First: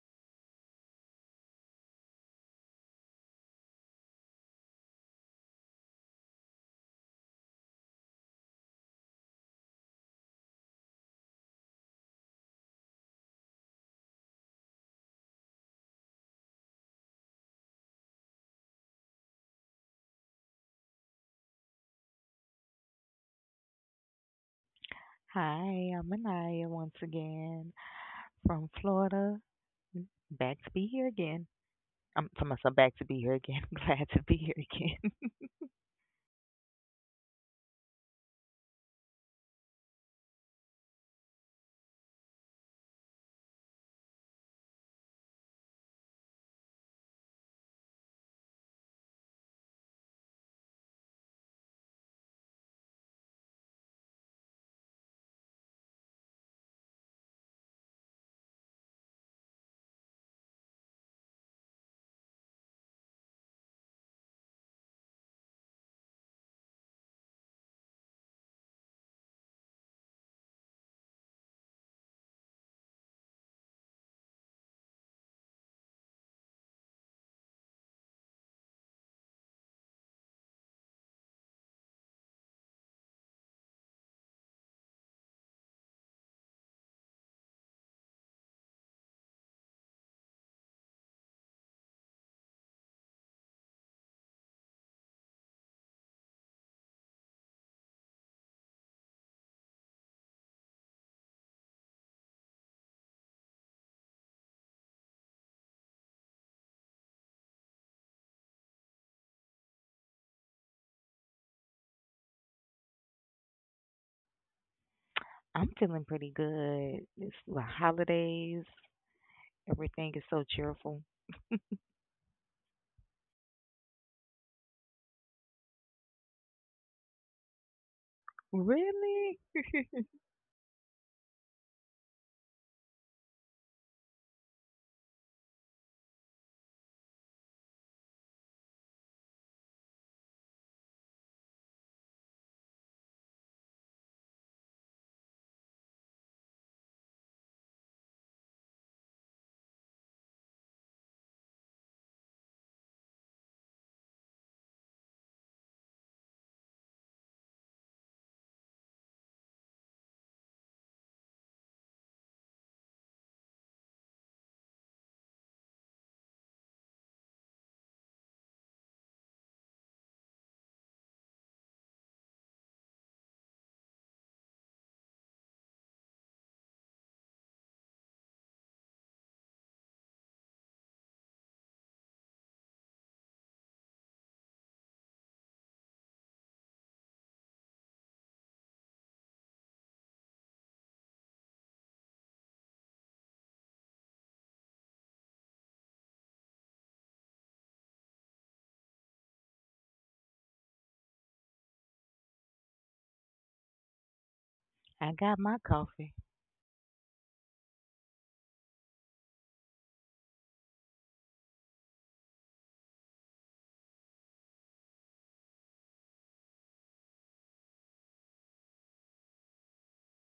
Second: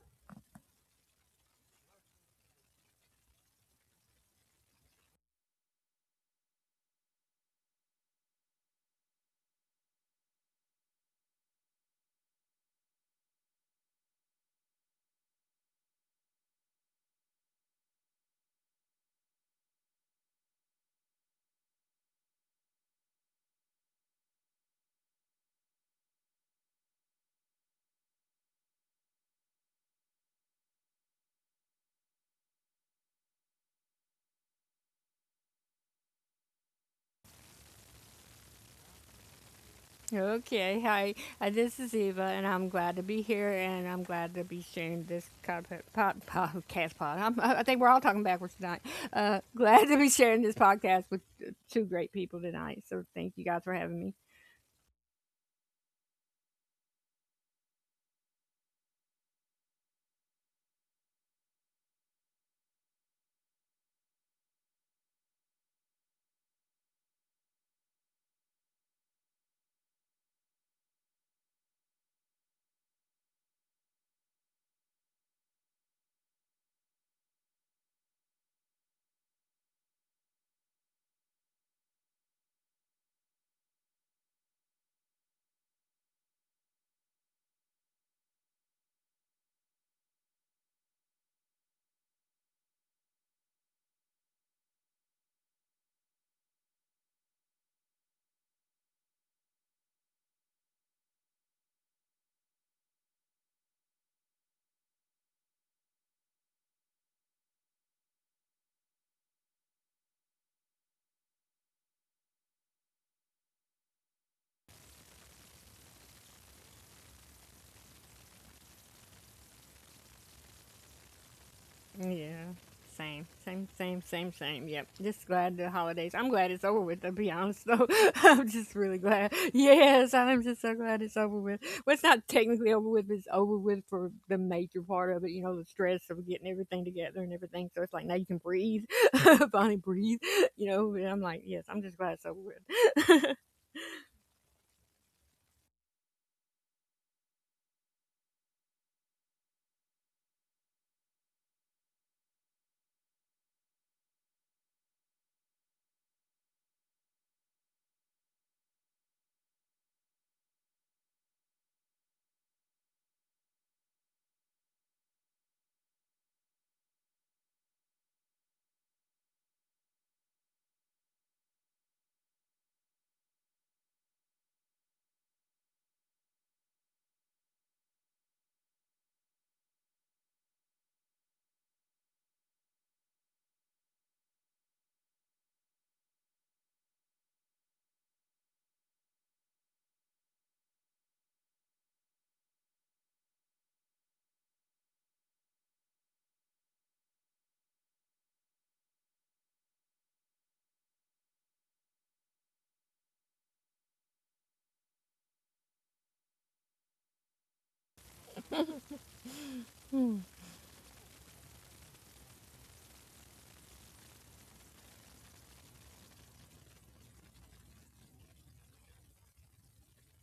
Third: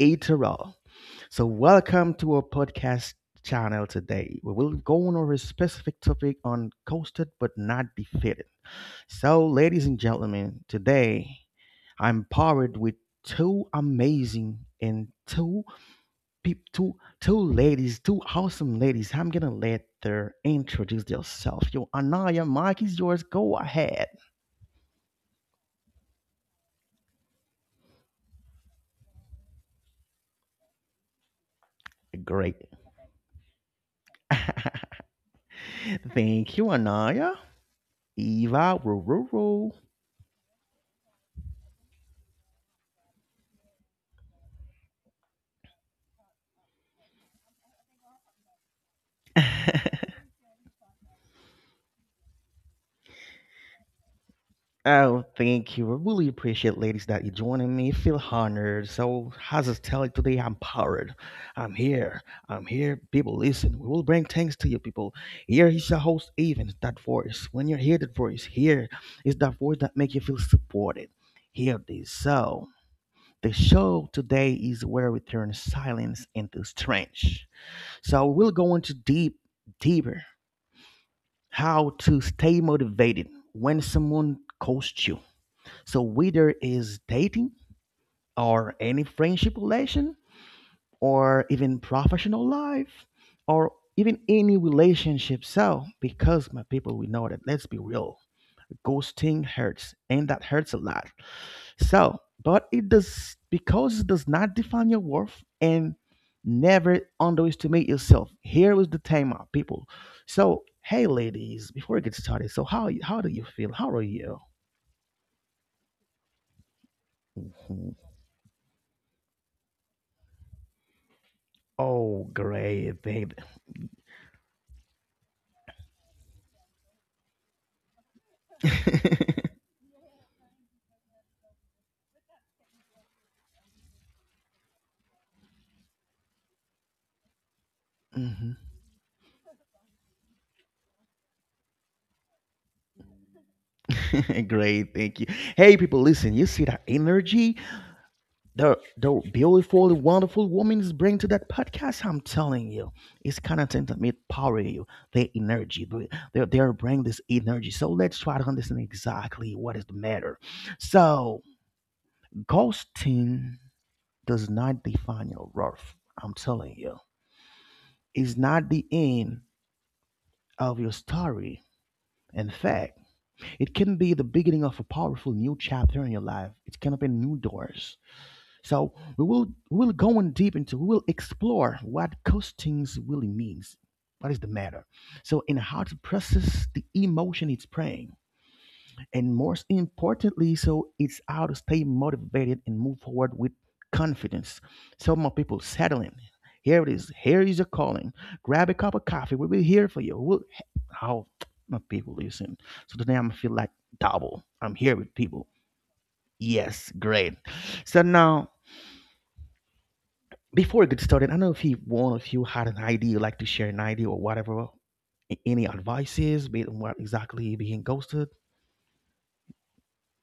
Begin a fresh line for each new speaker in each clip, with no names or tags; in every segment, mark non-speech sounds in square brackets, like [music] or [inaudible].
Eterall. So welcome to our podcast channel today. We will go on over a specific topic on coasted but not defeated. So ladies and gentlemen, today I'm powered with two amazing and two peop two two ladies, two awesome ladies. I'm gonna let them introduce themselves. Yo, Anaya, Mike is yours. Go ahead.
Hi, I'm Anaya once again from Florida. Back to be here again. I'm to
Great.
myself back to be here again. [laughs] Glad to be here again.
Thank you, Anaya. Eva, Rururu.
Okay, hi. This is Eva, and I'm glad to be here, and I'm glad to be sharing this pod, pod, podcast pod. I'm, I think we're all talking backwards tonight. Glad to be sharing this podcast with two great people tonight. So thank you guys for having me.
Oh, thank you. I really appreciate, ladies, that you're joining me. Feel honored. So, how's it tell you today? I'm powered. I'm here. I'm here. People, listen. We will bring things to you, people. Here is your host, Even. That voice. When you hear that voice, here is that voice that make you feel supported. Hear this. So, the show today is where we turn silence into strength. So, we'll go into deeper. How to stay motivated when someone costs you, so whether is dating or any friendship relation or even professional life or even any relationship. So because my people, we know that, let's be real, ghosting hurts and that hurts a lot. So, but it does, because it does not define your worth, and never underestimate yourself. Here is the time, my people. So, hey, ladies, before we get started, so how do you feel? How are you?
[laughs] I'm feeling pretty good. It's the
Hmm.
holidays. Everything is so cheerful.
Oh,
Yeah.
great,
Same,
babe.
same, same, same, same. Yep. Just glad the holidays. I'm glad it's over with. To be honest, though, [laughs] I'm just really glad.
Really?
Yes, I'm just so glad it's over with. Well, it's not technically over with, but it's over with for the major part of it. You know, the stress of getting everything together and everything. So it's like now you can
Mhm.
breathe, [laughs] finally breathe. You know, and I'm like, yes, I'm just glad it's over with.
[laughs] Great, thank you. Hey, people, listen. You see that energy the beautiful, wonderful woman is bringing to that podcast? I'm telling you, it's kind of thing that may power you. The energy, they are bringing this energy. So let's try to understand exactly what is the matter. So ghosting does not define your worth. I'm telling you, it's not the end of your story. In fact, it can be the beginning of a powerful new chapter in your life. It can open new doors. So we'll go in deep into, we will explore what costings really means. What is the matter? So, and how to process the emotion it's praying. And most importantly, so it's how to stay motivated and move forward with confidence. So my people settling. Here it is. Here is your calling. Grab a cup of coffee. We'll be here for you. We'll how, my people, listen. So today I'm feel like double. I'm here
I
with
got
people.
my coffee.
Yes, great. So now
Hmm.
before we get started, I know if you, one of you had an idea, like to share an idea or whatever, any advices, be it on what exactly being ghosted.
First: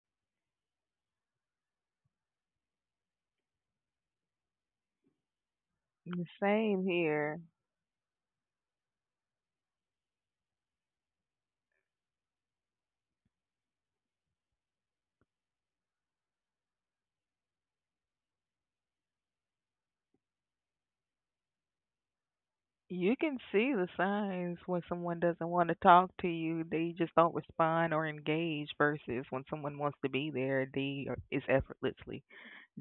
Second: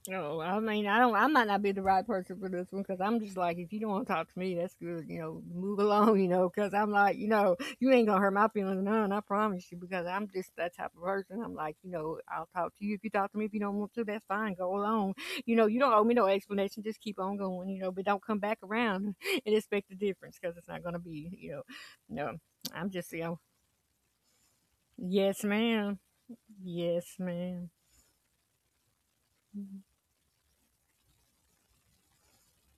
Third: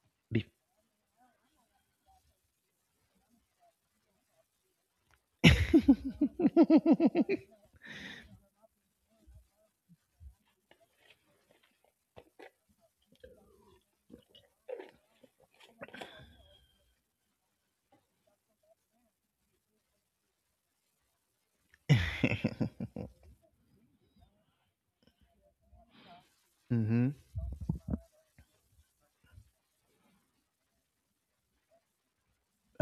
No,
Be-
I mean, I don't. I might not be the right person for this one because I'm just like, if you don't want to talk to me, that's good. You know, move [laughs] along.
The
Because
same
I'm
[laughs]
like,
here.
you ain't gonna hurt my feelings none. I promise you, because I'm just that type of person. I'm like, I'll talk to you if you talk to me. If you don't want to, that's fine. Go along. You know, you don't owe me no explanation. Just keep on going. But don't come back around [laughs] and expect a difference because it's not gonna be. You know, no. I'm just,
You
you
can
know,
see the signs when someone
yes,
doesn't want to
ma'am.
talk to you. They
mm-hmm.
just
Yes,
don't
ma'am.
respond or engage versus when someone wants to be there, they are, it's effortlessly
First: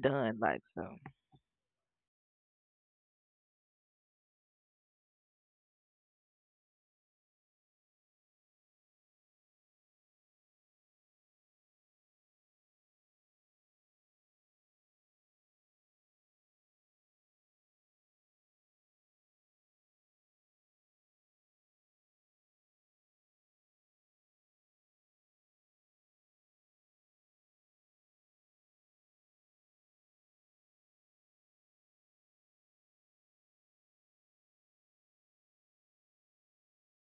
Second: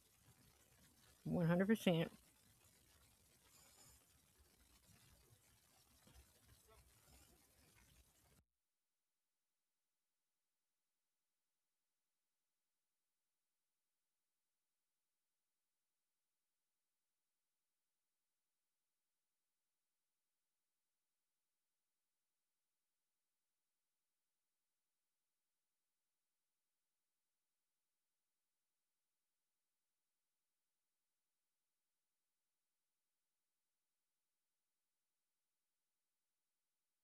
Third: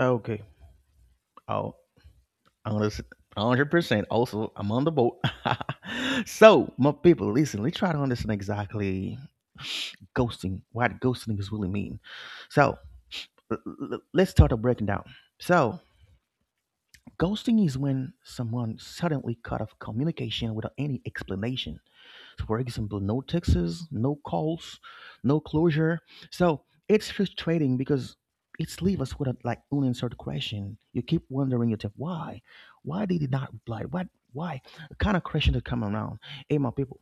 done like so.
One hundred
Oh,
percent.
I'm gonna s- 100%. Also, I'm on the boat. [laughs] So, my people, listen, let's try to understand exactly ghosting, what ghosting is really mean. So, l- let's start a breaking down. So, ghosting is when someone suddenly cut off communication without any explanation, for example, no texts, no calls, no closure. So it's frustrating because it's leave us with a, like, unanswered question. You keep wondering yourself why they did he not reply? What, why? The kind of question that come around. Hey, my people,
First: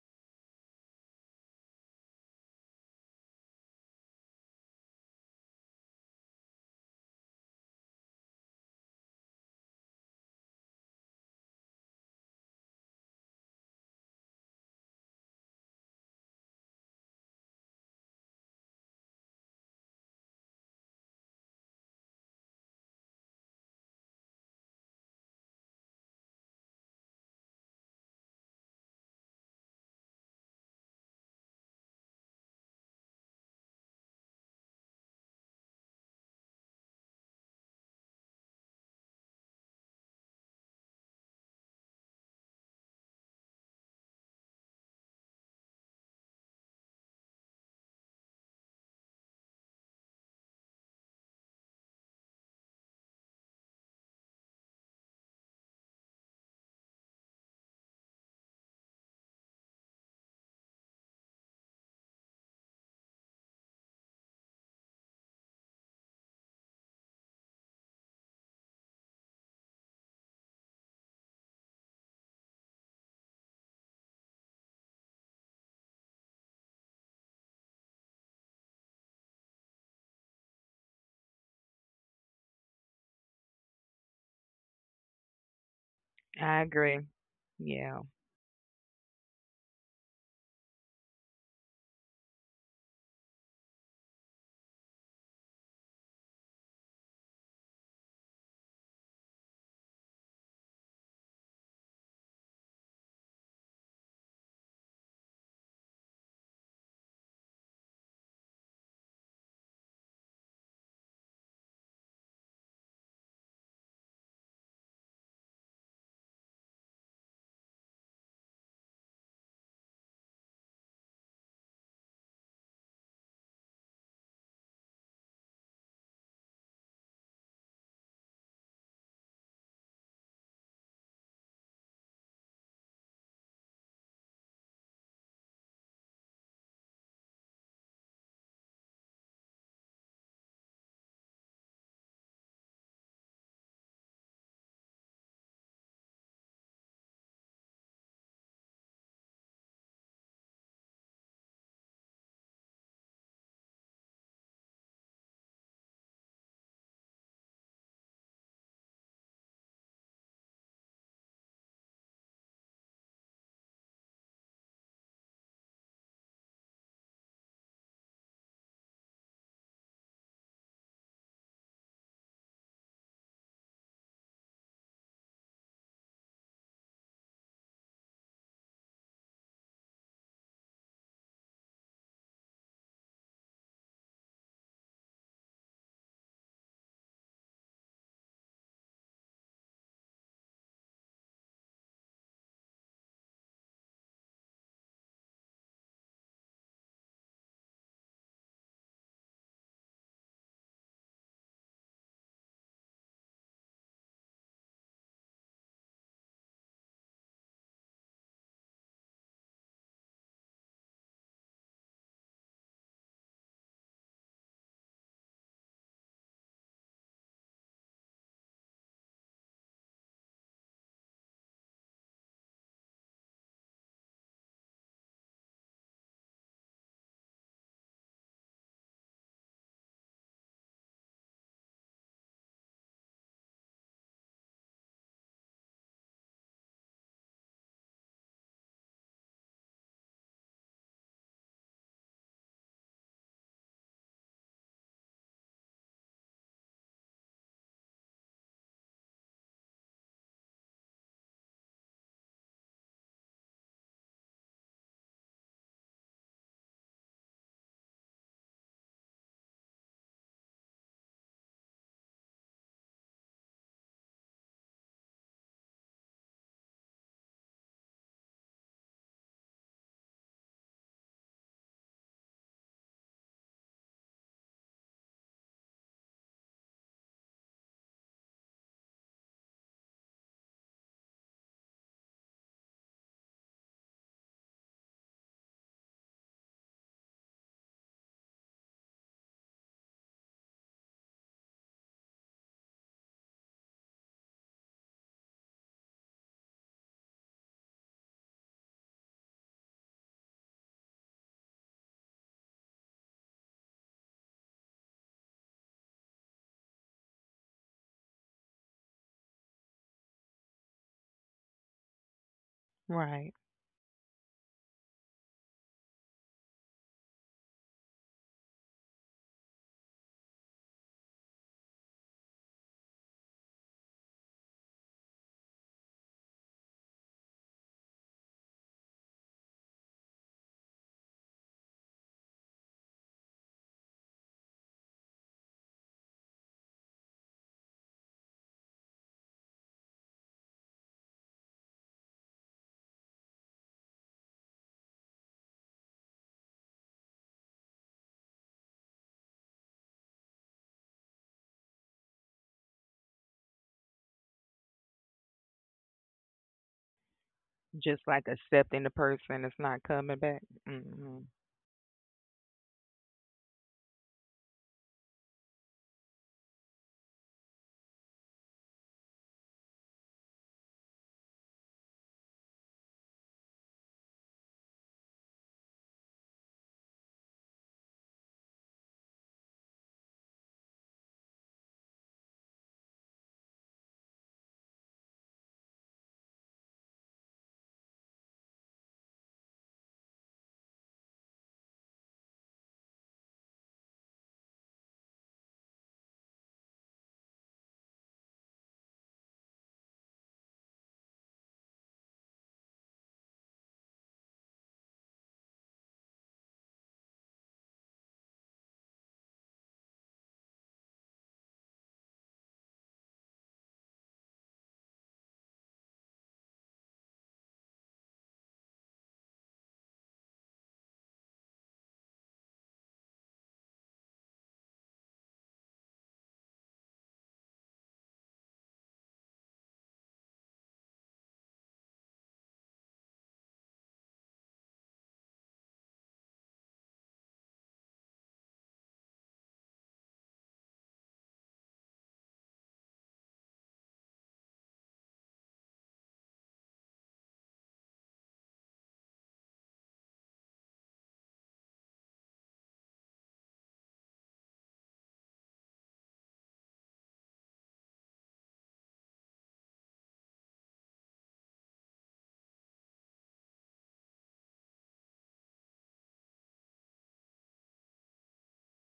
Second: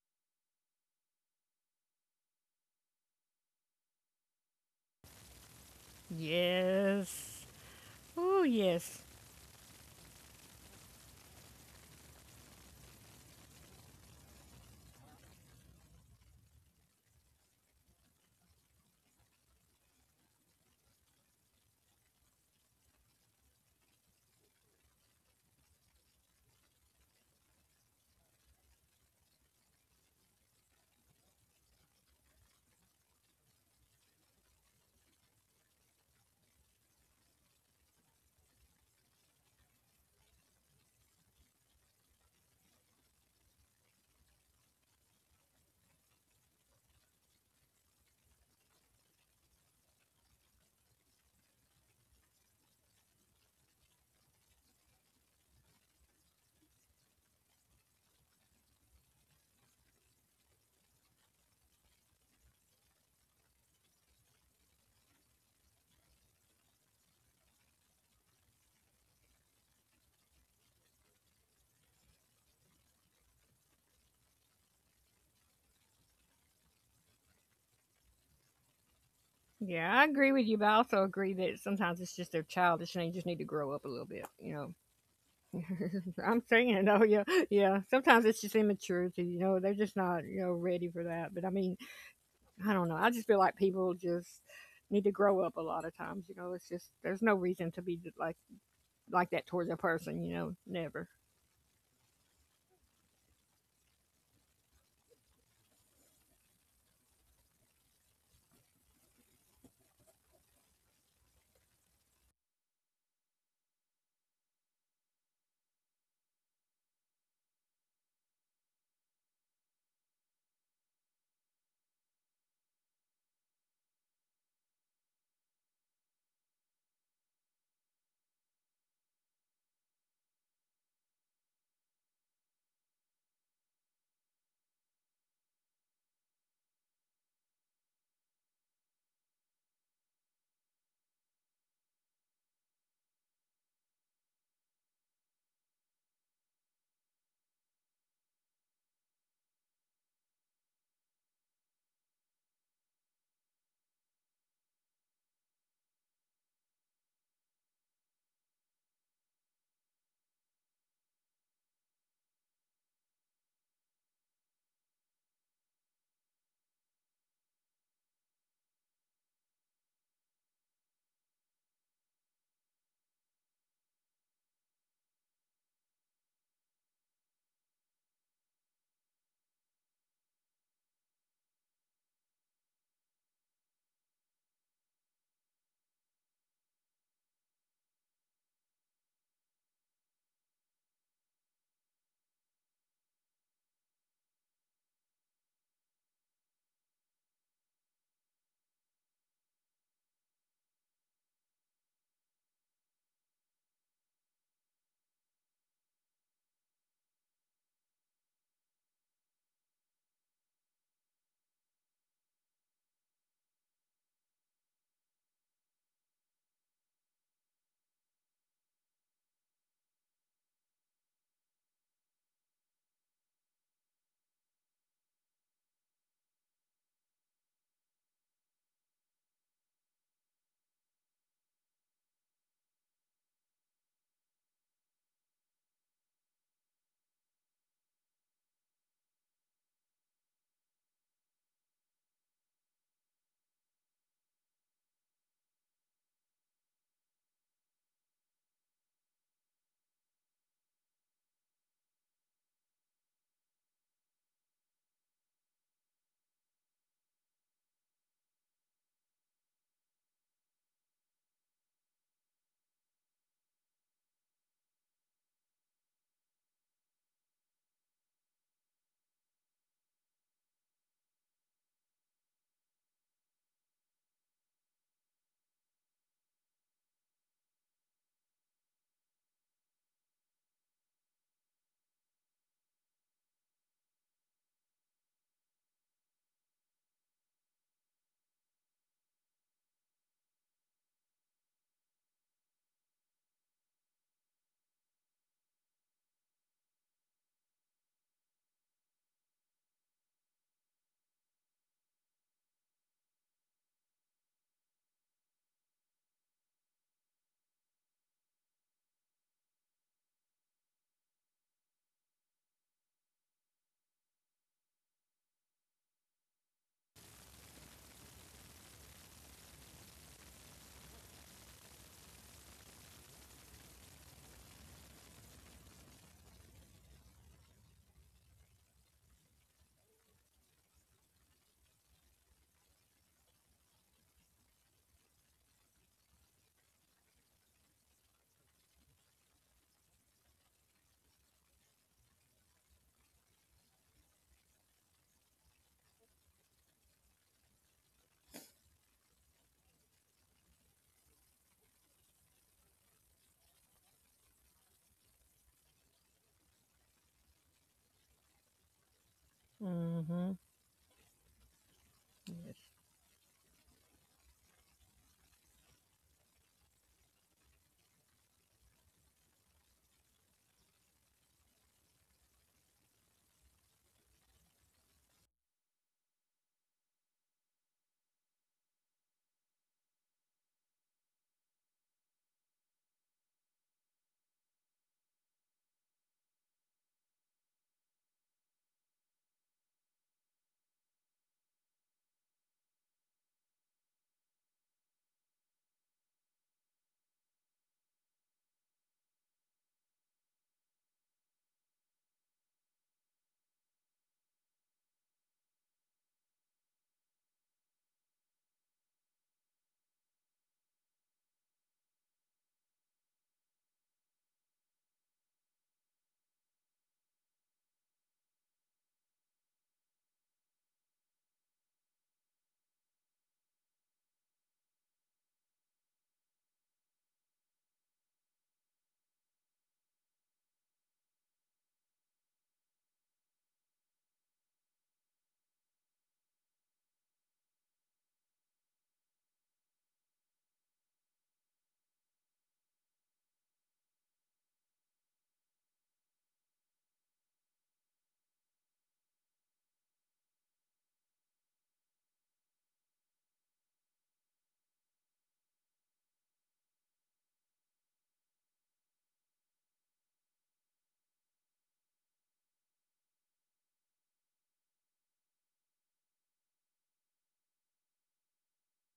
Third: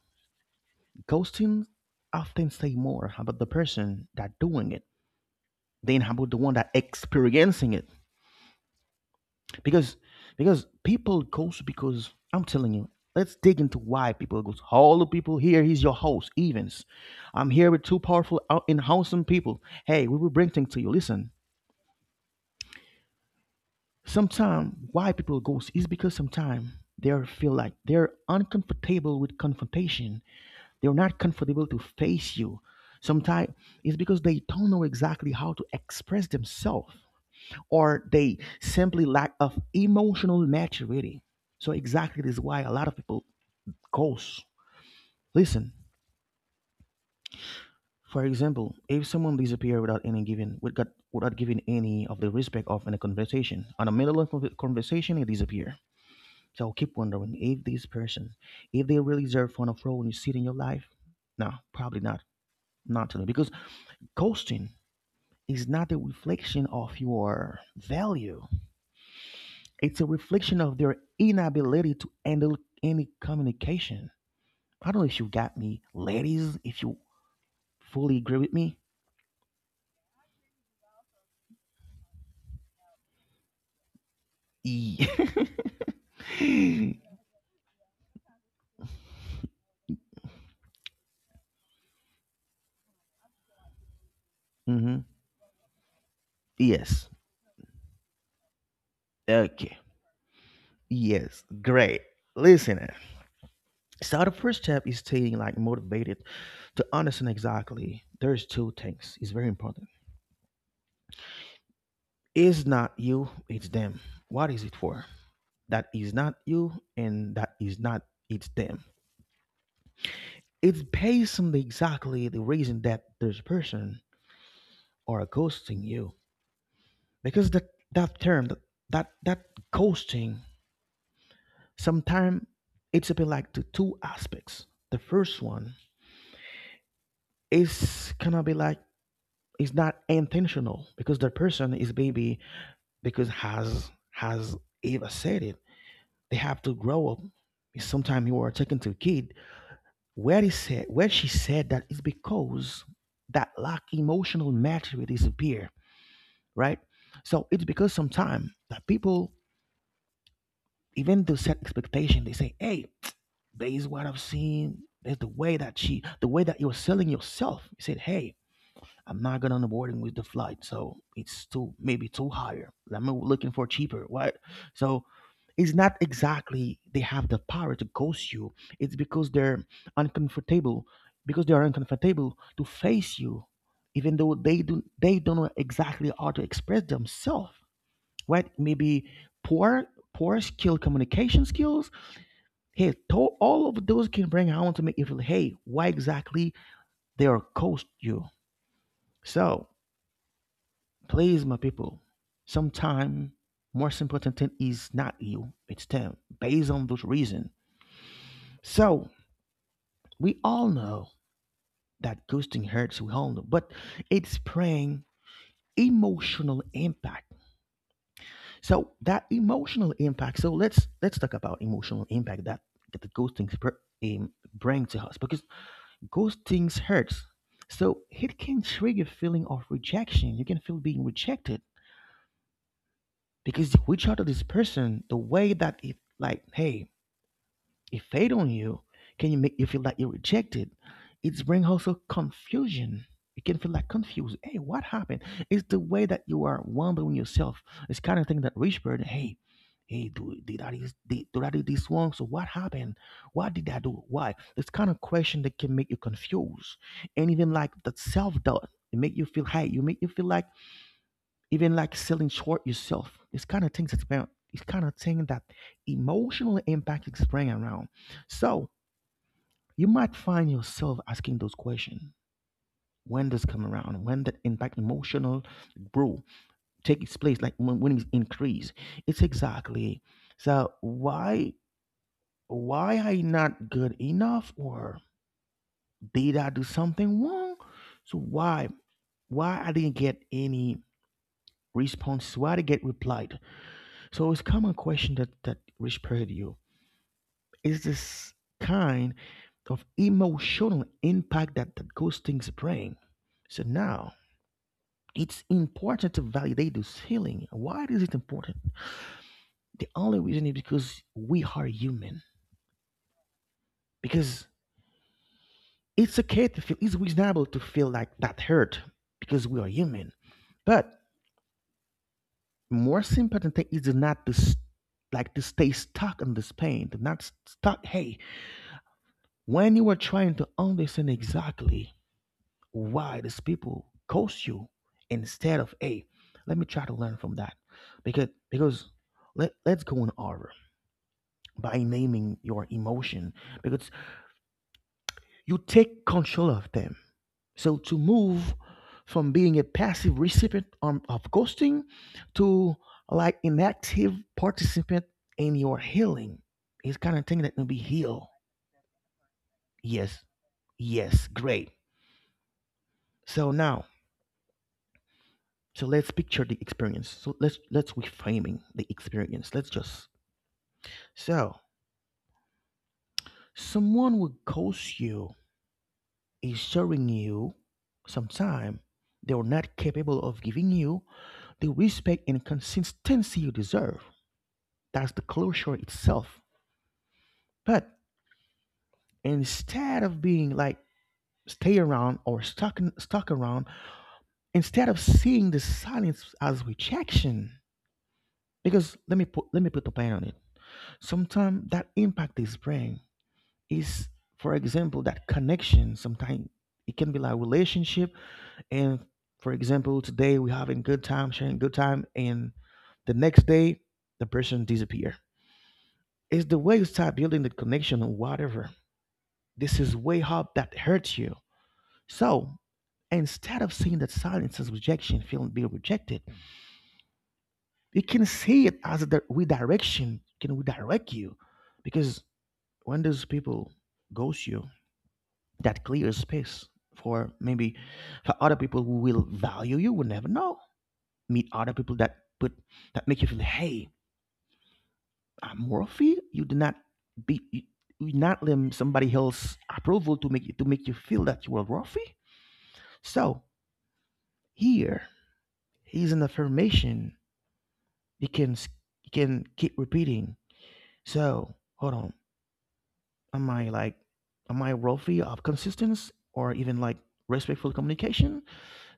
ghosting often say more about the person that doing it than about the one that
Yes.
experiencing it.
Oh yes.
because because people goes, because I'm telling you, let's dig into why people goes. Hello, people, here he's your host, Evans. I'm here with two powerful and handsome people. Hey, we will bring things to you. Listen, sometimes why people goes is because sometimes they are feel like they're uncomfortable with confrontation. They're not comfortable to face you. Sometimes it's because they don't know exactly how to express themselves, or they simply lack of emotional maturity. So exactly this is why a lot of people ghost. Listen, for example, if someone disappears without any giving, without giving any of the respect of in a conversation, on the middle of a conversation, they disappear. So keep wondering if this person, if they really deserve on a role you see in your life. No, probably not. Not to them. Because ghosting is not a reflection of your value. It's a reflection of their inability to handle any communication. I don't know if you got me, ladies, if you fully agree with me.
Yeah, I agree with you, but I also agree that sometimes it's just they're childish and they just need to grow up a little bit. You
Yeah.
know,
[laughs]
[laughs] I'm
I
saying
Mm-hmm.
agree.
though, yeah, yeah.
Yeah,
Sometimes it's just immaturity. They're just not ready for that. But I mean, I don't know. I just feel like people just need to grow up a lot of times. You know, it's just
Yes.
there's no reason to be like that towards a
Okay.
person. You know, never.
Yes. Great. Listen. Eh. So the first step is staying like motivated to understand exactly. There's two things. It's very important. It's not you, it's them. What is it for? That is not you, and that is not, it's them. It's based on the exactly the reason that this person are ghosting you. Because that term, that ghosting sometimes it's a bit like the two aspects. The first one is gonna be like it's not intentional because the person is maybe because has, Eva said it. They have to grow up. Sometimes you are talking to a kid. Where she said that is because that lack emotional maturity disappear, right? So it's because sometimes that people, even they set expectation, they say, hey, [tsk] this is what I've seen. There's the way that she, the way that you're selling yourself. You said, hey, I'm not going on the boarding with the flight. So it's too, maybe too higher. I'm looking for cheaper, right? So it's not exactly they have the power to ghost you. It's because they're uncomfortable, because they are uncomfortable to face you, even though they don't know exactly how to express themselves, right? Maybe poor poor skill communication skills. Hey, all of those can bring out to me if, hey, why exactly they are cost you. So please, my people, sometime most important thing is not you, it's them. Based on those reasons. So we all know that ghosting hurts. We all know, but it's praying emotional impact. So that emotional impact. So let's talk about emotional impact that that those br- bring to us because ghosting hurts. So it can trigger feeling of rejection. You can feel being rejected because you reach out to this person the way that it, like, hey, it fade on you. Can you make you feel like you're rejected? It's bring also confusion. You can feel like confused. Hey, what happened? It's the way that you are wondering yourself. It's kind of thing that rich bird. Hey, hey, do, did I is- did I do this wrong? So what happened? What did I do? Why? This kind of question that can make you confused, and even like that self doubt. It make you feel, hey, you make you feel like even like selling short yourself. It's kind of things that's about, it's kind of thing that emotional impact is bring around. So you might find yourself asking those questions. When does come around? When that impact emotional grow take its place? Like when it's increased, it's exactly, so why I not good enough, or did I do something wrong? So why I didn't get any response? So why I didn't get replied? So it's a common question that that respect you is this kind of emotional impact that that ghostings bring. So now it's important to validate this feeling. Why is it important? The only reason is because we are human.
right.
Because it's okay to feel, it's reasonable to feel like that hurt because we are human. But more important thing is not to like to stay stuck on this pain, to not stuck. Hey, when you are trying to understand exactly why these people cost you, instead of, hey, let me try to learn from that, because let's go on over by naming your emotion, because you take control of them, so to move from being a passive recipient on, of ghosting to like an active participant in your healing is kind of thing that can be
Just
healed.
like accepting the person that's not coming
Yes.
Mm-hmm.
back. Mm-hmm.
Yes, great.
Yes.
So now, so let's picture the experience. So let's reframing the experience. Let's just so someone will ghost you is showing you some time they are not capable of giving you the respect and consistency you deserve. That's the closure itself. But instead of being like stay around or stuck in- stuck around, instead of seeing the silence as rejection, because let me put the point on it. Sometimes that impact is brain is, for example, that connection sometimes it can be like relationship. And for example, today we having good time sharing good time, and the next day the person disappear. It's the way you start building the connection or whatever. This is way up that hurts you. So instead of seeing that silence as rejection, feeling being rejected, you can see it as a redirection, can redirect you. Because when those people ghost you, that clears space for maybe, for other people who will value you, will never know, meet other people that put, that make you feel, hey, I'm worthy. You do not be you, you not let somebody else approval to make you feel that you are worthy. So here is an affirmation you can you can keep repeating. So hold on, am I like, am I worthy of consistency or even like respectful communication?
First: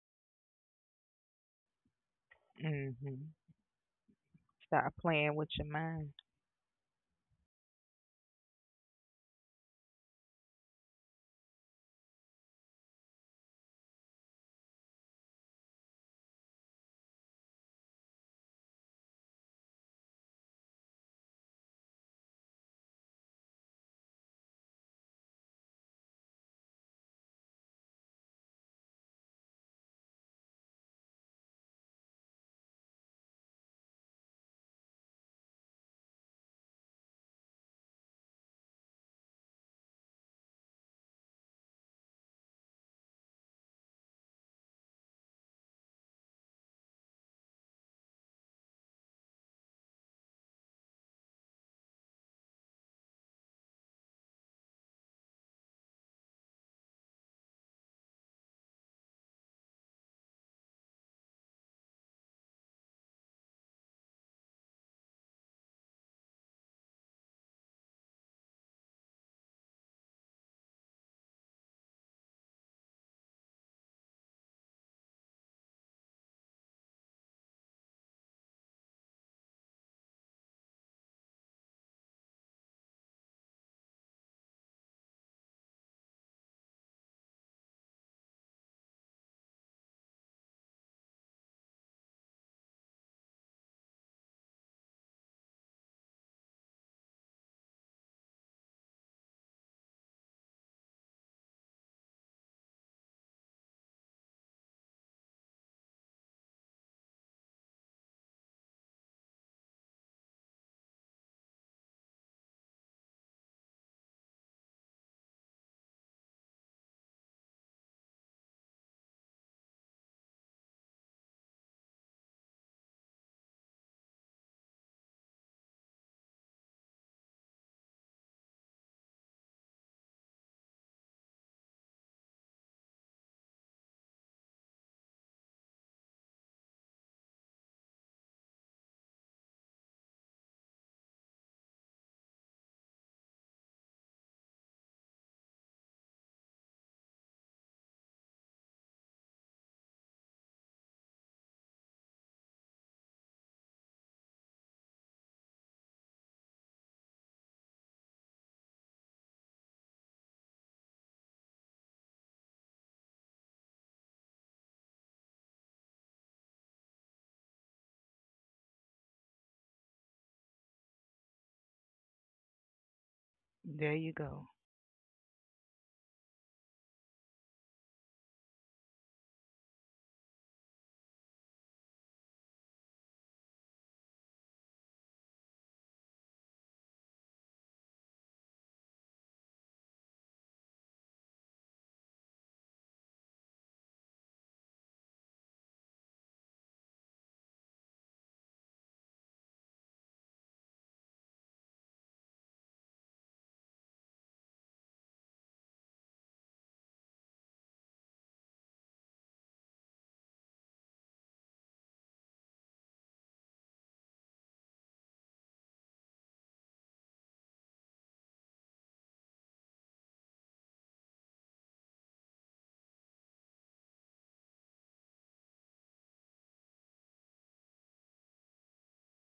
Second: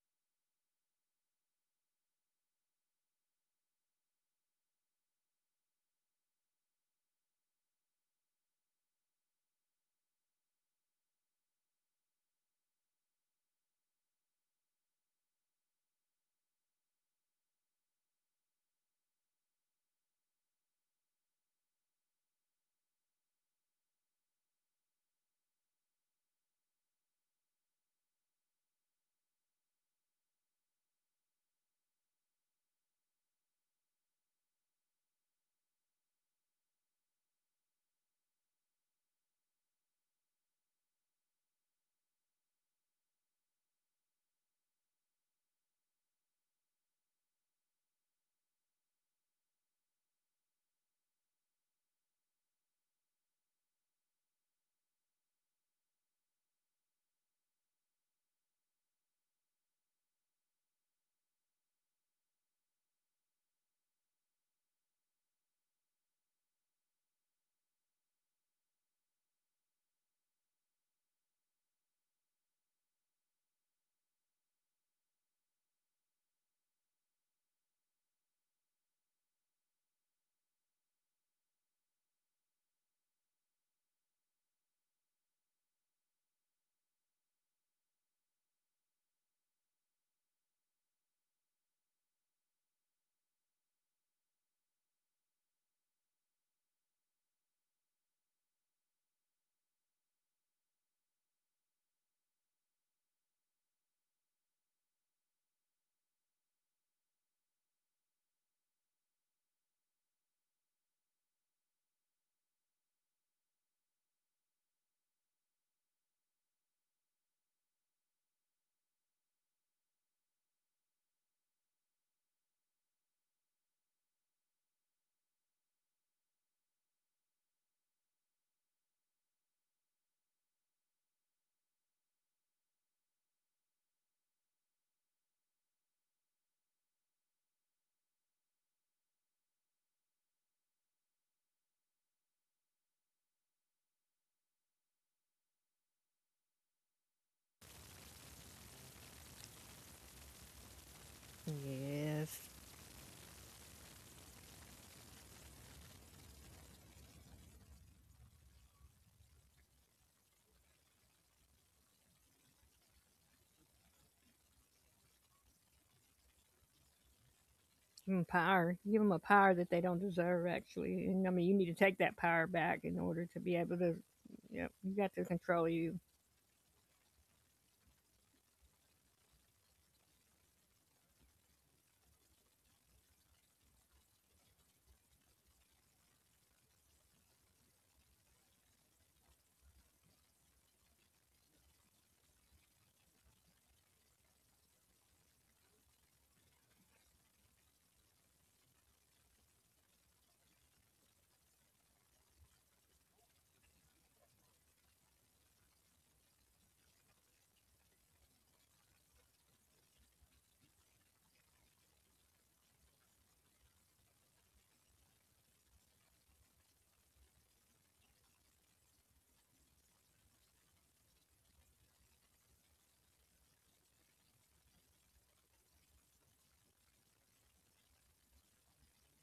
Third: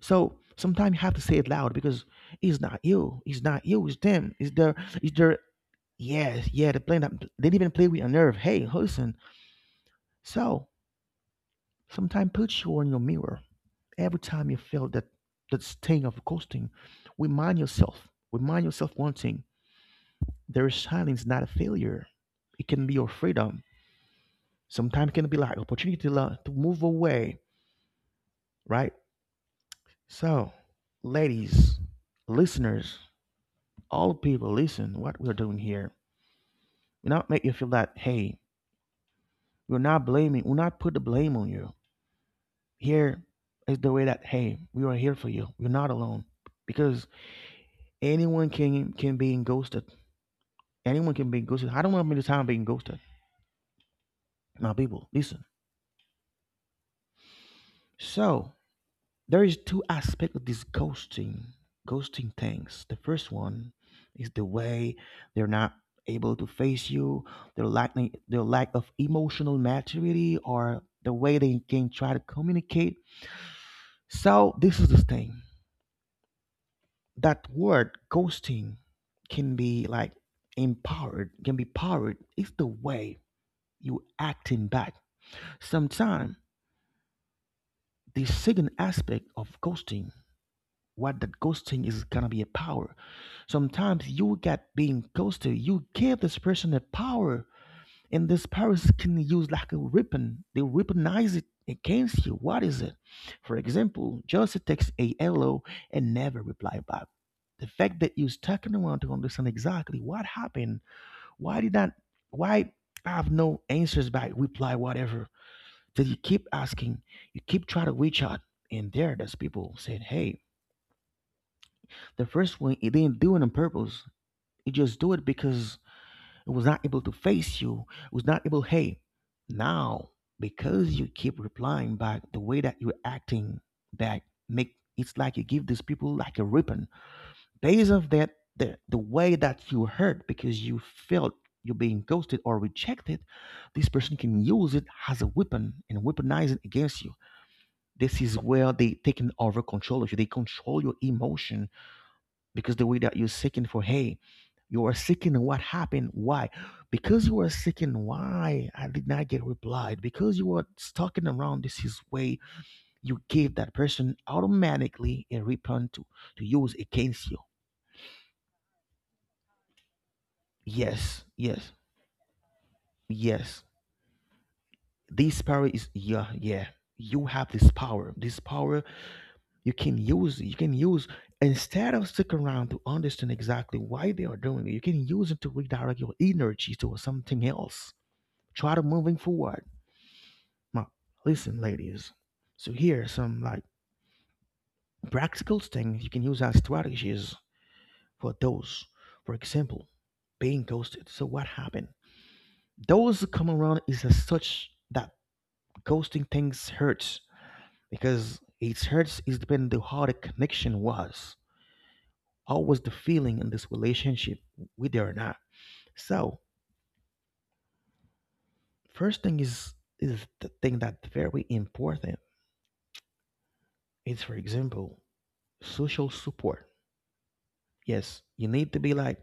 So sometimes you have to say it loud, because it's not you,
Mm-hmm.
it's not you, it's them. Is there?
Stop
Is
playing
there?
with your mind.
Yes, yeah, they're that. They didn't even play with a nerve. Hey, listen. So sometimes put you on your mirror. Every time you feel that, that sting of ghosting, remind yourself, remind yourself one thing: their silence is not a failure. It can be your freedom. Sometimes it can be like opportunity to, to move away, right? So, ladies, listeners, all people, listen what we're doing here. We not make you feel that, hey, we're not blaming, we're not put the blame on you. Here is the way that, hey, we are here for you. You're not alone. Because anyone can be ghosted. Anyone can be ghosted. I don't want me to time being ghosted. My people, listen. So there is two aspects of this ghosting, ghosting things. The first one is the way they're not able to face you, their lack, their lack of emotional maturity, or the way they can try to communicate. So this is the thing. That word ghosting can be like empowered, can be powered. It's the way you acting back. Sometimes the second aspect of ghosting, what that ghosting is gonna be a power. Sometimes you get being ghosted, you give this person a power, and this powers can use like a weapon. They weaponize it against you. What is it? For example, Josie texts a hello and never reply back. The fact that you're stalking around to understand exactly what happened, why did that, why I have no answers back, reply whatever. So you keep asking, you keep trying to reach out, and there's people saying, "Hey, the first one, it didn't do it on purpose. You just do it because it was not able to face you. It was not able, hey, now because you keep replying back, the way that you're acting, that make it's like you give these people like a ribbon based of that, the way that you hurt because you felt you're being ghosted or rejected, this person can use it as a weapon and weaponize it against you. This is where they taking over control of you, they control your emotion.
Yes.
Because the way that you're seeking for, hey, you are seeking what happened, why, because you are seeking why I did not get replied, because you are stalking around, this is way you gave that person automatically a weapon to use against you.
Give them power. Give them a power that they don't deserve, actually.
Yes,
And I mean, you need
yes,
to take that power back in order to be
yes,
able to.
There you go.
Yep, you got to
this power
control
is,
you.
yeah, yeah, you have this power, this power you can use, you can use, instead of sticking around to understand exactly why they are doing it, you can use it to redirect your energy to something else. Try to moving forward. Now, listen, ladies. So here are some like practical things you can use as strategies for those. For example, being ghosted. So what happened? Those who come around is as such that ghosting things hurts, because it hurts is depending on how the connection was. How was the feeling in this relationship, whether or not? So first thing is the thing that's very important. It's for example social support. Yes, you need to be like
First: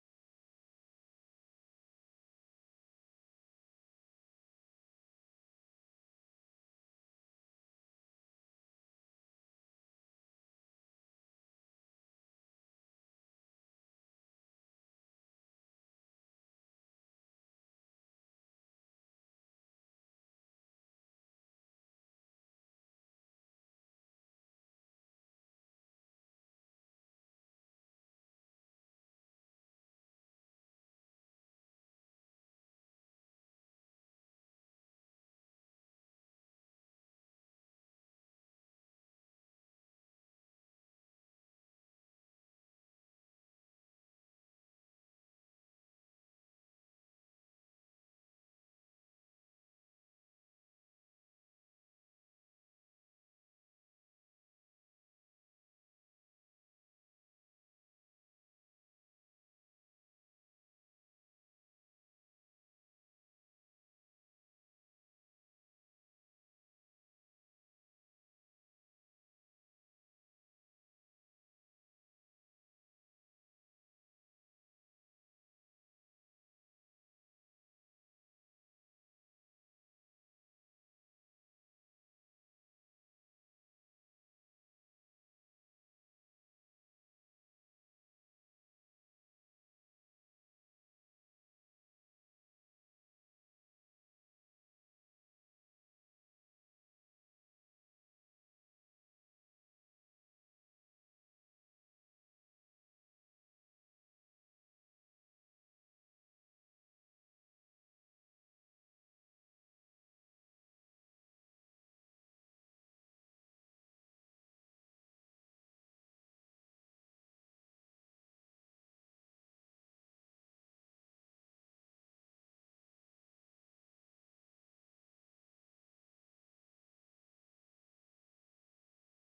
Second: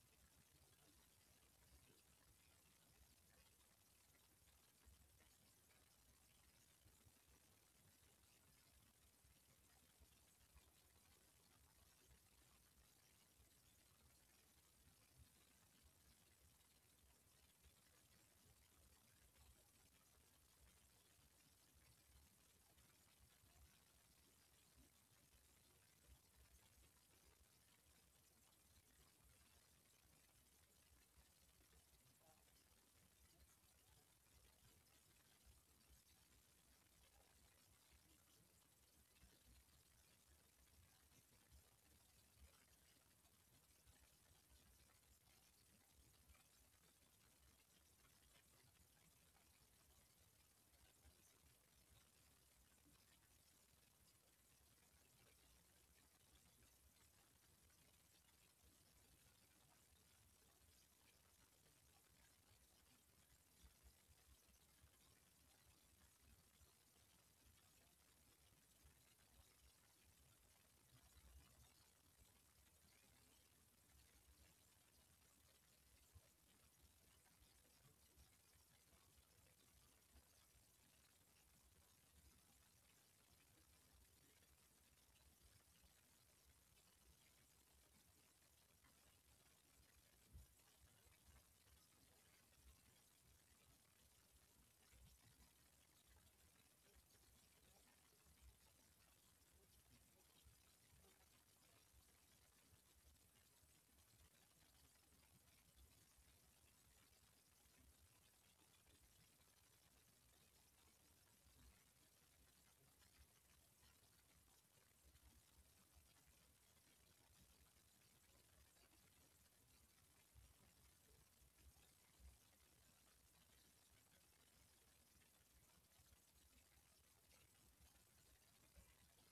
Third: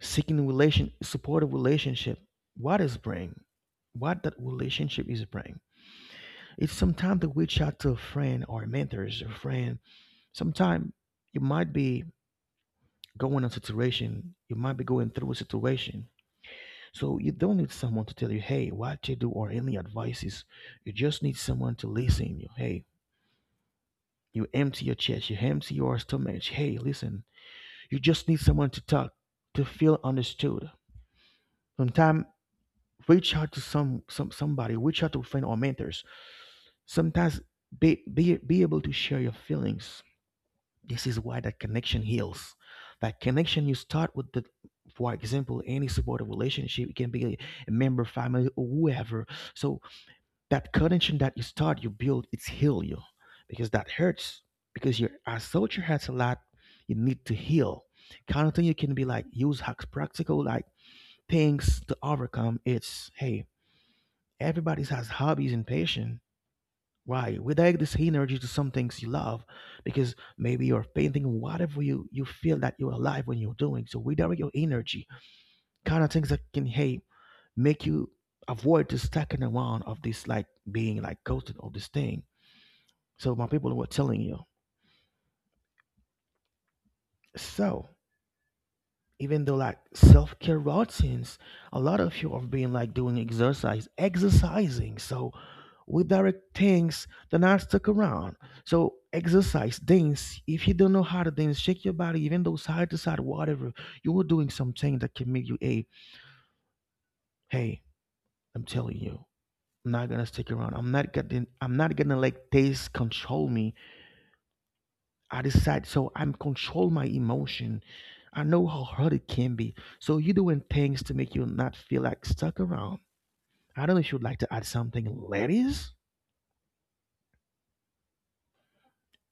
seeking a relation, supportive relationship. What is bring? What that relationship is bring? It's sometimes to reach out to a friend or mentors or friend. Sometimes you might be going on situation, you might be going through a situation. So you don't need someone to tell you, hey, what to do or any advices. You just need someone to listen you. Hey, you empty your chest, you empty your stomach. Hey, listen. You just need someone to talk, to feel understood. Sometimes reach out to some somebody, reach out to friend or mentors. Sometimes be, be able to share your feelings. This is why that connection heals. That connection you start with the, for example, any supportive relationship, it can be a member family or whoever. So that connection that you start you build, it's heal you, because that hurts, because your assault your hurts a lot, you need to heal. Kind of thing you can be like use hacks practical like things to overcome, it's hey, everybody has hobbies and passion. Why? We direct this energy to some things you love, because maybe you're painting whatever you, you feel that you're alive when you're doing. So we direct your energy. Kind of things that can, hey, make you avoid the stacking around of this like being like ghosted of this thing. So my people were telling you. So even though like self-care routines, a lot of you are being like doing exercise, exercising. So with direct things they're not stuck around. So exercise, dance, if you don't know how to dance, shake your body even though side to side whatever, you are doing something that can make you a, hey, I'm telling you, I'm not gonna stick around, I'm not getting, I'm not gonna let this control me. I decide, so I'm control my emotion. I know how hard it can be. So you're doing things to make you not feel like stuck around. I don't know if you'd like to add something, ladies.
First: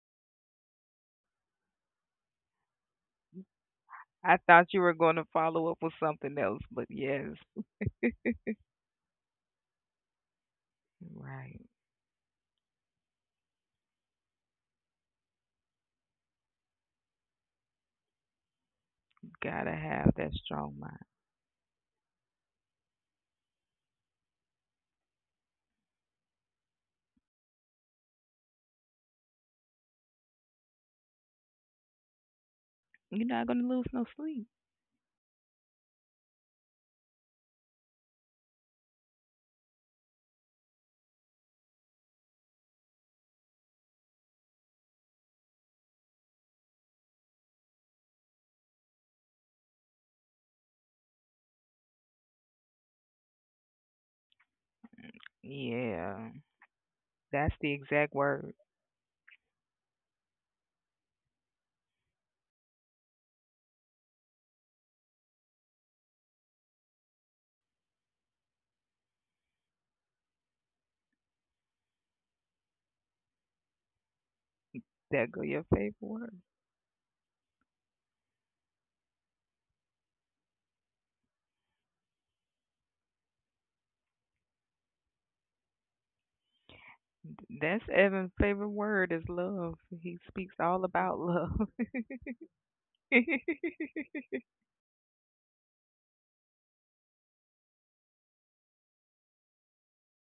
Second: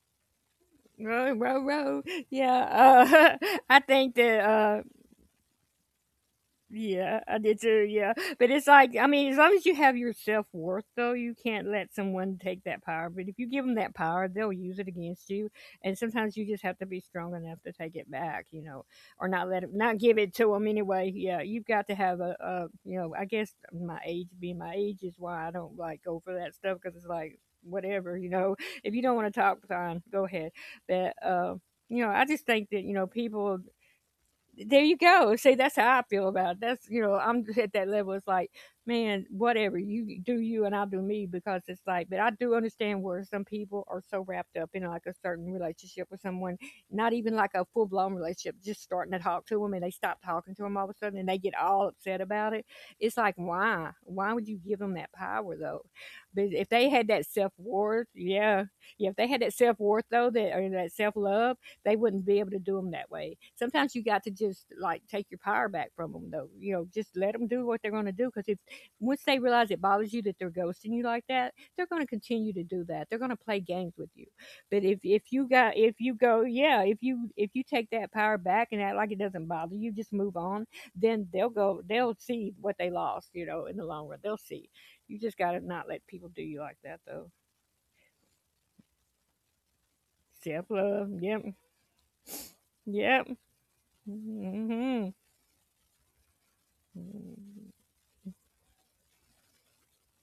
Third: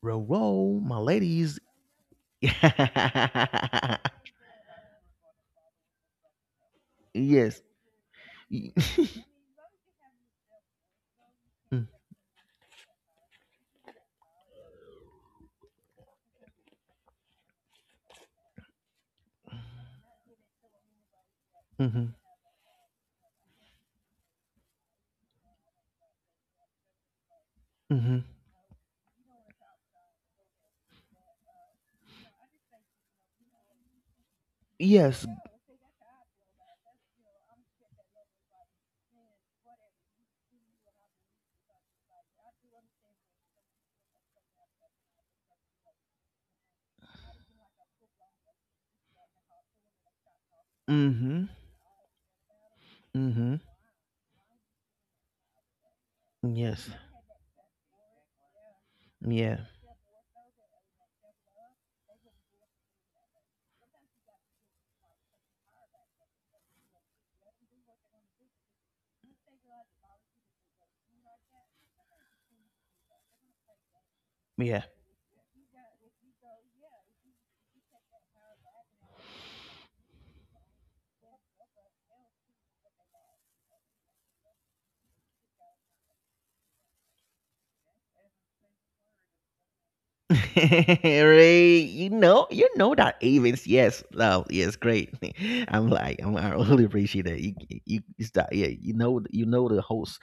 Roll, row my
Row,
ladies.
row, row. Yeah, [laughs] I think
I
that.
[laughs]
thought you
uh,
were going to follow up with something else, but
Yeah,
yes,
I did
Yes.
too. Yeah, but it's
Y-
like I mean, as long as you have your self worth, though, you
right.
can't let
[laughs]
someone take that power. But if you give them that power, they'll use it against you, and sometimes you just have to be strong enough to take it back, or not let it,
Gotta
not
have
give
that
it to them
strong mind.
anyway. Yeah, you've got to
Mm-hmm.
have a I guess my age is why I don't like go for that stuff because it's like whatever,
Mm-hmm.
you know, if you don't want to talk, fine, go ahead. But you know, I just think that you know
You're not
people
gonna lose no sleep.
there you
Yes.
go. See, that's how I feel about it. That's you know, I'm at that level. It's like, man, whatever you do, you and I'll do me because it's like. But I do understand where some people are so wrapped up in like a certain relationship with someone, not even like a full blown relationship, just starting to talk to them and they stop talking to them all of a sudden and they
Mm-hmm.
get all upset about it. It's like,
Mm-hmm.
why? Why would you give them that power though?
Yeah,
But if
Yes.
they had that self
that's the
worth,
exact word.
yeah, yeah, if they had that
Yeah.
self worth though, that or that self love they wouldn't be able to do them that way. Sometimes you got to just like take your power back from them, though. You know, just let them do what they're going to do. Because if once they realize it bothers you that they're ghosting you like that, they're going to continue to do that. They're going to play games with you.
Yeah.
But if
That
if
go
you
your
got
favorite
if you
word.
go yeah if you take that power back and act like it doesn't bother you, just move on. Then they'll go. They'll see what they lost. You know, in the long run, they'll see. You just got to not let people do you like that, though.
That's Evan's favorite word is love. He speaks
[laughs]
Self
all about
love. Yep.
love.
Ray, you know that
Yep.
Evans,
[laughs]
yes, love, yes,
hmm
great. [laughs] I'm like, I'm, I really appreciate it. You, it's that, yeah, you know the host,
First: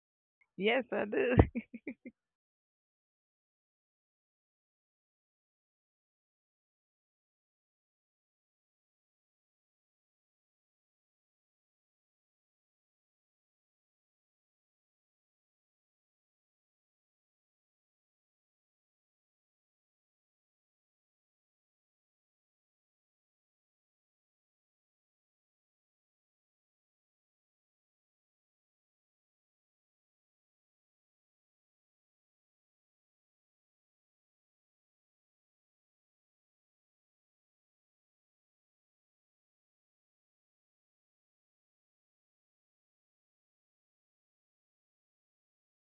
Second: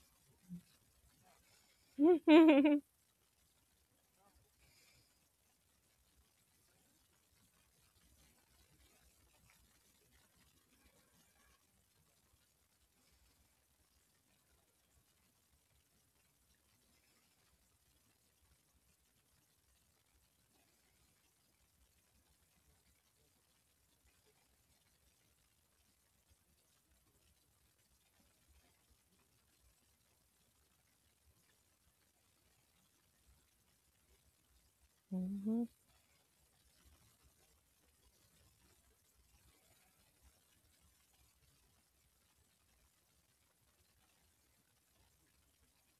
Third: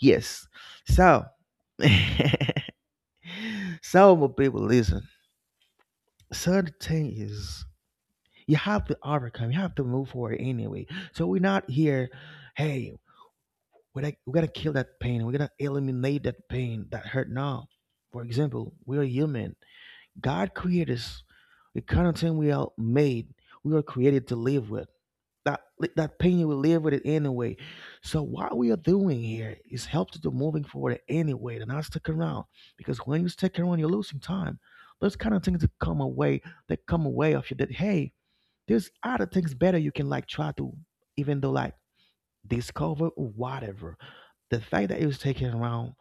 yes.
Yes, I
So,
do.
Mhm,
[laughs] so my people, listen. So the thing is, you have to overcome, you have to move forward anyway. So we're not here, hey, we're, like, we're gonna kill that pain, we're gonna eliminate that pain that hurt now. For example, we are human, God created us, the kind of thing we are made, we are created to live with that, that pain you will live with it anyway. So what we are doing here is help to do moving forward anyway and not stick around. Because when you stick around you're losing time, those kind of things
mhm,
that come away, that come away of you, that hey, there's other things better you can like try to, even though like, discover or whatever. The fact that it was taken around,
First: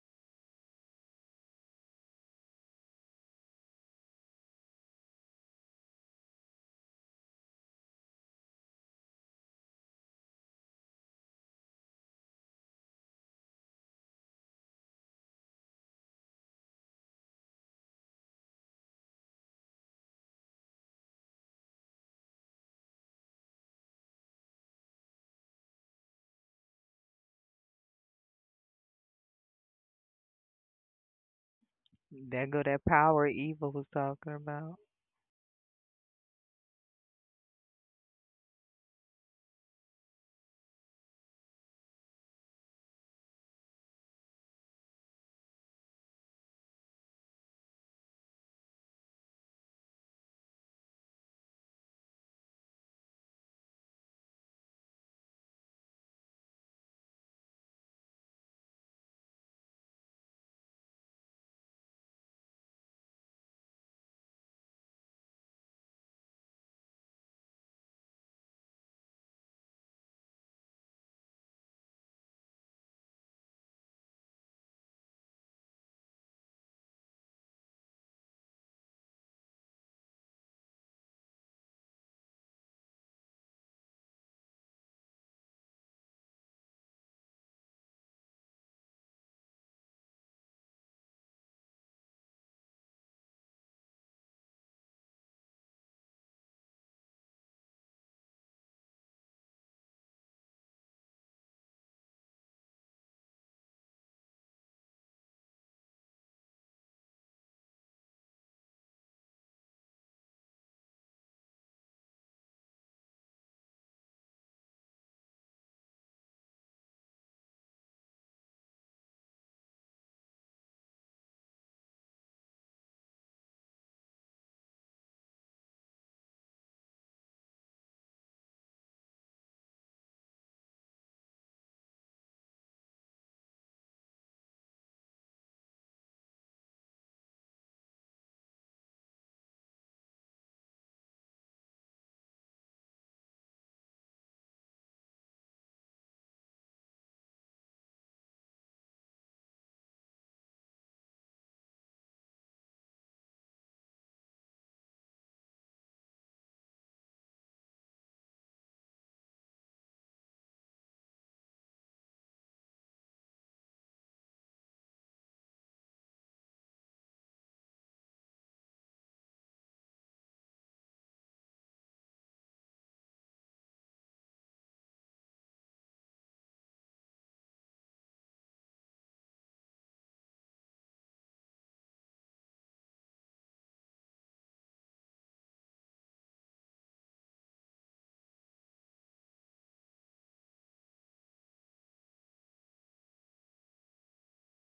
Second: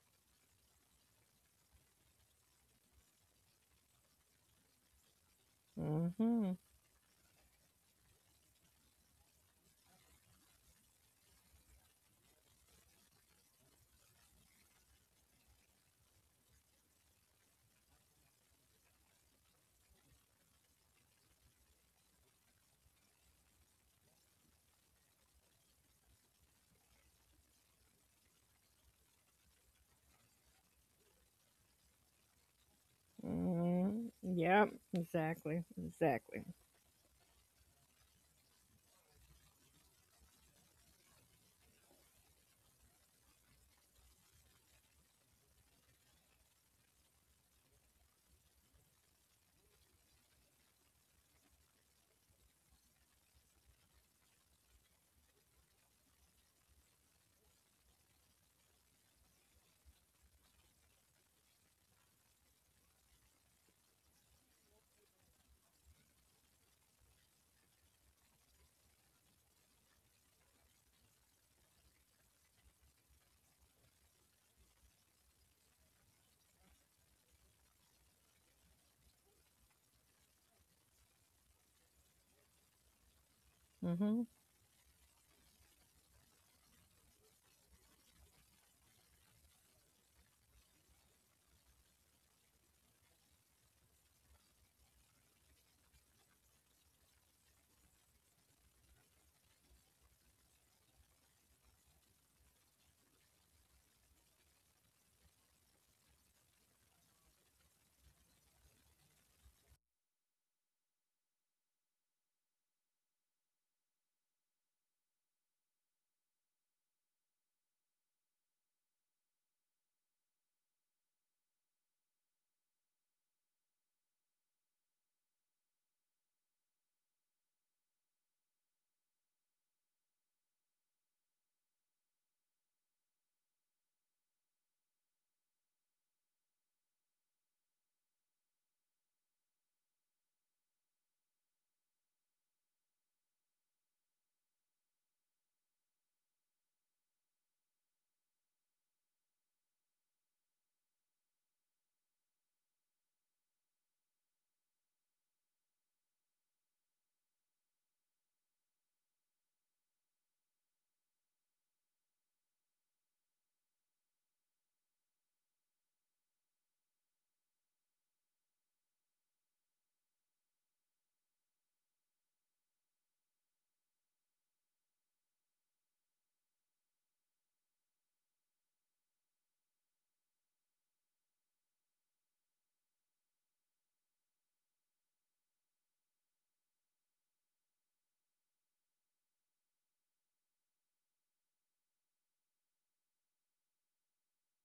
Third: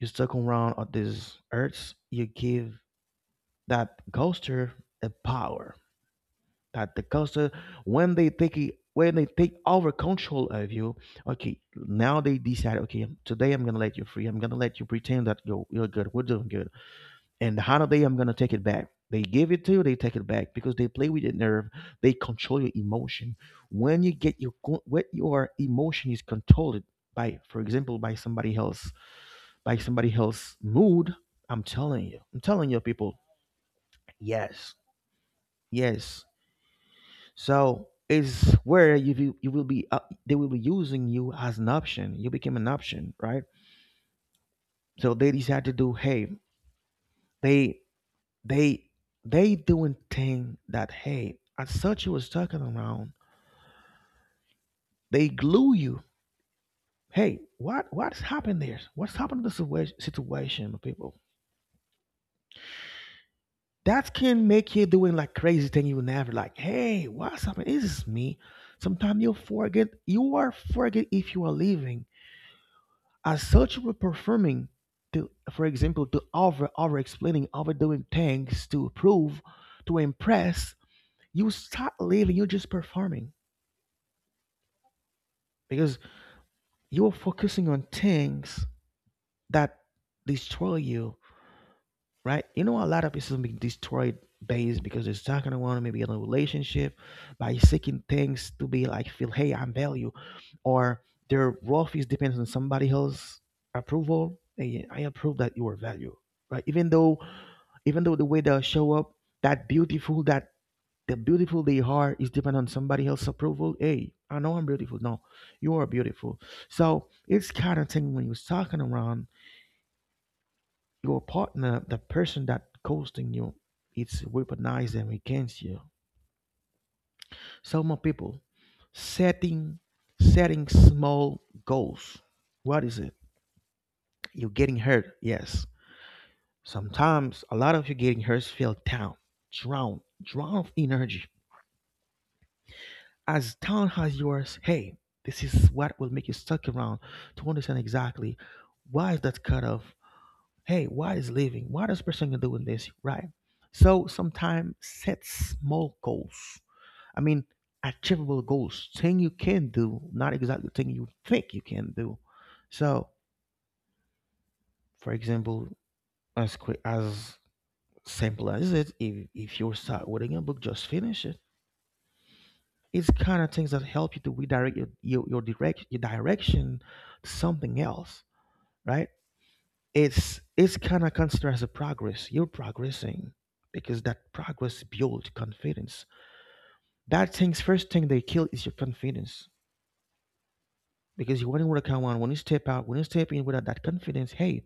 you're stuck around on this earth, you give that ghoster a power.
mhm.
That the ghoster, when they take it, when they take over control of you, okay, now they decide, okay, today I'm gonna let you free. I'm gonna let you pretend that you're good. We're doing good. And how do they, I'm gonna take it back, they give it to you, they take it back, because they play with your nerve, they control your emotion. When you get your, when your emotion is controlled by, for example, by somebody else, by somebody else mood, I'm telling you, I'm
That go
telling you
that
people,
power evil was talking
Yep,
yes,
about.
exactly,
yes.
exactly.
So it's where you you will be they will be using you as an option, you became an option, right? So they decide to do, hey, they they they doing thing that hey, I thought you was talking around, they glue you, hey, what's happened there, what's happened to the situation, my people. That can make you doing like crazy thing you never like, hey, what's happening, is this me? Sometimes you forget, you are forget if you are leaving, as such you were performing to, for example, to over explaining, overdoing things to prove, to impress, you start leaving you're just performing.
hmm
Because you're focusing on things that destroy you, right? You know, a lot of people being destroyed based because they're stuck in one, maybe in a relationship, by seeking things to be like feel, hey, I'm value, or their worth is depends on somebody else approval. Hey, I approve that you are value, right? Even though the way they show up, that beautiful, that the beautiful they are is depend on somebody else's approval. Hey, I know I'm beautiful. No, you are beautiful. So it's kind of thing when you're talking around your partner, the person that ghosting you, it's weaponized and against you. So more people setting, setting small goals. What is it? You're getting hurt. Yes. Sometimes a lot of you getting hurt feel down, drown, drown of energy. As town has yours, hey, this is what will make you stuck around to understand exactly why is that cut off? Hey, why is leaving? Why this person doing this? Right. So sometimes set small goals. I mean, achievable goals, thing you can do, not exactly thing you think you can do. So, for example, as quick as simple as it, if you're start reading a book, just finish it. It's kind of things that help you to redirect your direct your direction to something else, right? It's kind of considered as a progress. You're progressing because that progress builds confidence. That thing's first thing they kill is your confidence. Because you wouldn't want to come on when you step out, when you step in without that confidence, hey,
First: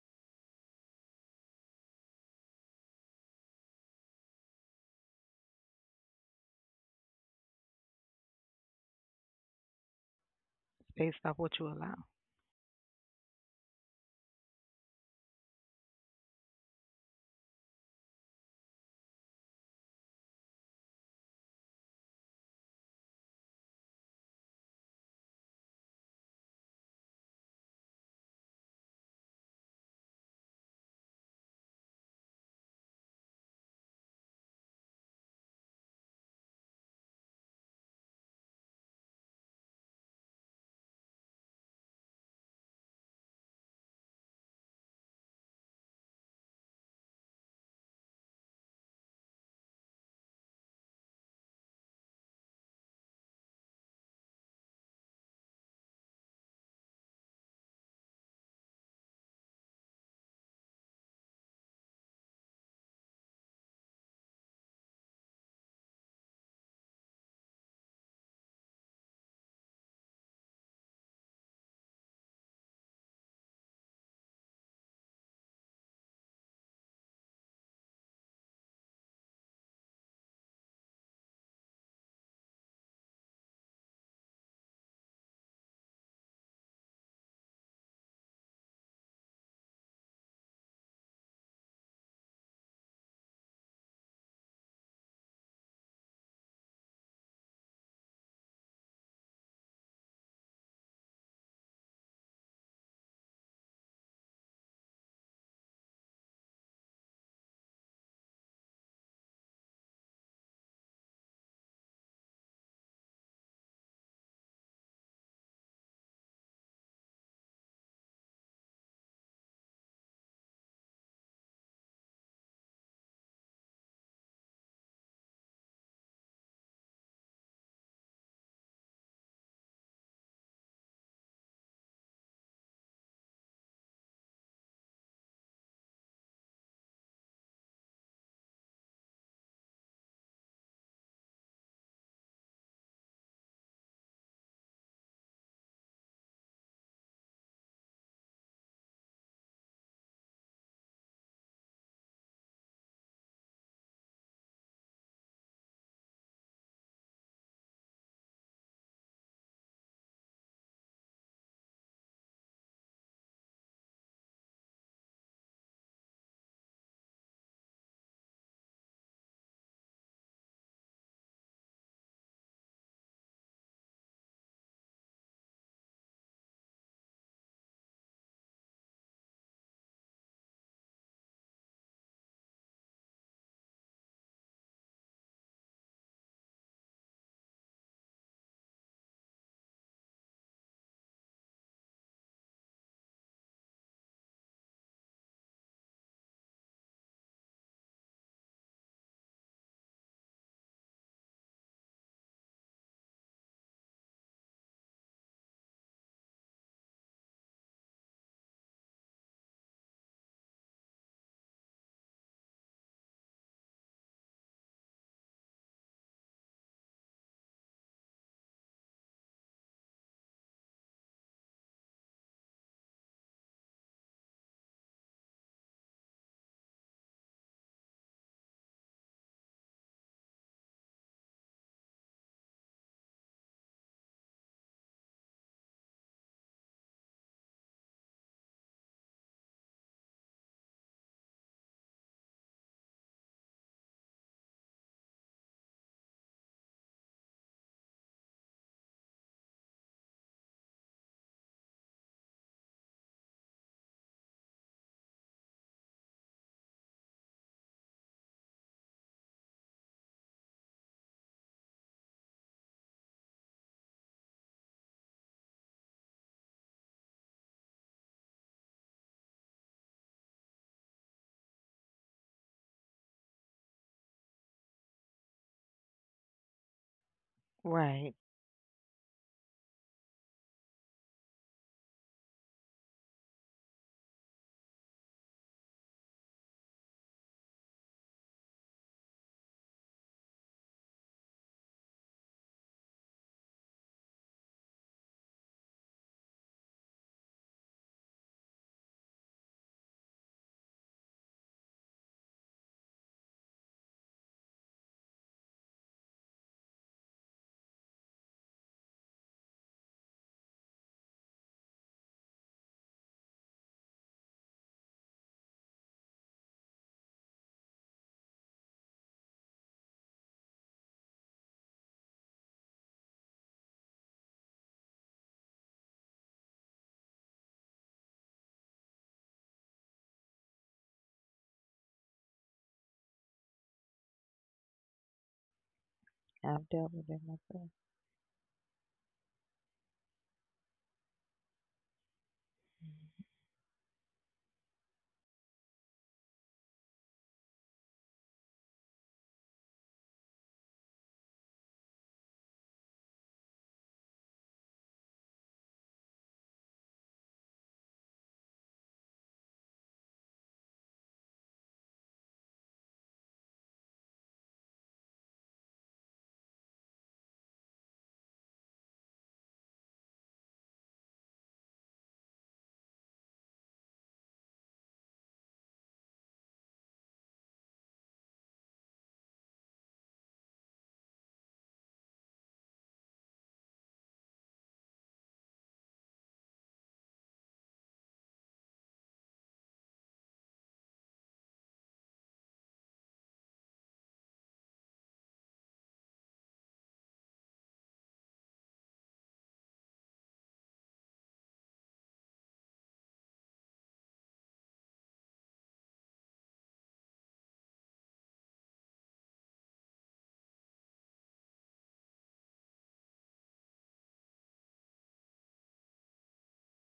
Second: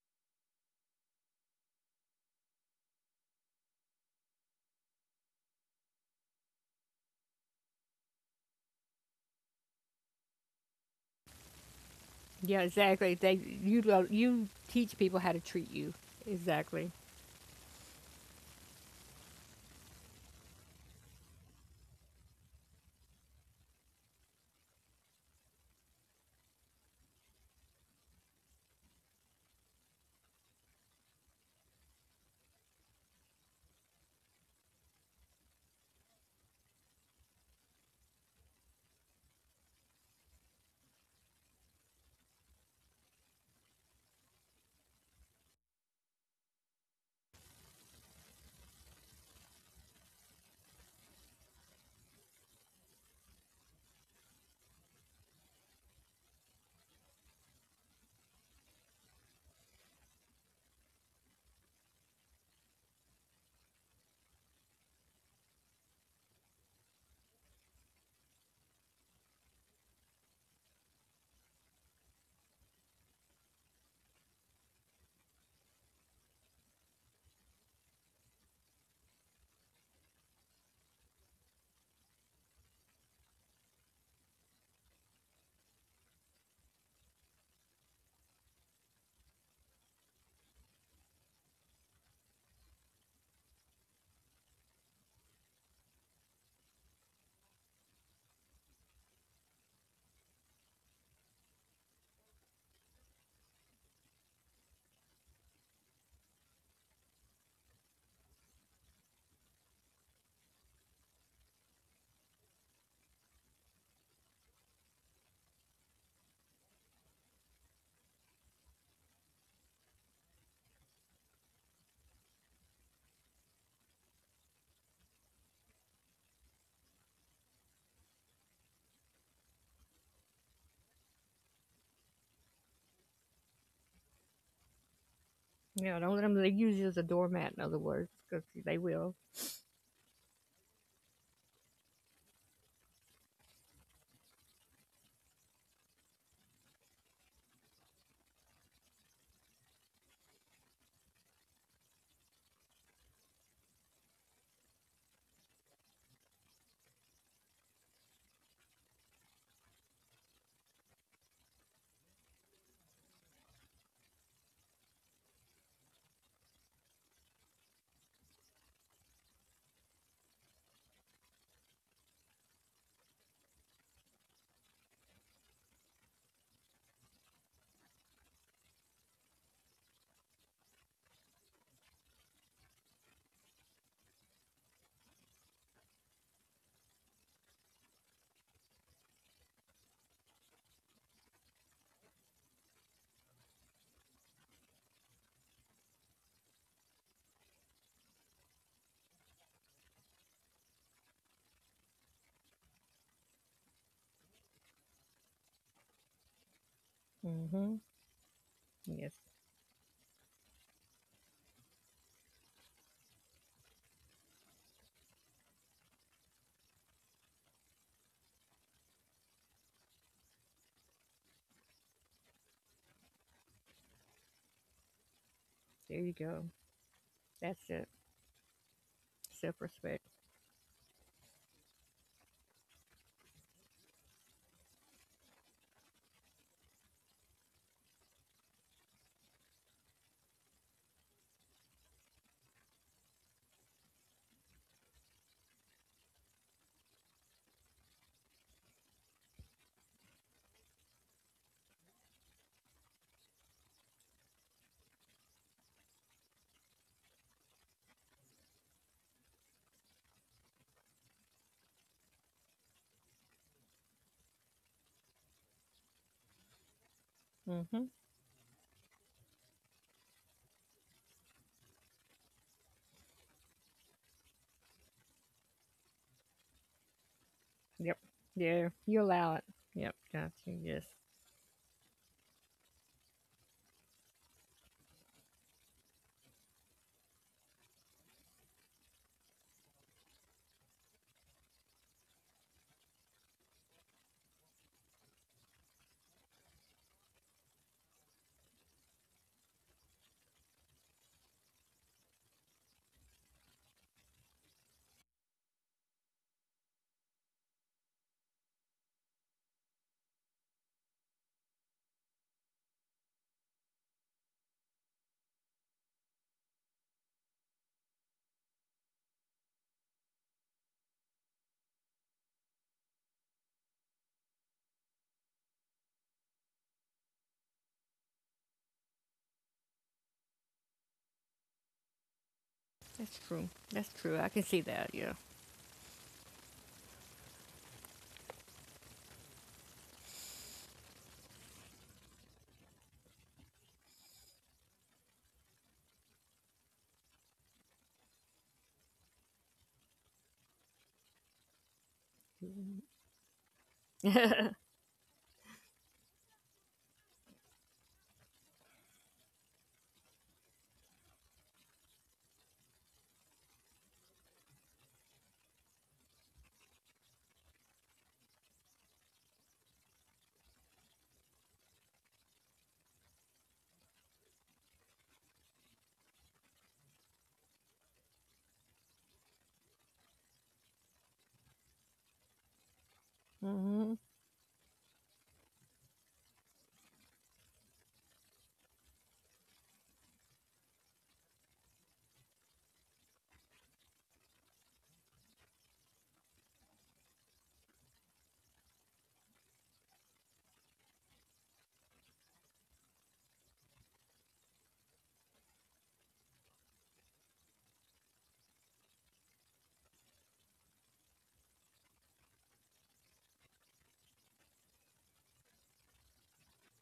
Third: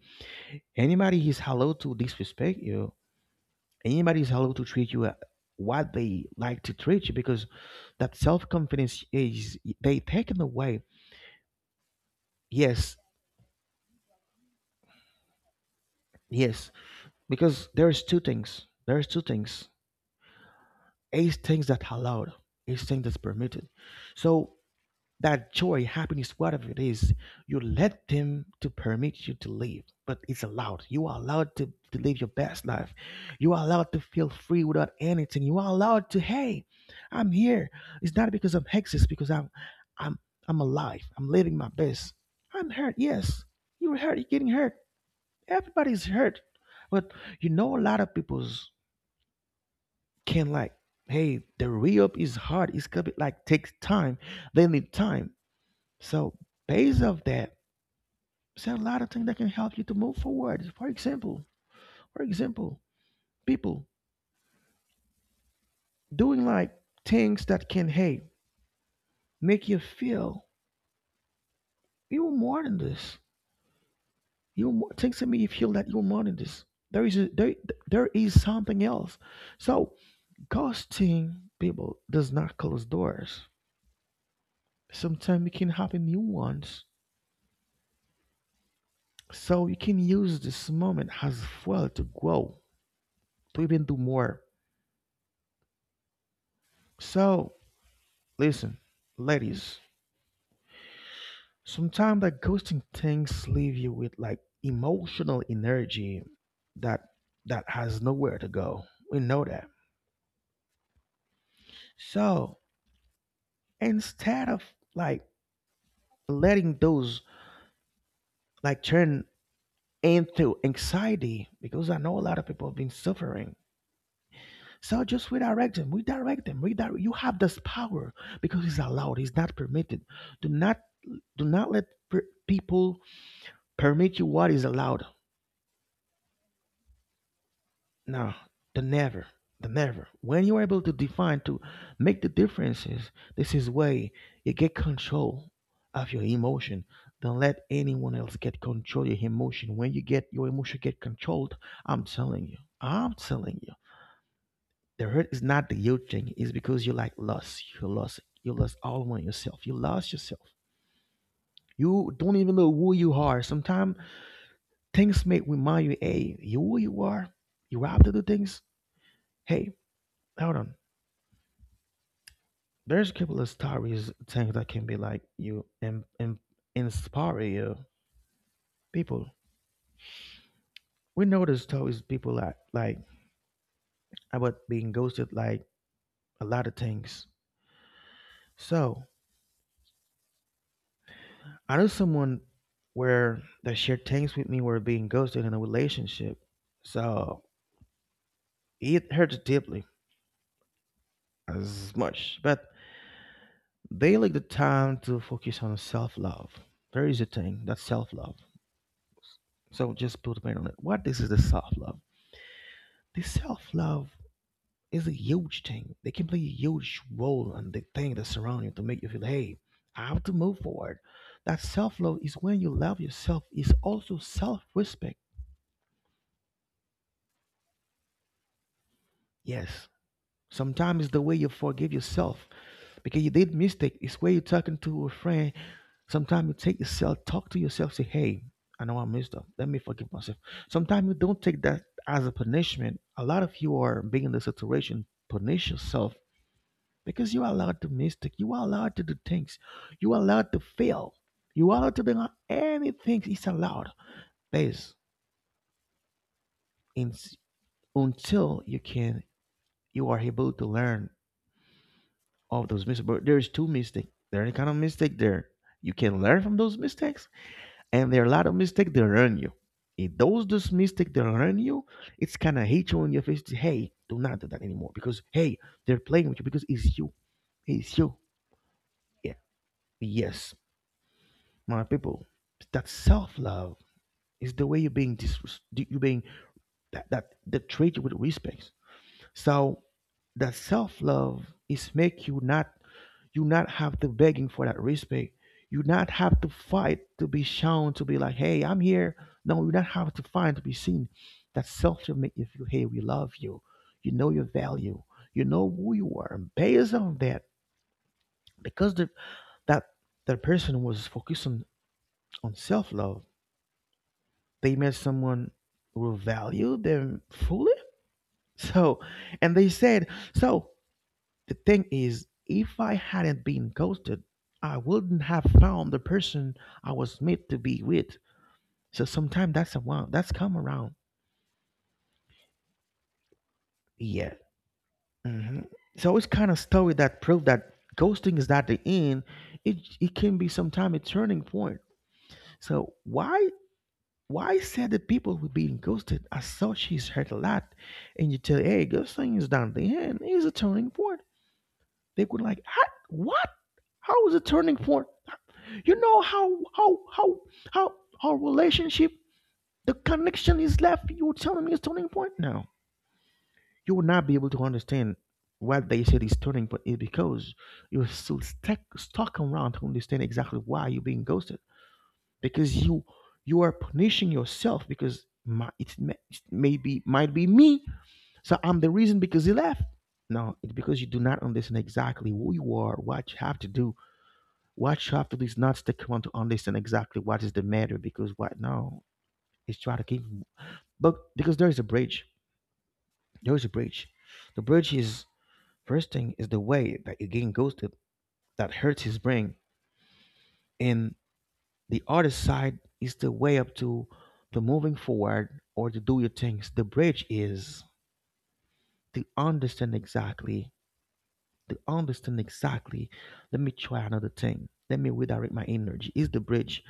anybody is hello to disrespect you. Anybody is hello to treat you what they like to treat you because that self confidence is they taken away.
It's based off what you allow.
Yeah,
Yes,
exactly. They you teach people how to treat you.
yes,
Exactly.
because there's two things, is things that allowed, is things that's permitted, so that joy happiness whatever it is you let them to permit you to live, but it's allowed. You are allowed to, live your best life. You are allowed to feel free without anything. You are allowed to, hey, I'm here. It's not because I'm hex, because I'm i'm I'm alive. I'm living my best. I'm hurt. Yes, you were hurt. You're getting hurt. Everybody's hurt. But you know a lot of people's, can like, hey, the re-up is hard. It's gonna be like takes time. They need time. So based off that, there's a lot of things that can help you to move forward. For example, for example people doing like things that can, hey, make you feel you're more than this. You more, things that make you feel that you're more than this. there is a, there, there is something else. So ghosting people does not close doors. Sometimes it can happen new ones. So you can use this moment as well to grow, to even do more. So listen, ladies, sometimes that ghosting things leave you with like emotional energy that has nowhere to go. We know that. So instead of, like, letting those, like, turn into anxiety, because I know a lot of people have been suffering. So just redirect them. Redirect them. Redirect. You have this power because it's allowed. It's not permitted. Do not let people permit you what is allowed.
Yeah, don't let them they use you as a doormat. In other words,
No,
because they
the
will.
never, the never. When you are able to define, to make the differences, this is way you get control of your emotion. Don't let anyone else get control of your emotion. When you get your emotion get controlled, I'm telling you, I'm telling you. The hurt is not the guilt thing. It's because you like lost. You lost. You lost all on yourself. You lost yourself. You don't even know who you are. Sometimes things make remind you, hey, you who you are. You have to do things. Hey, hold on. There's a couple of stories, things that can be like you and inspire you. People, we know the stories. People like about being ghosted, like a lot of things. So I knew someone where that shared things with me were being ghosted in a relationship. So it hurt deeply as much. But they like the time to focus on self love. There is a thing
hmm
that's self love.
Yes,
So just put a pin on it. What this is the self love? This self love is a huge thing. They can play a huge role on the thing that surround you to make you feel, hey, I have to move forward. That self love is when you love yourself. Is also self respect.
there you go. That's it. Self
Yes,
respect.
sometimes it's the way you forgive yourself because you did mistake. It's where you're talking to a friend. Sometimes you take yourself, talk to yourself, say, "Hey, I know I messed up. Let me forgive myself." Sometimes you don't take that as a punishment. A lot of you are being in the situation punish yourself because you are allowed to mistake. You are allowed to do things. You are allowed to fail. You are allowed to bring out anything. It's allowed. Please, in, until you can, you are able to learn of those mistakes. But there's two mistakes. There any kind of mistake there. You can learn from those mistakes,
hmm
and there are a lot of mistakes that learn you. If those mistakes that learn you, it's kind of hate you in your face, to, hey, do not do that anymore because hey, they're playing with you because it's you, it's
Yep.
you.
Right.
Yeah, you
Yeah,
allow it. Yep, gotcha.
yes,
Yes,
my people. That self love is the way you're being you being that treat you with respect. So that self love is make you not, you not have to begging for that respect. You not have to fight to be shown, to be like, hey, I'm here. No, you not have to fight to be seen. That self will make you feel, hey, we love you. You know your value. You know who you are, and based on that, because the, that person was focusing on self-love, they met someone who will value them fully [laughs] so and they said, so the thing is, if I hadn't been ghosted, I wouldn't have found the person I was meant to be with. So sometimes that's around, that's come around.
that's true. That's true. I
Yeah.
can see that. Yeah.
Hmm. So it's kind of
I've
story
dealt with
that
it
prove
myself.
that ghosting is not the end. It can be sometimes a turning point. So why said that people were being ghosted? I saw she's hurt a lot, and you tell, hey, ghosting is not the end. It's a turning point. They could like, "Huh? What? How is it turning
[laughs]
point? You know how our relationship, the connection is left. You're telling me it's turning point now. You will not be able to understand what they said is turning point is because you're still stuck around to understand exactly why you're being ghosted. Because you are punishing yourself because my, it may be might be me. So I'm the reason because he left. No, it's because you do not understand exactly who you are, what you have to
hmm
do,
hmm
what shop to do is not stick around to understand exactly what is the matter because what now is try to keep, but because there is a bridge. There is a bridge. The bridge is first thing is the way that again goes to that hurts his brain. And the other side is the way up to the moving forward or to do your things. The bridge is to understand exactly. To understand exactly. Let me try another thing. Let me redirect my energy. Is the bridge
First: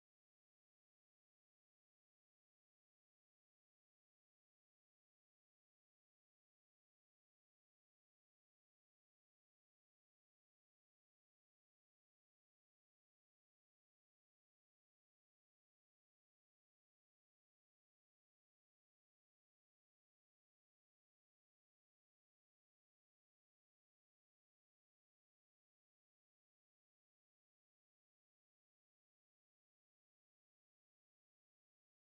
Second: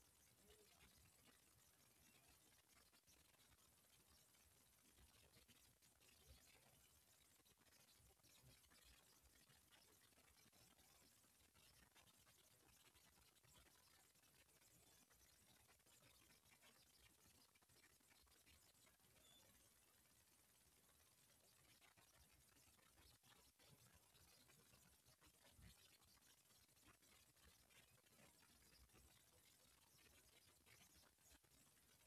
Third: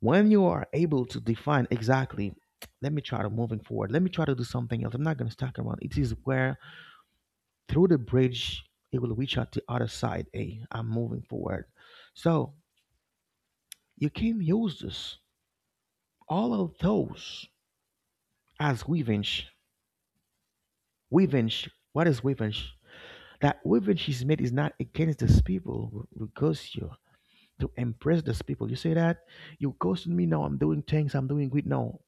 when you are able to define exactly, let me try to moving forward, let me try to do something else, I'm not going to stuck around. It is where through the bridge it will reach out the other side, a I'm moving forward. So you can use this, all of those, as revenge. Revenge, what is revenge? That revenge is made is not against these people because you, to impress these people, you say that you ghosted me, now I'm doing things, I'm doing good now.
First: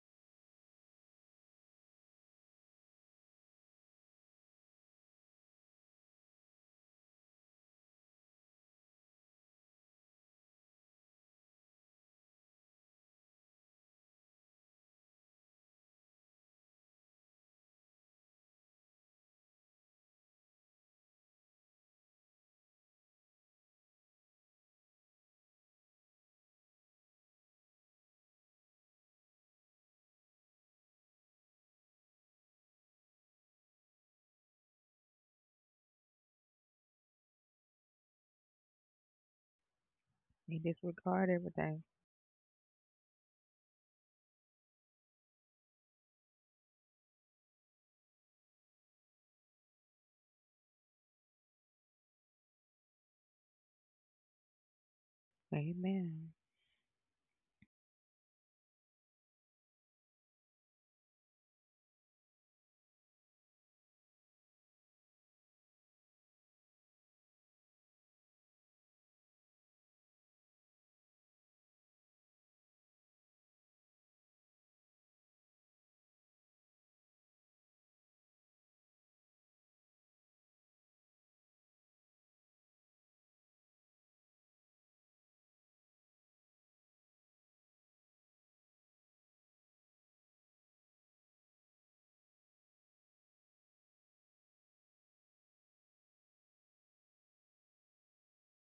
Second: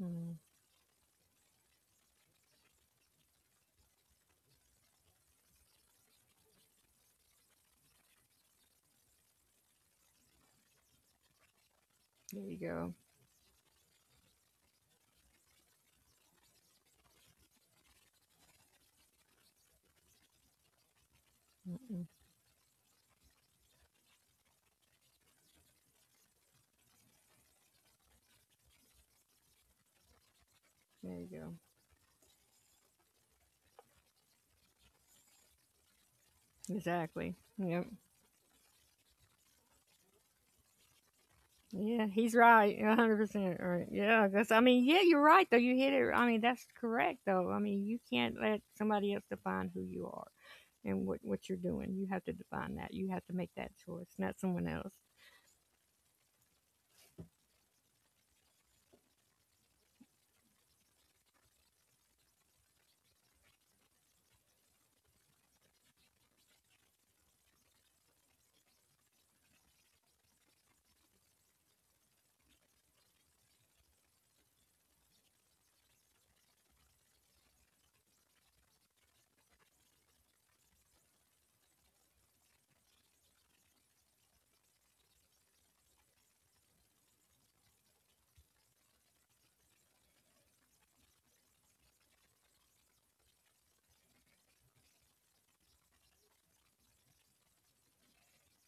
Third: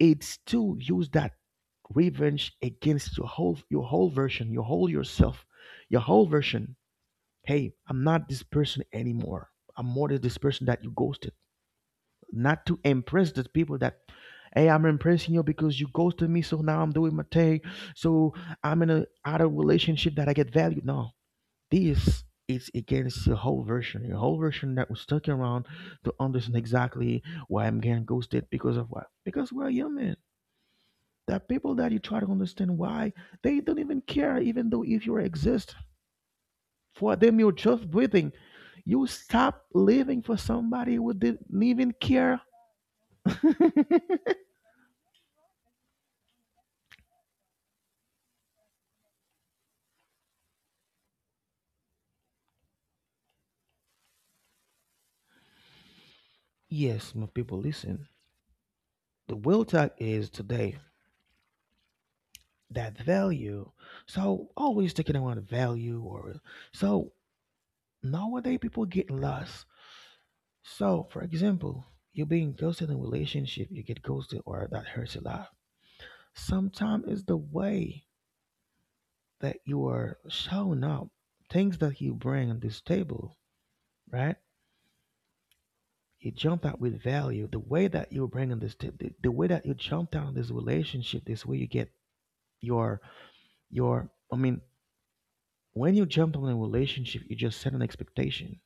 It
There
still use that revenge against your whole, version, your whole yourself, your whole version. Hey, I'm not this person anymore. I'm more than this person that you ghosted.
you
Not to
go.
impress the people that, hey, I'm impressing you because you ghosted me, so now I'm doing my thing. So I'm in a other relationship that I get value. No.
Mm-hmm.
This is against your whole version. Your whole version that was stuck around to understand exactly why I'm getting ghosted because of what? Because we're human,
There you
there are
go.
people that you try to understand why they don't even care, even though if you exist. For
Exactly.
them, you're
Yep.
just breathing. You stop living for
You
somebody who
disregard
didn't
everything.
even
Yeah, he's
care.
right. 100% right. Yeah, that's. I mean, yeah, you're right though. You hit it. I mean, that's correct though. I mean, you can't let somebody else define who you are and what you're doing. You have to define that. You have to make that choice, not someone else.
Amen.
Yes, my people, listen. The will talk is today that value. So always taking around value or, so nowadays people get lost. So for example, you're being ghosted in a relationship, you get ghosted or that hurts a lot. Sometimes it's the way that you are showing up, things that you bring on this table, right? You jump out with value. The way that you bring on this, the way that you jump down on this relationship, this way you get your your. I mean, when you jump on a relationship, you just set an expectation.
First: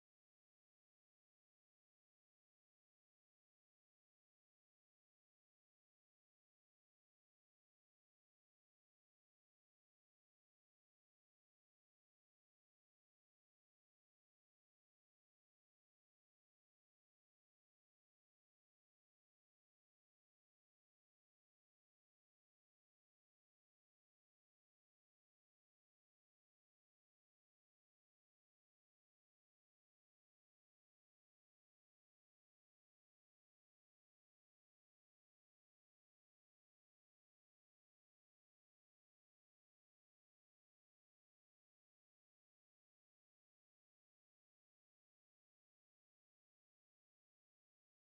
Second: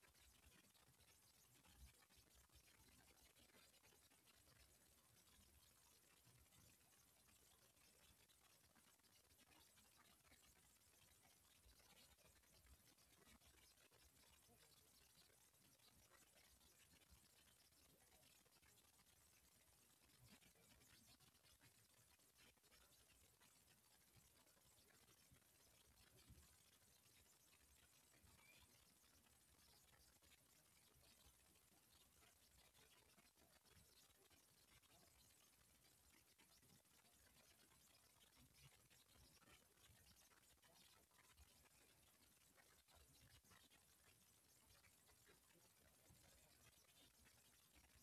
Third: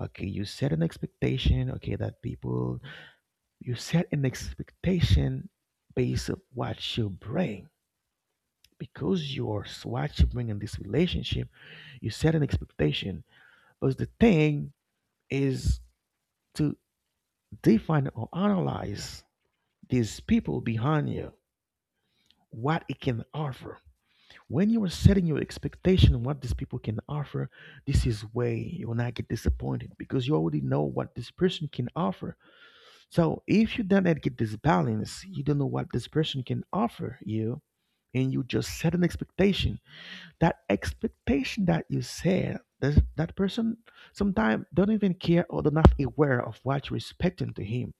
Okay, you set an expectation. Okay, that people, you set an expectation based on what you bring because you're what you bring in this relationship. You set an expectation, but the thing is, to define or analyze these people behind you, what it can offer. When you are setting your expectation on what these people can offer, this is where you will not get disappointed because you already know what this person can offer. So if you don't get this balance, you don't know what this person can offer you, and you just set an expectation, that expectation that you said that that person sometimes don't even care or they're not aware of what you're expecting to him,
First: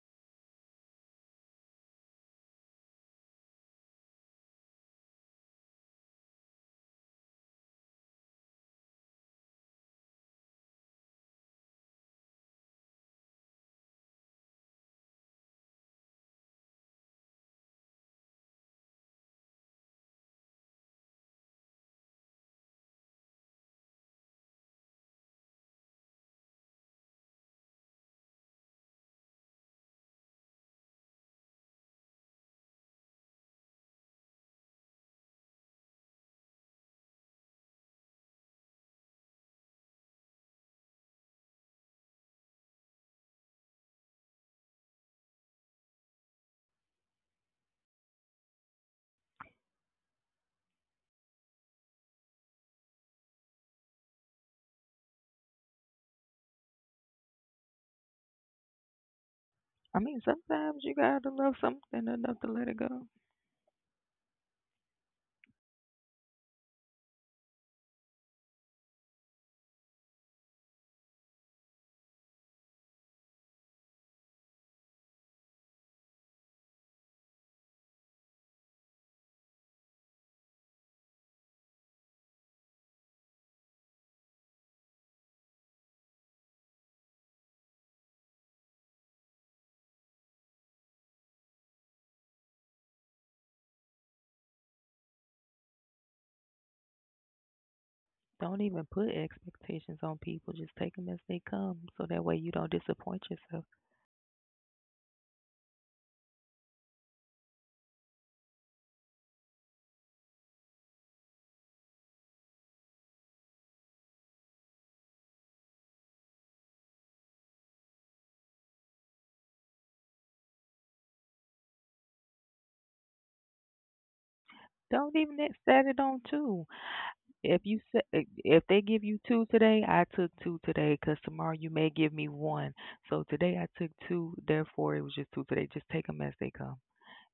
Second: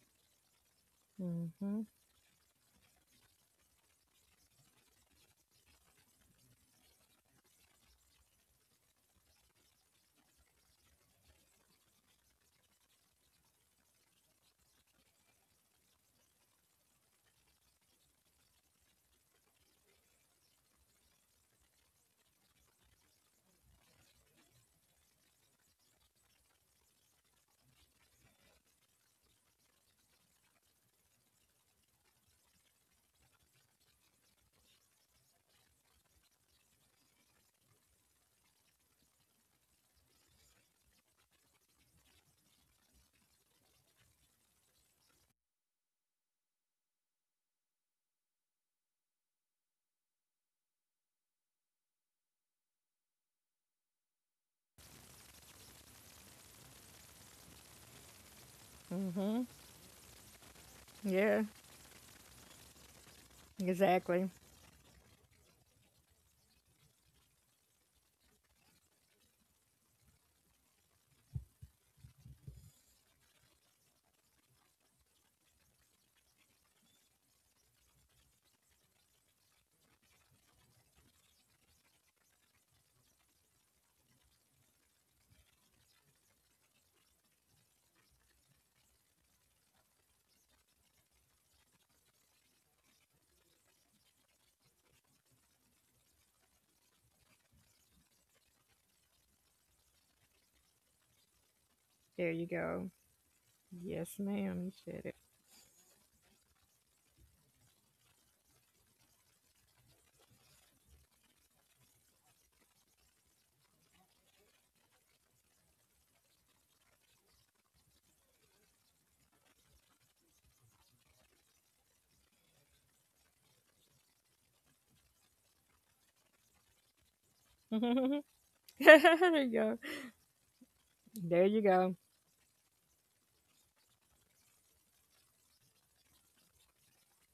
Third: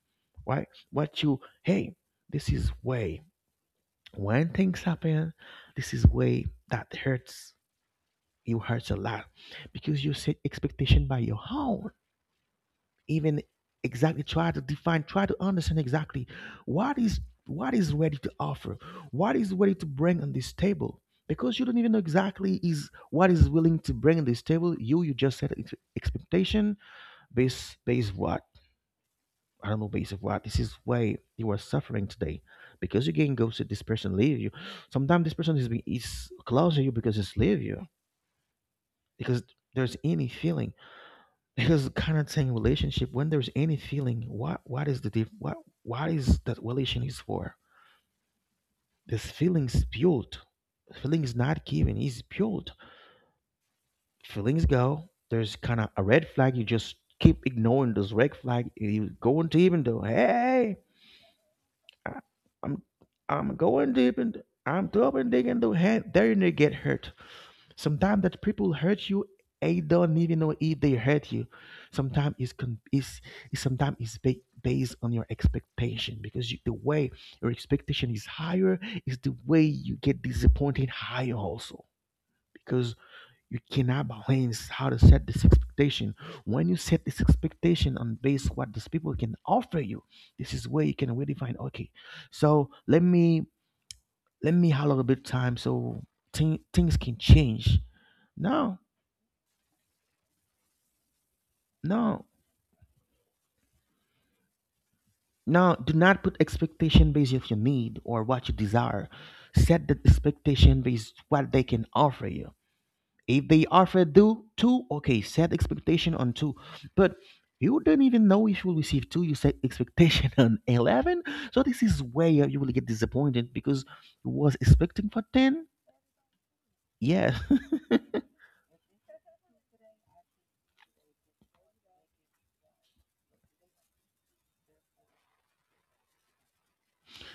right? What you,
Mhm.
hey, this is way when things happen, this is way that hurts you, hurts a lot because you set expectation by your own, even exactly try to define, try to understand exactly what is, what is ready to offer, what is ready to bring on this table, because you don't even know exactly is what is willing to bring on this table. You just set expectation based what, I don't know, based of what. This is why you are suffering today, because you can go to this person, leave you. Sometimes this person is is close to you because it's leave you, because there's any feeling. Because kind of saying relationship, when there's any feeling, what is the diff, what is that relation is for? This feelings built. Feelings not given is built. Feelings go. There's kind of a red flag. You just keep ignoring this red flag. You
Mhm.
going deep into,
I mean,
hey,
sometimes you gotta
Yeah.
love something
I,
enough to let it
I'm
go.
I'm going deep
Exactly.
into, I'm deep and digging the hand. There you need to get hurt. Sometimes that people hurt you, they don't even know if they hurt you. Sometimes is sometimes based on your expectation, because you, the way your expectation is higher is the way you get disappointed higher also, because you cannot balance how to set this expectation. When you set this expectation on base what these people can offer you, this is where you can really find okay. So let me have a little bit time so things can change.
Don't
No,
even put expectations on people. Just take them as they come, so
no,
that
There
way
you
you don't
go.
disappoint yourself.
Yes, ma'am. You said it.
no, do not put expectation based of your need or what you desire. Set the expectation based what they can offer you. If they offer do two, okay, set expectation on two. But you don't even know if you will receive two, you set expectation [laughs] on 11. So this is where you will get disappointed because you was expecting
Don't
for
even ex-
ten.
set it on two.
Yeah.
If
[laughs]
you set, if they give you
there
two
you go.
today, I took two today, 'cause
There
tomorrow
you
you may
go.
give me one. So today I took two, therefore it was just two today. Just take them as they come,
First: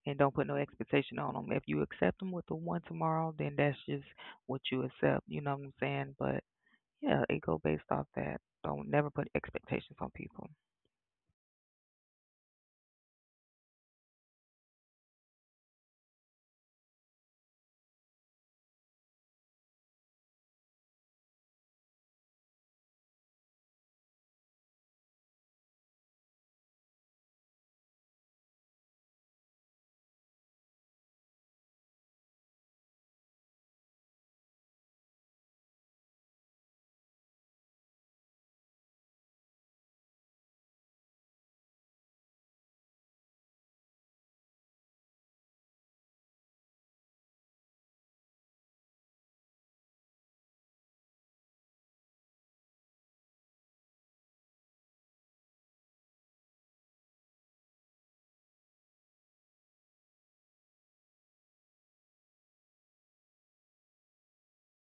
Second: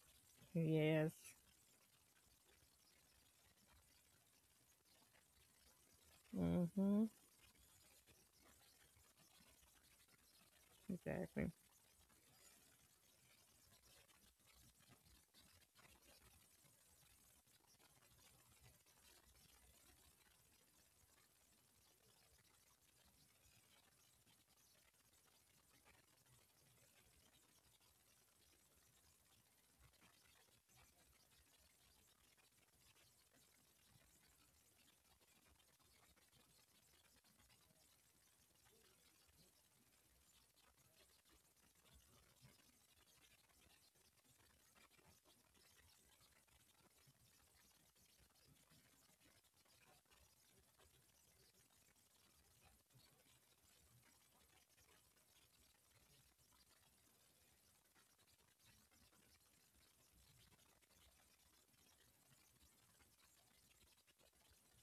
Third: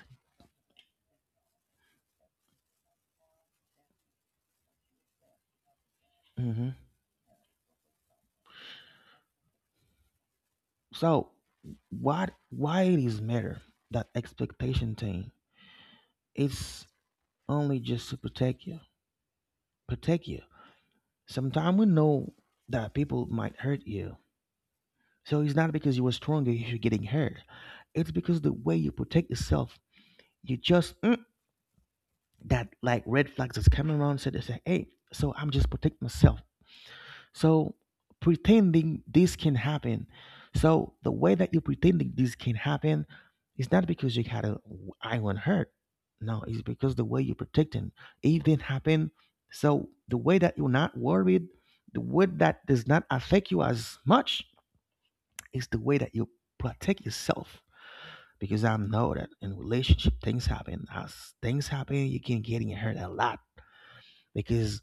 and don't put no
Yes.
expectation on them. If you accept them with the one tomorrow, then that's just what you accept. You know what I'm saying?
[laughs]
But
Hmm.
Mhm.
yeah, it go based off that. Don't never put expectations on people.
So
Exactly.
what, why it is matter that expectation thing? It's only just to protect you. Protect you. Sometimes we know that people might hurt you. So it's not because you were stronger you're getting hurt. It's because the way you protect yourself, you just that like red flags that's coming around. So they say, hey, so I'm just protect myself. So pretending this can happen. So the way that you're pretending this can happen is not because you had a eye on hurt. No, it's because the way you're protecting. It didn't happen. So the way that you're not worried, the way that does not affect you as much is the way that you protect yourself. Because I know that in relationship things happen. As things happen, you can get hurt a lot because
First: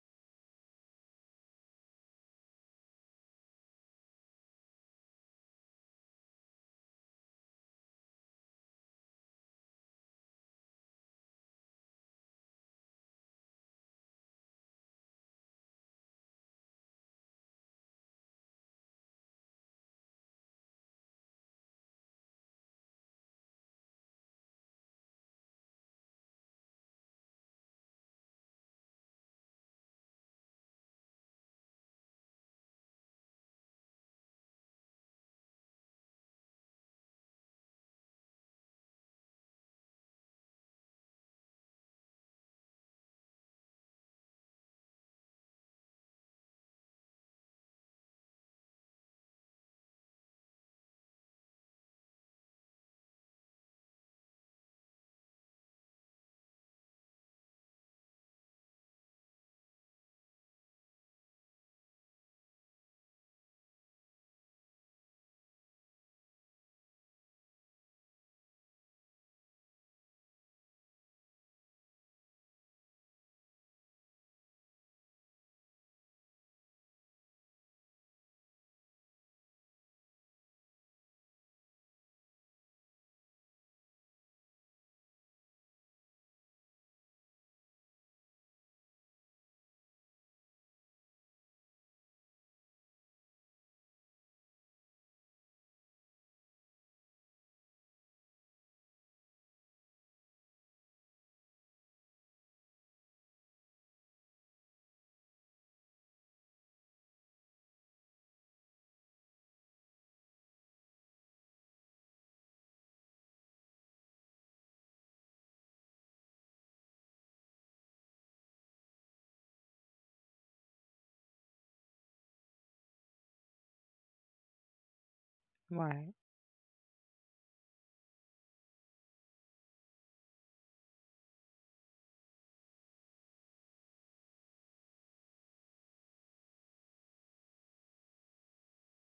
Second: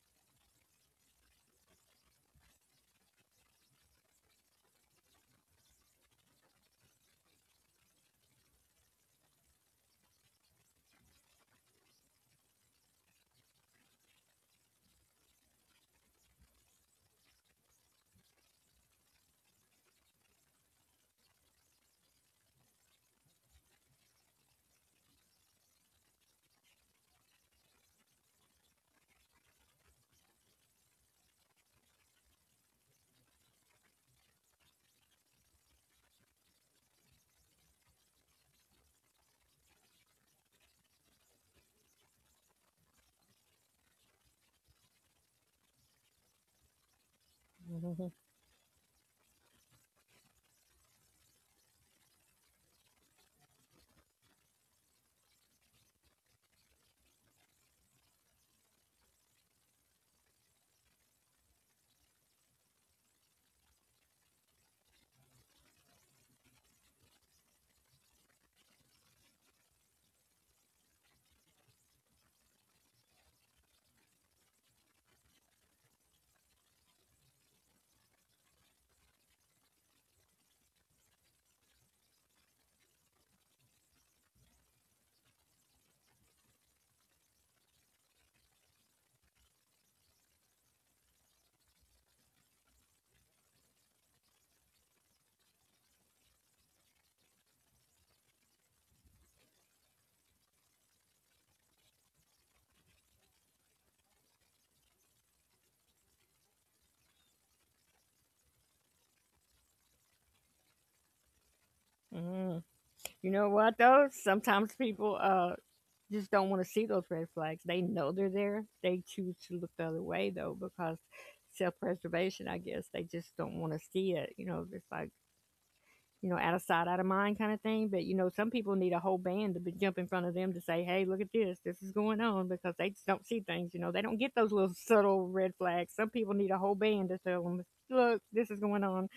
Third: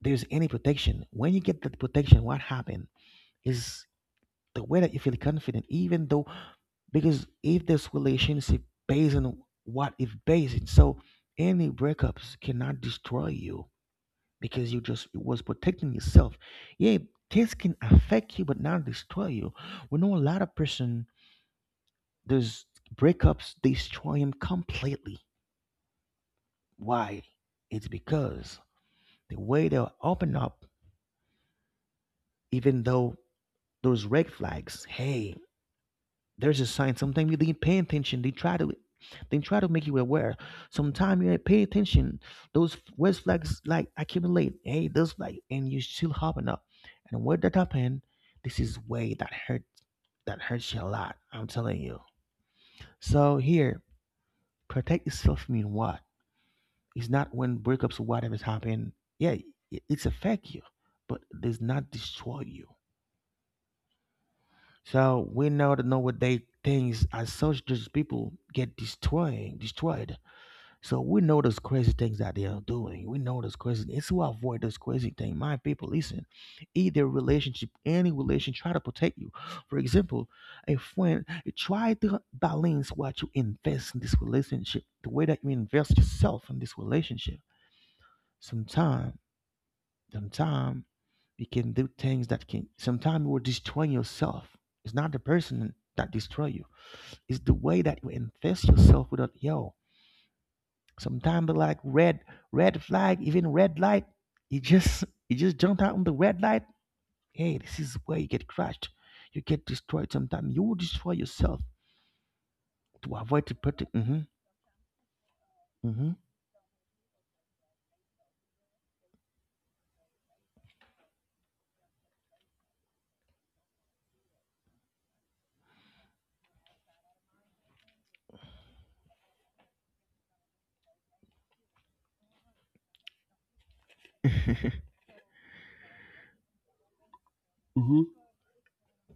there's any protection. When you get that protection, what happened? Is the way that you feel confident, even though, because if this relationship based on what it's based in, so any breakups cannot destroy you, because you just was protecting yourself. Yeah, this can affect you but not destroy you. We know a lot of person those breakups destroy him completely. Why? It's because the way they open up, even though those red flags, hey, there's a sign. Sometimes you didn't pay attention. They try to make you aware. Sometimes you ain't pay attention. Those red flags like accumulate. Hey, those flag, and you still hopping up. And when that happen,
Mhm.
this is way that hurt, that hurts you a lot. I'm telling you. So here, protect yourself mean what? It's not when breakups or whatever's happened. Yeah, it's affect you, but it does not destroy you. So we know that nowadays things as such, those people get destroyed. So we know those crazy things that they are doing. We know those crazy. It's to avoid those crazy things. My people, listen. Either relationship, any relation, try to protect you. For example, a friend, try to balance what you invest in this relationship, the way that you invest yourself in this relationship. Sometimes Sometimes you can do things that can sometimes you will destroy yourself. It's not the person that destroy you. It's the way that you invest yourself without yo. Sometimes like red flag, even red light, you just you just jump out on the red light. Hey, this is where you get crushed. You get destroyed sometimes. You will destroy yourself
Mhm.
to
You
avoid
know
to
what
protect.
though?
Mm-hmm.
Sometimes people
Mm-hmm.
just don't want to see those red flags. They know they're there. They choose to look the other way though because self-preservation, I guess. They just don't want to see it. You know, it's like
Right.
you know, out of sight, out of mind kind of thing. But you know, some people need a whole band to be, jump in front of them to say, "Hey, look at this. This is going on," because they just don't see things. You know, they don't get those little [laughs]
[laughs]
subtle red flags. Some people need a whole band to tell them, "Look, this is going on."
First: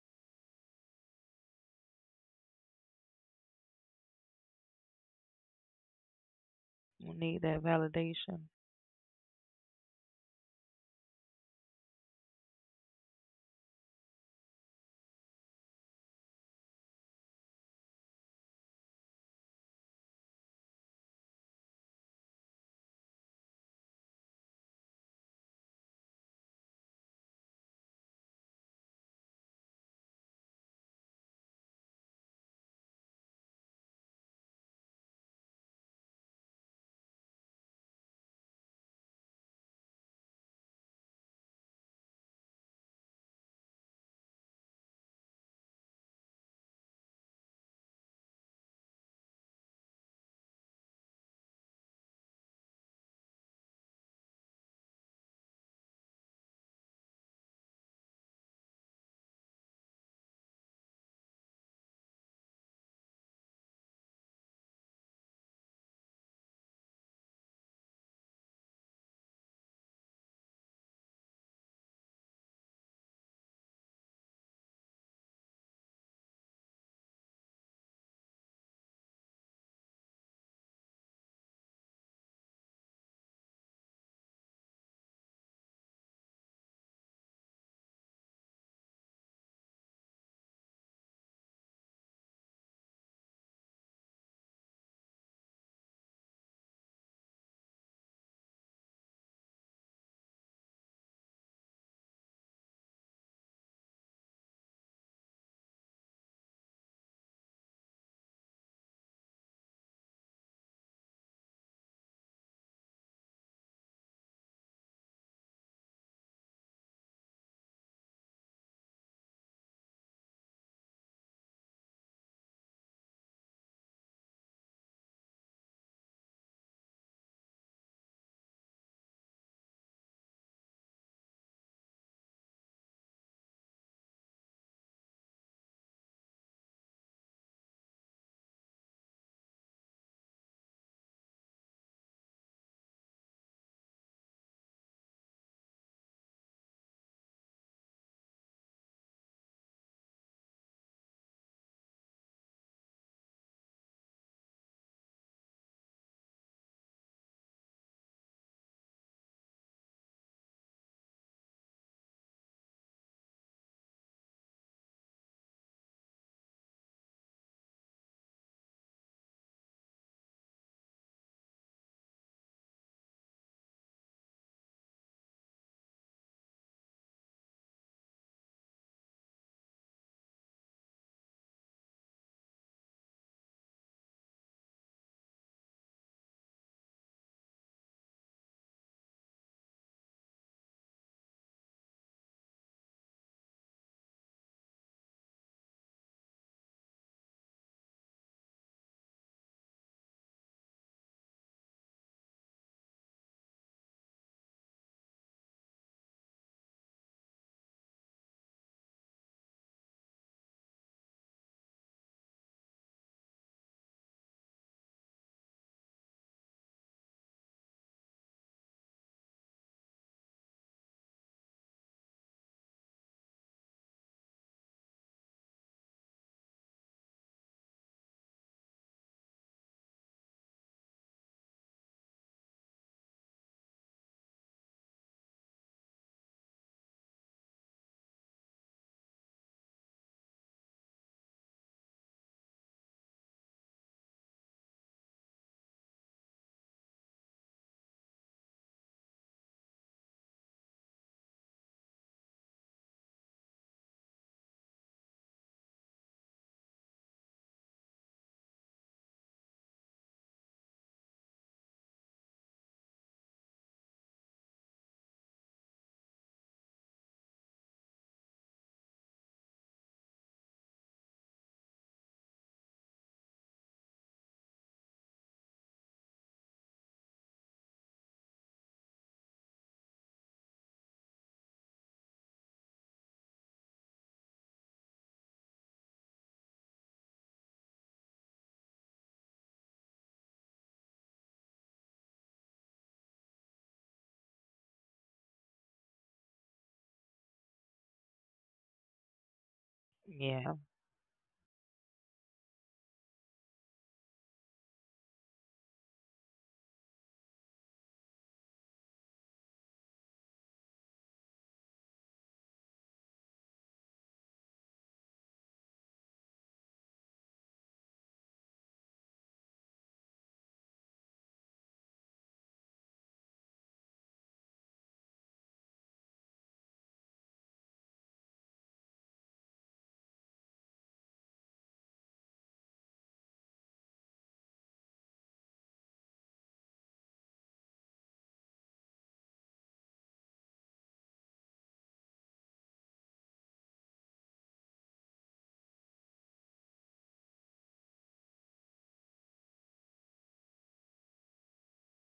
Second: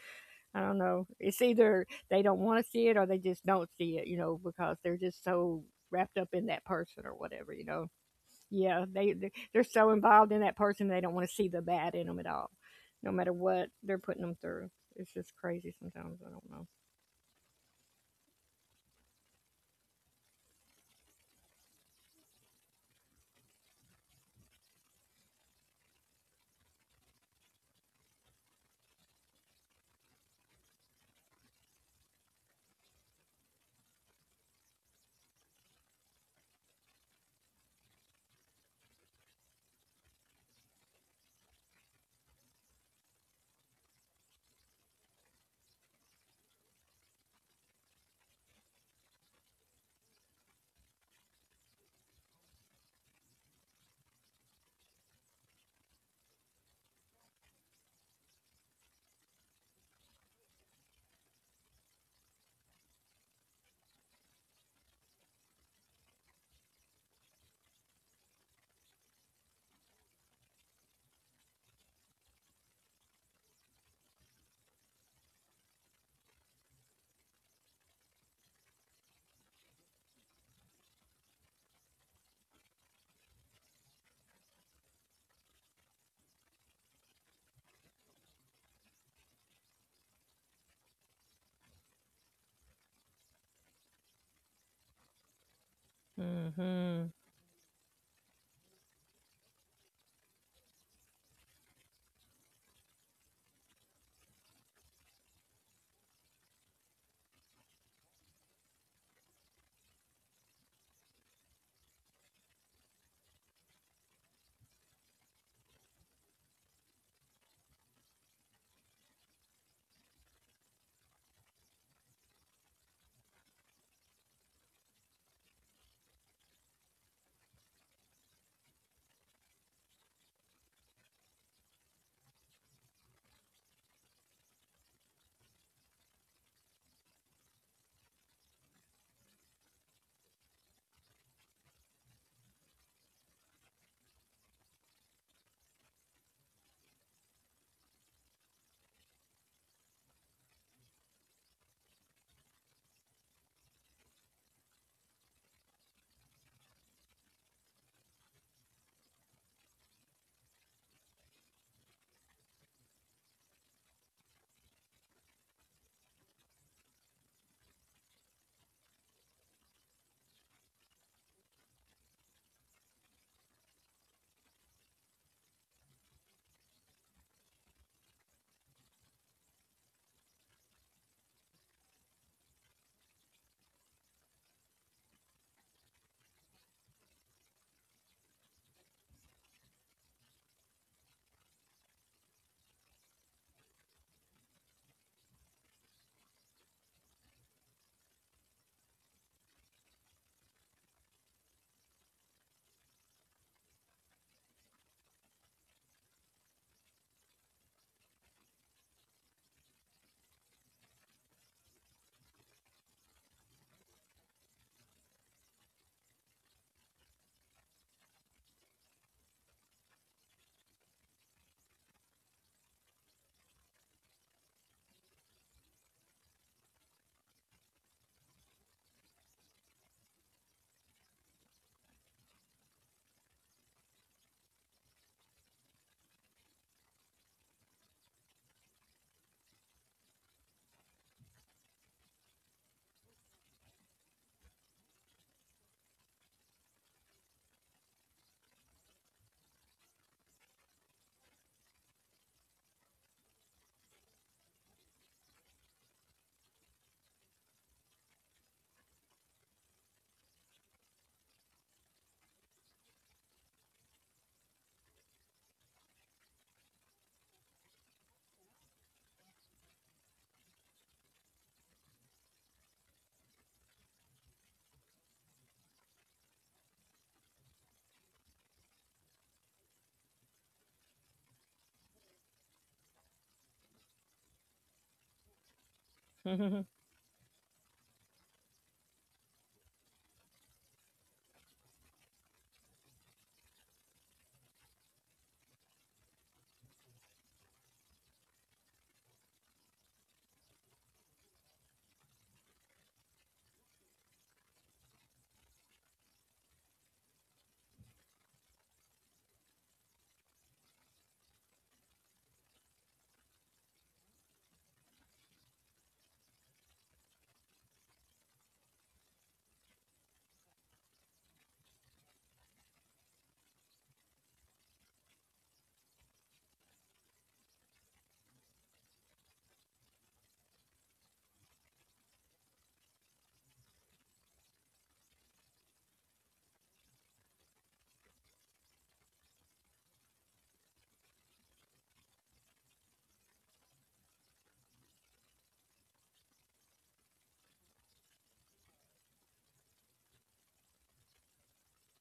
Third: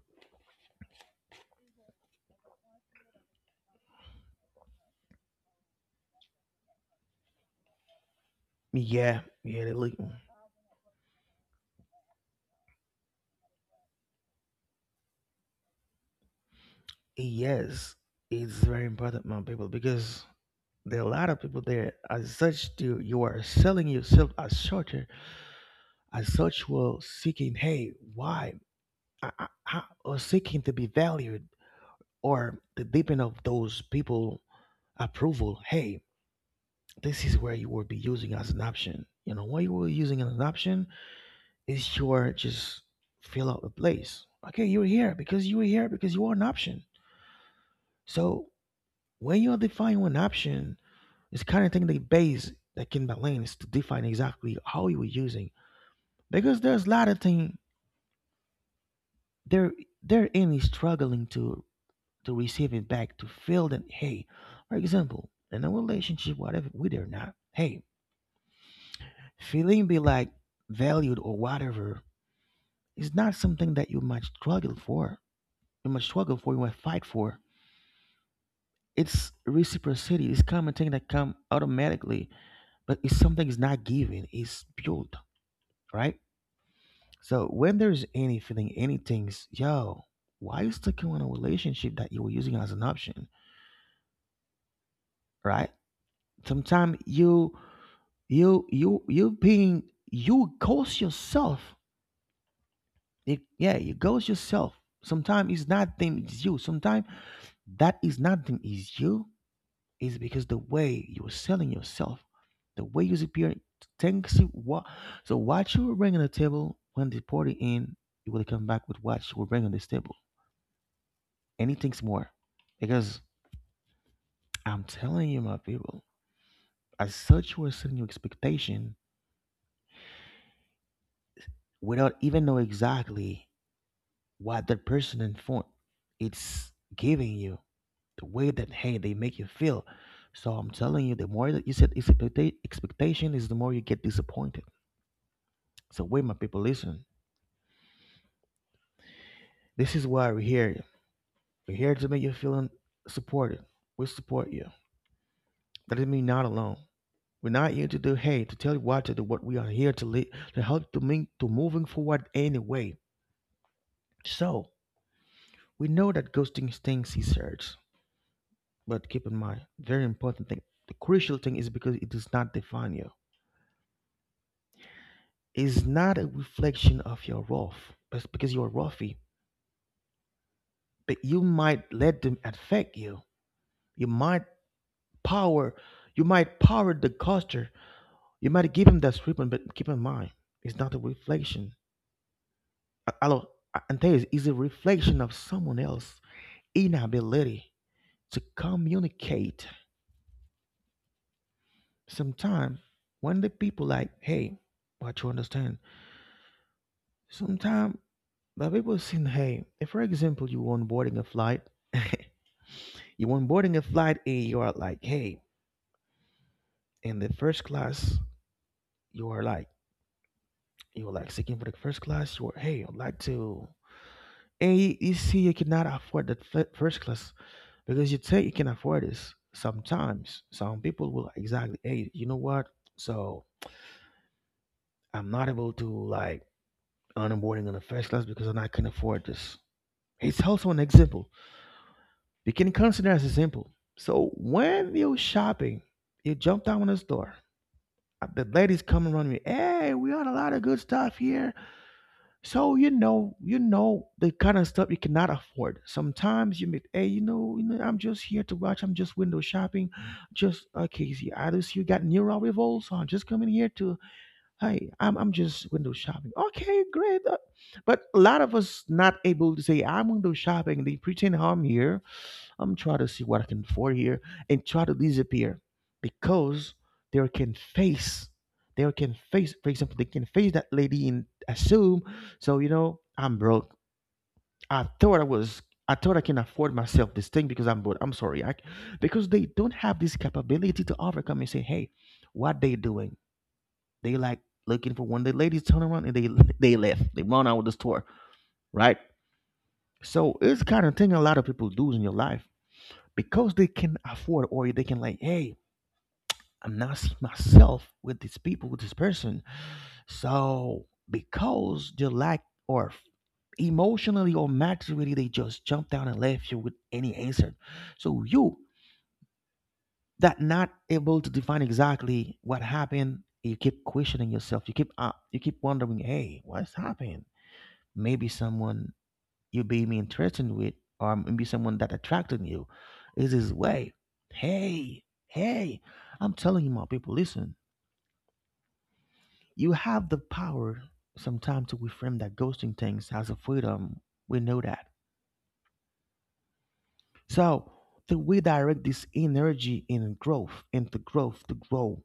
I don't know. It's either they don't want to see it or they just don't see it, you know, because they're just so wrapped up in that person
You
or
need
whatever,
that
you know.
validation.
Yeah,
Yeah,
they're
yeah, they
so
look-
involved in that person they don't want to see the bad in them at all, no matter what they're putting them through. It's just crazy sometimes. I don't know.
yes, it's very important, my people, because there are a lot of people there. As such, do you are selling yourself as shorter. As such, will seeking, hey, why? I- or seeking to be valued, or the deepen of those people approval. Hey, this is where you will be using as an option. You know, what you were using as an option is your just fill out the place. Okay, you're here because you were here because you are an option. So when you're defining an option, it's kind of thing they base like in that lane is to define exactly how you were using, because there's a lot of thing they're they're only struggling to receive it back to feel that, hey, for example, in a relationship, whatever with or not, hey, feeling be like valued or whatever is not something that you might struggle for. You might struggle for, you might fight for. It's reciprocity, it's common thing that come automatically, but it's something is not given, it's built, right? So when there's any feeling, any things, yo, why you stuck in a relationship that you were using as an option, right? Sometimes
Mhm.
you being, you ghost yourself. It, yeah, you ghost yourself. Sometimes it's not them, it's you. Sometimes that is not them, is you. Is because the way you're selling yourself, the way you appear, thanks you what. So what you were bringing to the table when the party in, you will come back with what you will bring on this table anything's more. Because I'm telling you, my people, as such, we're setting your expectation without even know exactly what that person in front it's giving you, the way that hey they make you feel. So I'm telling you, the more that you set expectation is the more you get disappointed. So wait, my people, listen. This is why we're here. We're here to make you feel supported. We support you. That doesn't mean you're not alone. We're not here to do hate, to tell you what to do, what we are here to lead, to help to move to moving forward anyway. So we know that ghosting stings is hurts, but keep in mind, very important thing. The crucial thing is because it does not define you. It's not a reflection of your worth. It's because you're roughy. But you might let them affect you. You might power you might power the culture. You might give him that treatment, but keep in mind, it's not a reflection. A- hello, and this is a reflection of someone else's inability to communicate. Sometimes, when the people like, hey, what you understand? Sometimes the people saying, hey, if for example you want boarding a flight, [laughs] you want boarding a flight and you are like, hey, in the first class, you are like, you are like seeking for the first class. You are, hey, I'd like to, and you see you cannot afford that first class. Because you think you can afford this, sometimes some people will exactly, hey, you know what, so I'm not able to like onboarding on the first class because I can afford this. It's also an example, you can consider as a example. So when you're shopping, you jump down on the store, the ladies come around you, hey, we got a lot of good stuff here. So you know the kind of stuff you cannot afford. Sometimes you make, hey, you know, I'm just here to watch. I'm just window shopping. Just okay, see, I just you got near our revolt, so I'm just coming here to, hey, I'm just window shopping. Okay, great. But a lot of us not able to say I'm window shopping. They pretend I'm here, I'm trying to see what I can afford here and try to disappear because they can face they can face for example they can face that lady and assume, so you know I'm broke. I thought I thought I can
Mhm.
afford myself this thing because I'm broke. I'm sorry. Because they don't have this capability to overcome and say, hey, what they doing? They like looking for one the ladies turn around and they left. They run out of the store. Right? So
Yeah,
it's kind of thing a lot of people do in your life. Because they can afford or they can like, hey, I'm not seeing myself with these people, with this person, so because they lack or emotionally or maturity, they just jump down and left you with any answer. So you that not able to define exactly what happened, you keep questioning yourself, you keep wondering, hey, what's happened? Maybe someone you being interested with, or maybe someone that attracted you, is his way. Hey, hey, I'm telling you, my people, listen, you have the power sometimes to reframe that ghosting things as a freedom. We know that. So to redirect this energy in growth, into growth to grow.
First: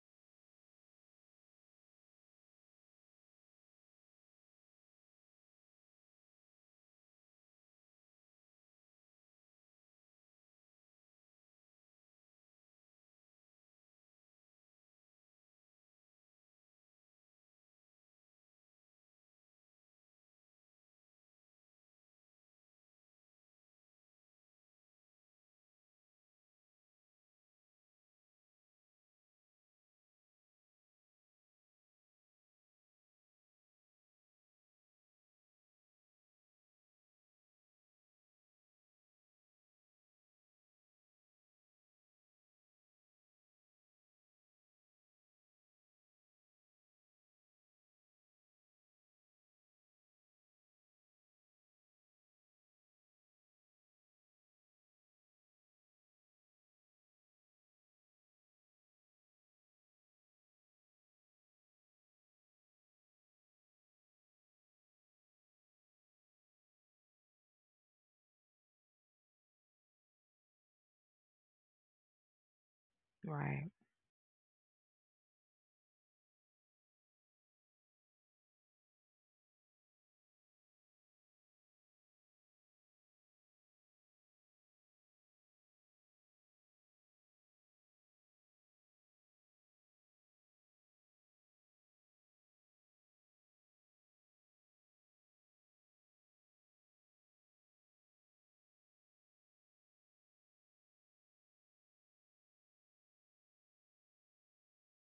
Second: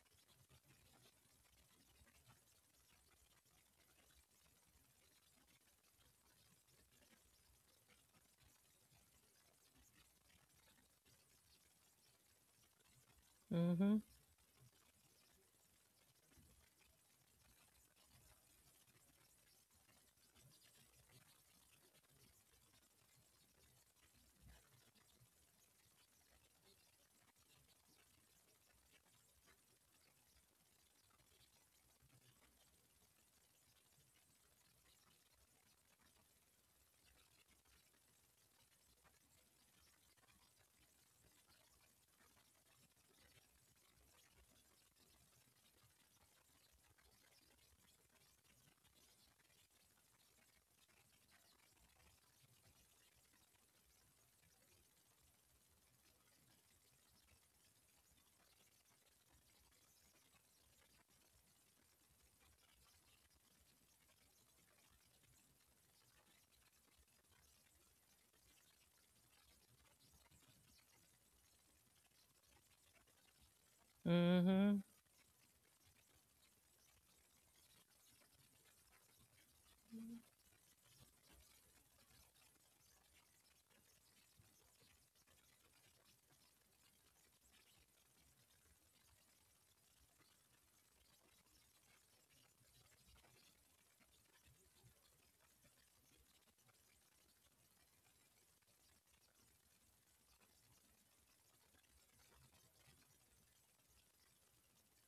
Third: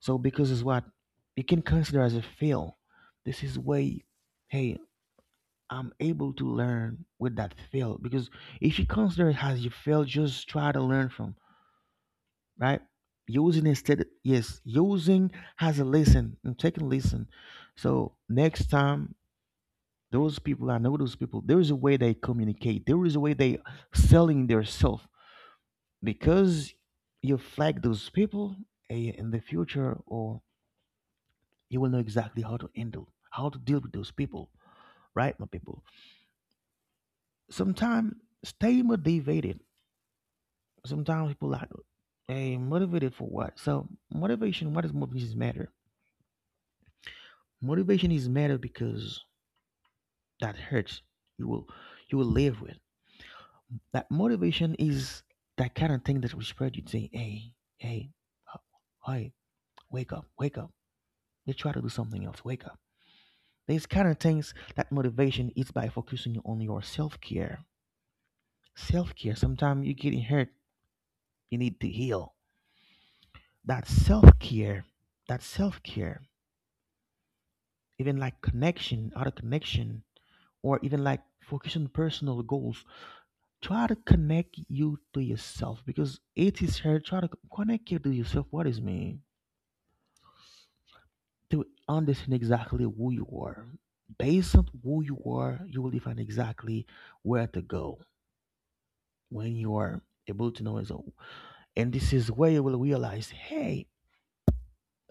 So because it's what you can consider as a fail. This is way, hey, I'm able to learn with that fail, because if you consider it as you fail, just try to learn from, right. Using
Mhm.
instead, yes, using has a lesson. I'm taking lesson. So next time, those people, I know those people. There is a way they communicate. There is a way they selling their self, because you flag those people, eh, in the future, or you will know exactly how to handle, how to deal with those people, right, my people. Sometimes stay motivated. Sometimes people like, hey, motivated for what? So motivation, what does motivation matter? Motivation is matter because that hurts. You will, you will live with that motivation. Is that kind of thing that will spread? You say, hey, hey, uh, hey, wake up, wake up, let's try to do something else, wake up. These kind of things that motivation is by focusing on your self-care. Self-care, sometimes you're getting hurt, you need to heal.
right.
that
Mhm.
self-care that self-care even like connection, other connection, or even like focus on personal goals. Try to connect you to yourself because it is here. Try to connect you to yourself. What is me? To understand exactly who you are. Based on who you are, you will define exactly where to go. When you are able to know as a, and this is where you will realize, hey,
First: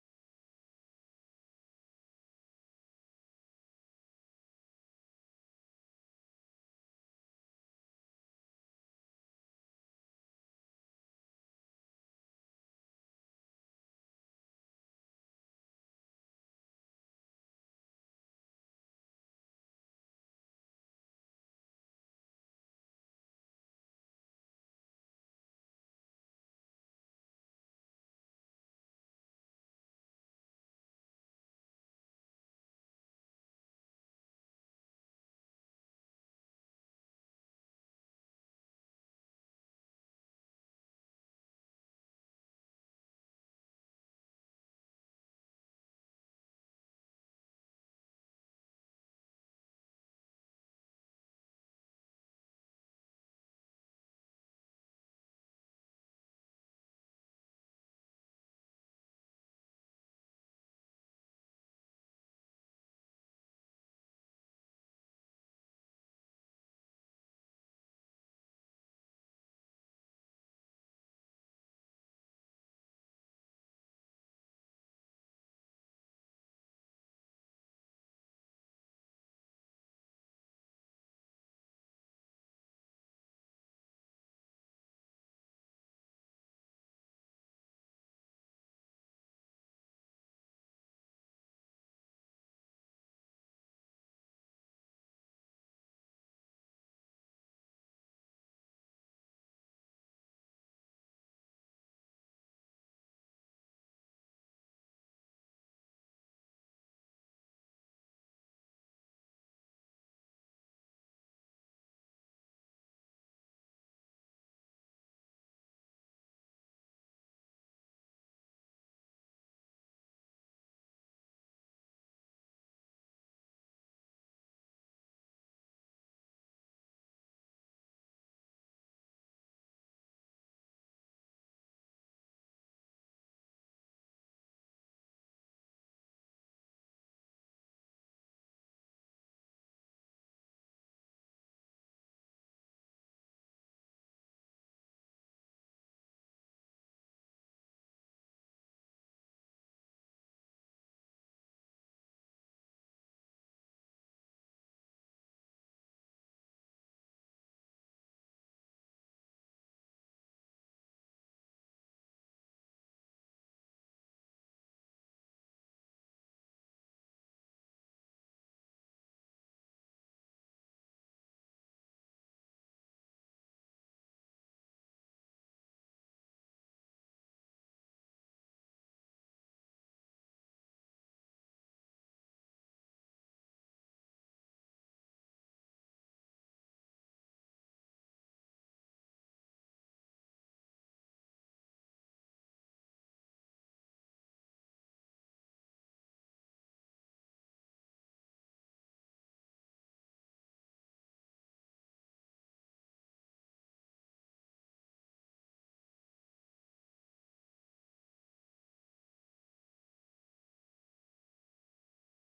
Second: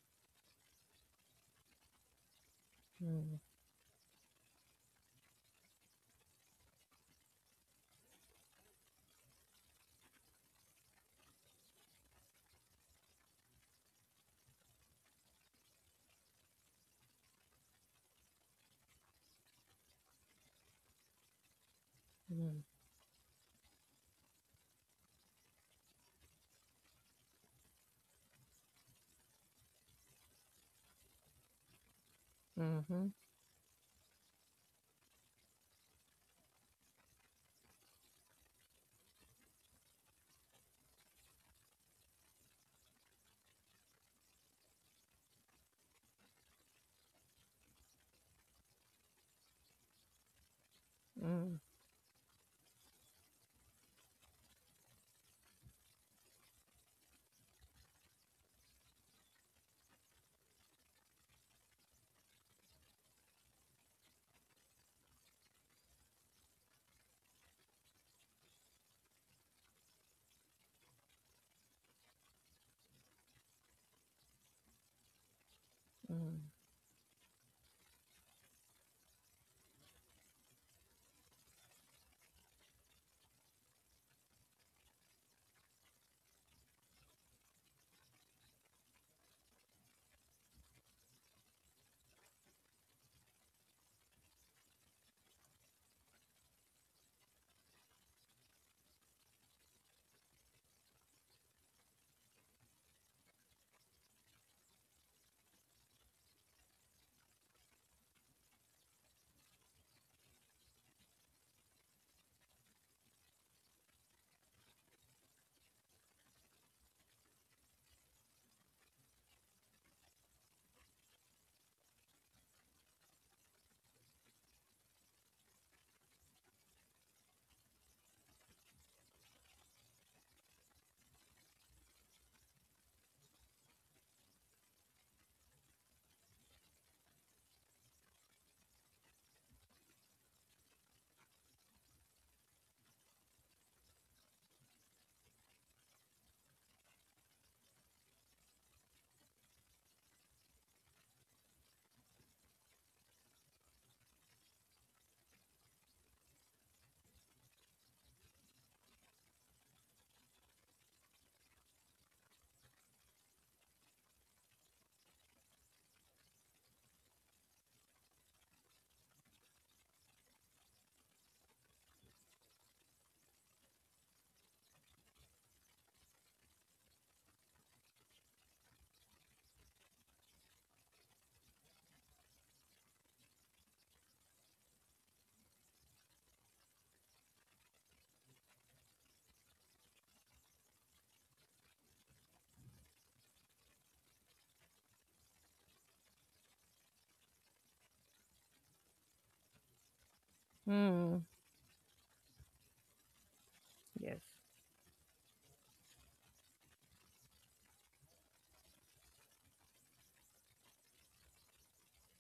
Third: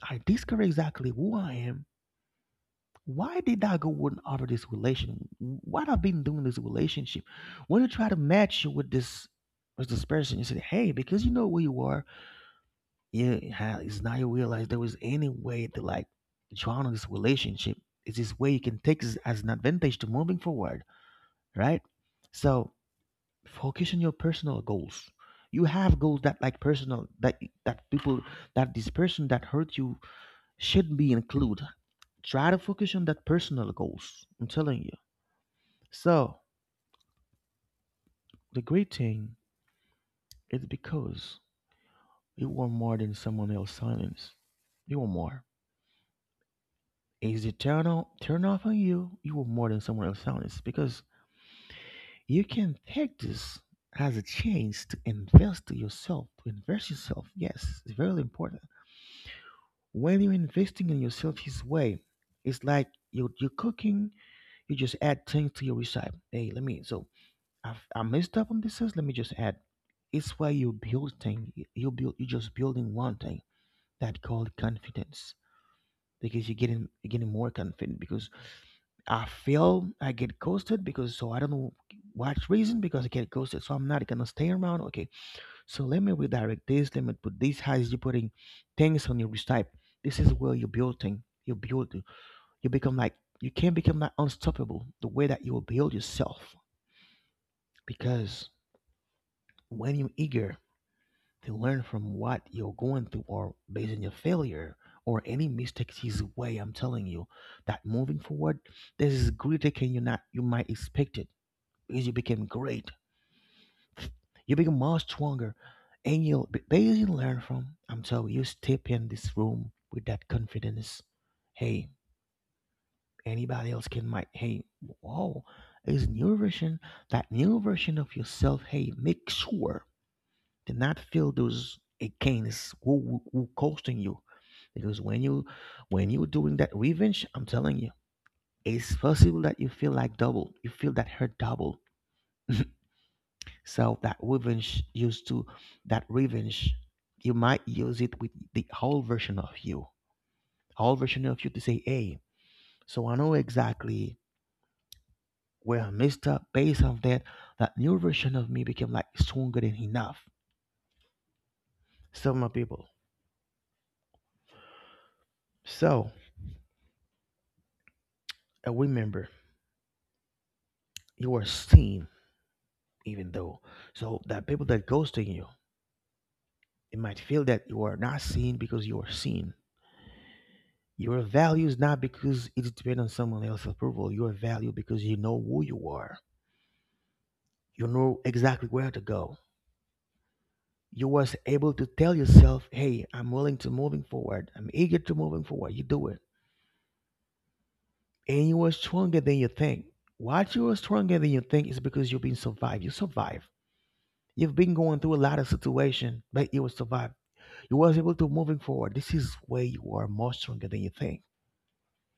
I discover exactly who I am.
Mm,
Why did I go and offer this relation? What I've been doing this relationship? When you try to match you with this person, you said, "Hey, because you know where you are, yeah, it's now you realize there was any way to like join on this relationship. It's this way you can take this as an advantage to moving forward, right?
mm,
So focus on your personal goals. You have goals that like personal, that people, that this person that hurt you, should be included. Try to focus on
mhm,
that personal goals. I'm telling you. So the great thing is because you want more than someone else's silence. You want more. Is it turn on turn off on you? You want more than someone else's silence, because
mm,
you can take this as a chance to invest to yourself, to invest yourself. Yes, it's very important. When you're investing in yourself his way, it's like you're cooking, you just add things to your recipe. Hey, let me so I messed up on this. Let me just add. It's where you build thing. You build. You're just building one thing that called confidence, because
mm,
you're getting more confident, because I feel I get ghosted because so I don't know what reason, because I get ghosted, so I'm not gonna stay around. Okay, so let me redirect this. Let me put this. How is you putting things on your wrist type? This is where you're building. You build. You become like, you can become like unstoppable. The way that you will build yourself, because when you're eager to learn from what you're going through, or based on your failure or any mistakes his way, I'm telling you, that moving forward, this is greater can you not, you might expect it, because you became great, you become much stronger. And you'll be- based you learn from. I'm telling you, step in this room with that confidence. Hey, anybody else can might, hey, wow, is new version, that new version of yourself. Hey, make sure, do not feel those against who costing you. Because when you doing that revenge, I'm telling you, it's possible that you feel like double. You feel that hurt double. [laughs] So that revenge used to, that revenge, you might use it with the whole version of you. Whole version of you to say, hey, so I know exactly where I messed up based on that. That new version of me became like stronger than enough. So my people. So remember, you are seen. Even though so that people that ghosting you, it might feel that you are not seen, because you are seen. Your value is not because it depends on someone else's approval. Your value, because you know who you are, you know exactly where to go. You was able to tell yourself, hey, I'm willing to moving forward, I'm eager to moving forward, you do it. And you are stronger than you think. What you are stronger
mm.
than you think is because you've been survived, you survived.
[laughs] Yes,
You've been going through a lot of situation, but you will survive. He was able to moving forward. This is where you are more stronger than you think.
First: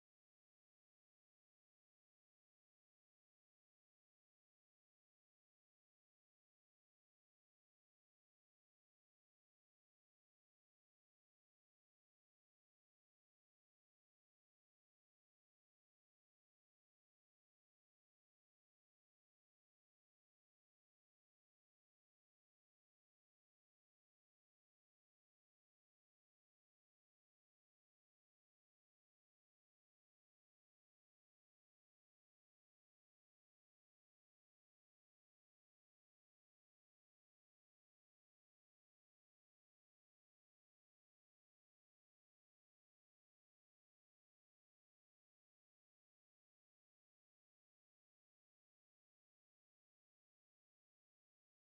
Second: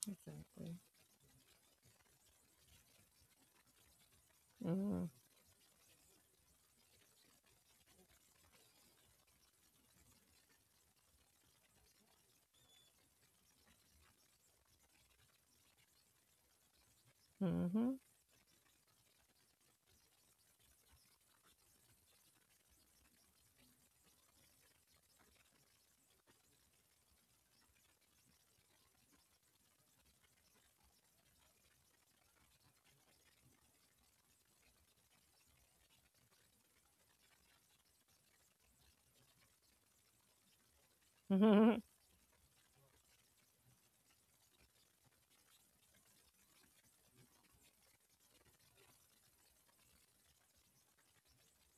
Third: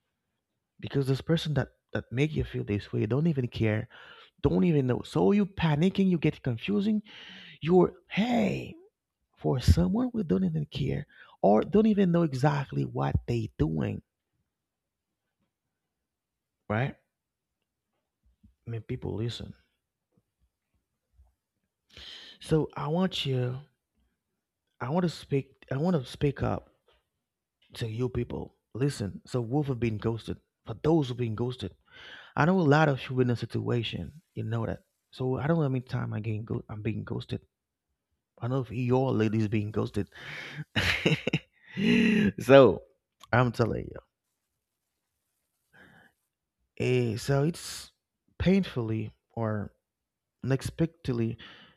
exactly.
Because this person that make you feel this way don't even care, don't even know.
Mhm,
So you panicking, you get confusing. You're, hey, for someone who don't even care or don't even know exactly what they doing, right?
mhm,
I mean, people, listen. So I want you, I want to speak up to you people. Listen, so Wolf have been ghosted. For those who've been ghosted, I know a lot of you in a situation, you know that. So I don't know how many time I'm being ghosted. I know if your ladies being ghosted.
[laughs]
[laughs] So I'm telling you. Eh, so it's painfully or unexpectedly,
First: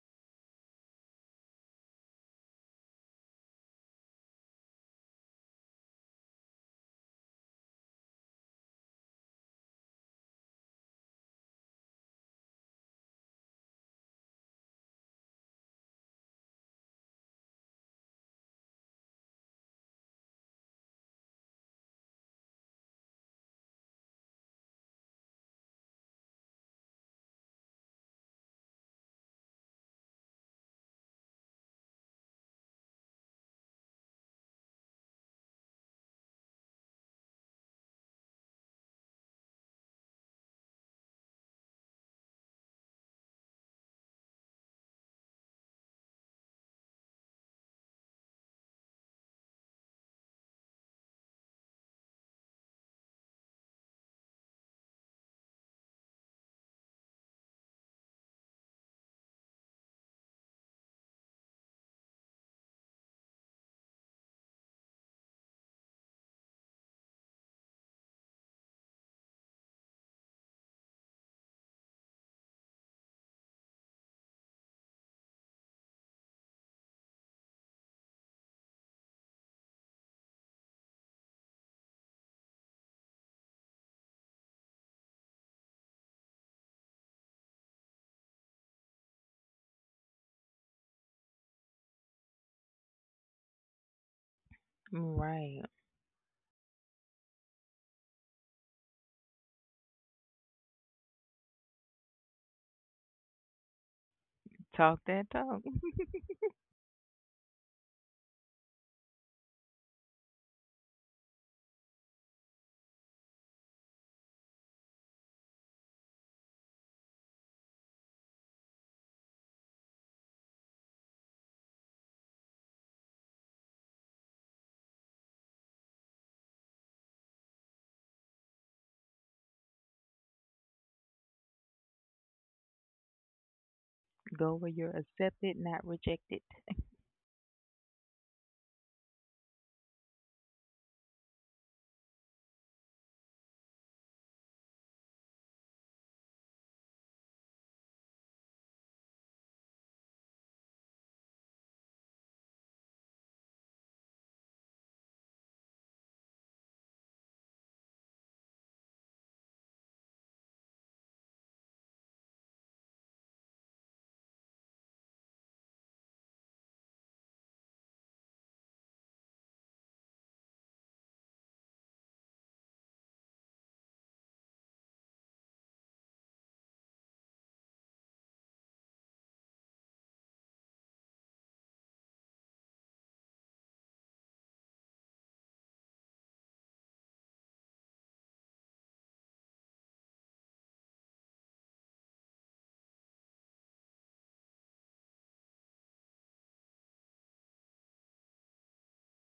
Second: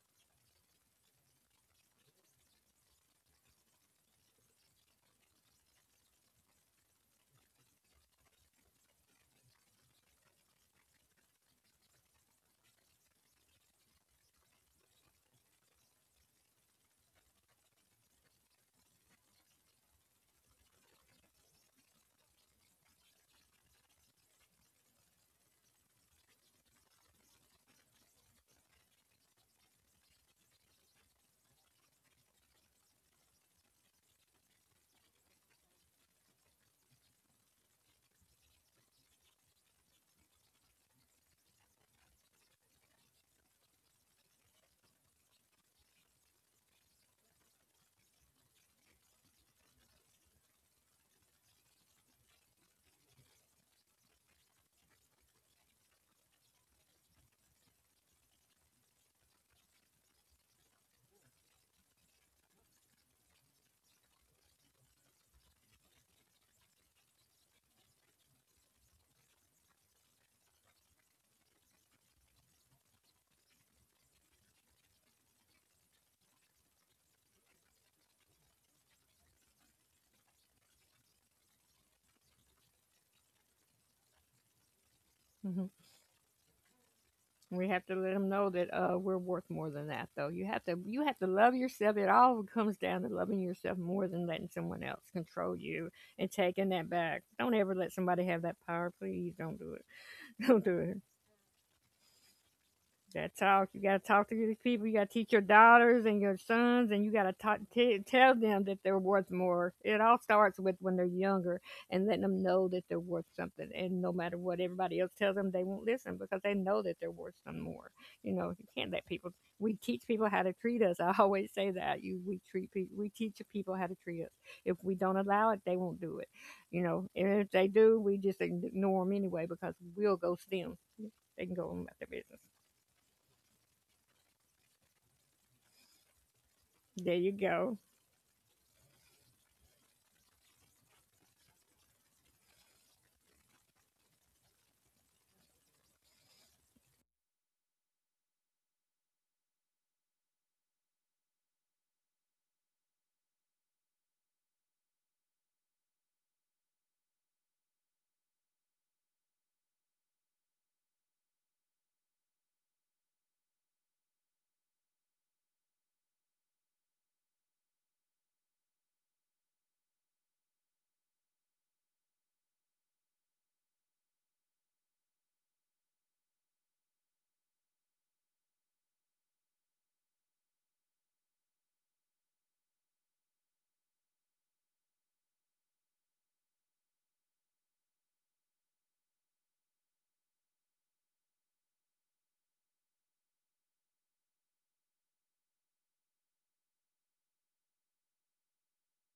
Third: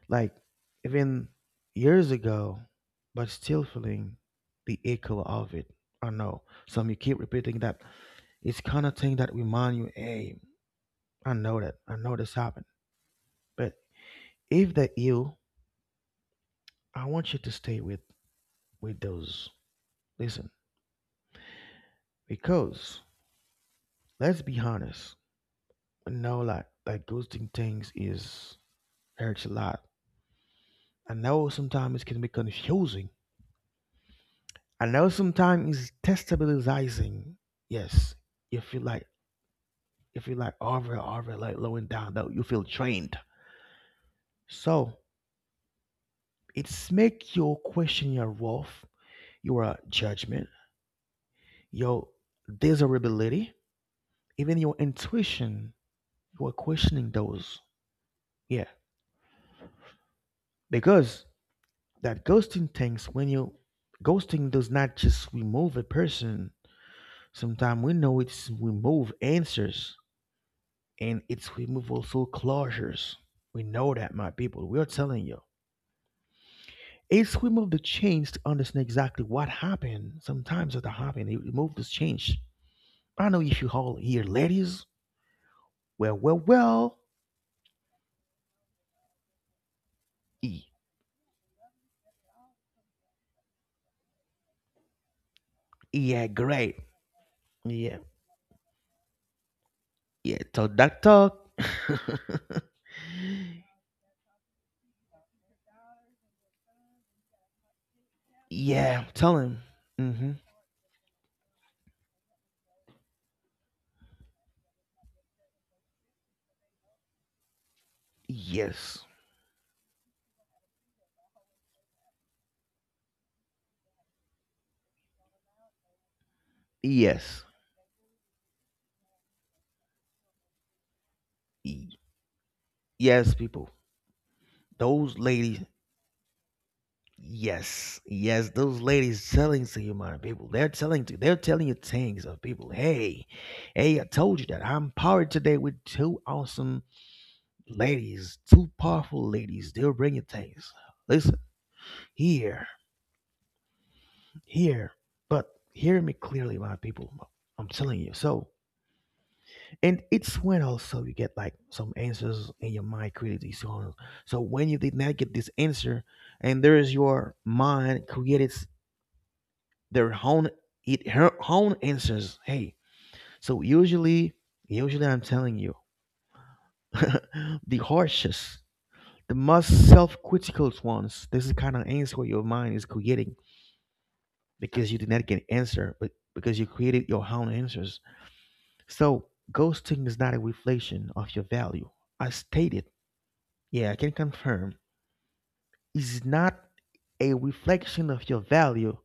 like even years ago, but still feeling the echo of it. I know. Some you keep repeating that. It's kind of thing that remind you, hey, I know that. I know this happened. But if that you, I want you to stay with those. Listen, because let's be honest, I know like that ghosting things is hurts a lot. I know sometimes it can be confusing. I know sometimes it's destabilizing. Yes, you feel like you feel like over like lowing down though, you feel drained. So it's make you question your worth, your judgment, your desirability, even your intuition. You are questioning those. Yeah. Because that ghosting things, when you ghosting does not just remove a person. Sometimes we know it's remove answers, and it's remove also closures. We know that, my people. We are telling you, it's remove the change to understand exactly what happened. Sometimes it happened, it remove this change. I know if you all here, ladies.
mhm,
Well, well, well.
We have to let them know that we're worth more than that, though. You have
y-
to love yourself. It all comes down to loving yourself more than letting someone else control
Right.
you
yeah,
and taking
great.
that back. Don't ever let
Yeah,
somebody have that power. Please don't do it.
yeah,
[laughs] Don't
talk
do it.
that talk.
You gotta talk.
[laughs]
You gotta talk to these people. You
Talk
gotta
that
teach your
talk.
daughters and your sons, and you gotta tell them that they're
Yeah,
worth
tell him.
more. It all
Mm-hmm.
starts with when they're younger and letting them know that they're worth something. And no matter what everybody else tells them, they won't listen because they know that they're worth some more. You know, you can't
Yes.
let people. We teach people how to treat us. [laughs] I always say that. You, we treat people. We teach people how to treat us. If we don't allow it, they won't do it. You know,
Yes.
and if they do, we just ignore them anyway because we'll go see them. They can go on
Y-
about their business.
Yes, people.
Go where you're
Those
accepted,
ladies.
not rejected.
There you go.
Yes. Yes, those ladies telling to you, my people. They're telling you things of people. Hey, hey, I told you that. I'm powered today with two awesome ladies, two powerful ladies. They'll bring you things. Listen, here, here. But hear me clearly, my people. I'm telling you. So and it's when also you get like some answers in your mind created, so when you did not get this answer, and there is your mind created their own, it her own answers, hey. So usually I'm telling you, [laughs] the harshest, the most self-critical ones, this is the kind of answer your mind is creating. Because you did not get answer, but because you created your own answers. So ghosting is not a reflection of your value. I stated, yeah, I can confirm. It's not a reflection of your value,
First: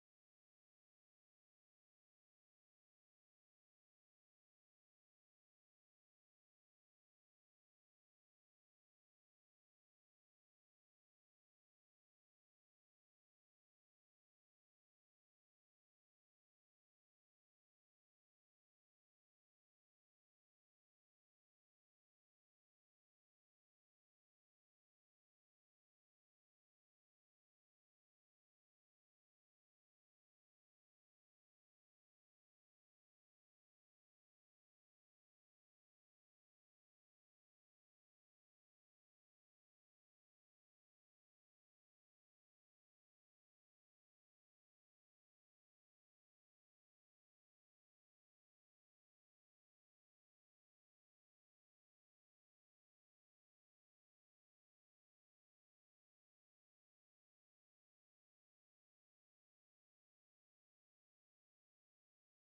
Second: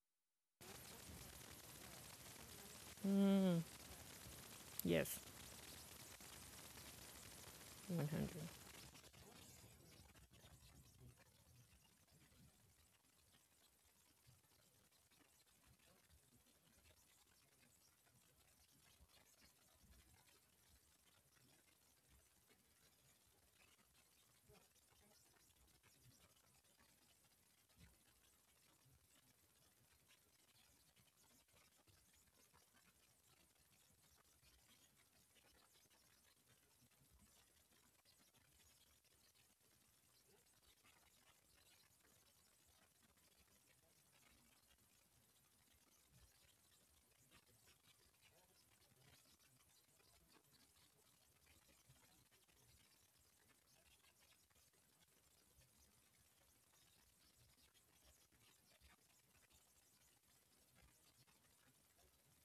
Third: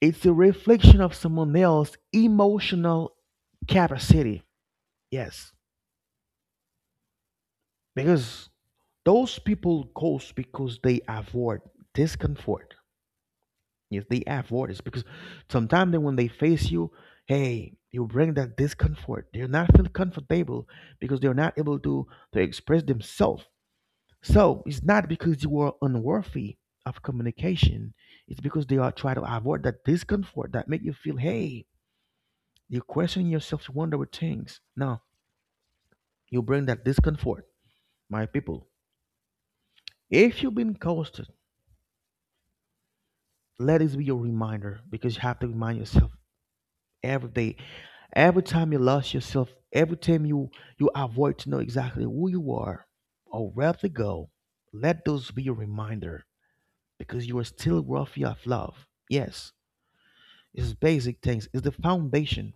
it's a reflection of someone else's emotional
Mm,
capacity.
yes,
Yes,
100.
because those people ghost because they avoid discomfort. Yes, they avoid it, because sometimes when they face you, hey, you bring that discomfort. They're not feel comfortable, because they're not able to express themselves. So it's not because you are unworthy of communication. It's because they are trying to avoid that discomfort that make you feel, hey, you question yourself, you wonder what things. Now you bring that discomfort, my people. If you've been ghosted, let this be your reminder, because you have to remind yourself every day, every time you lost yourself, every time you avoid to know exactly who you are or where to go. Let those be your reminder because you are still worthy of love. Yes, it's basic things. It's the foundation.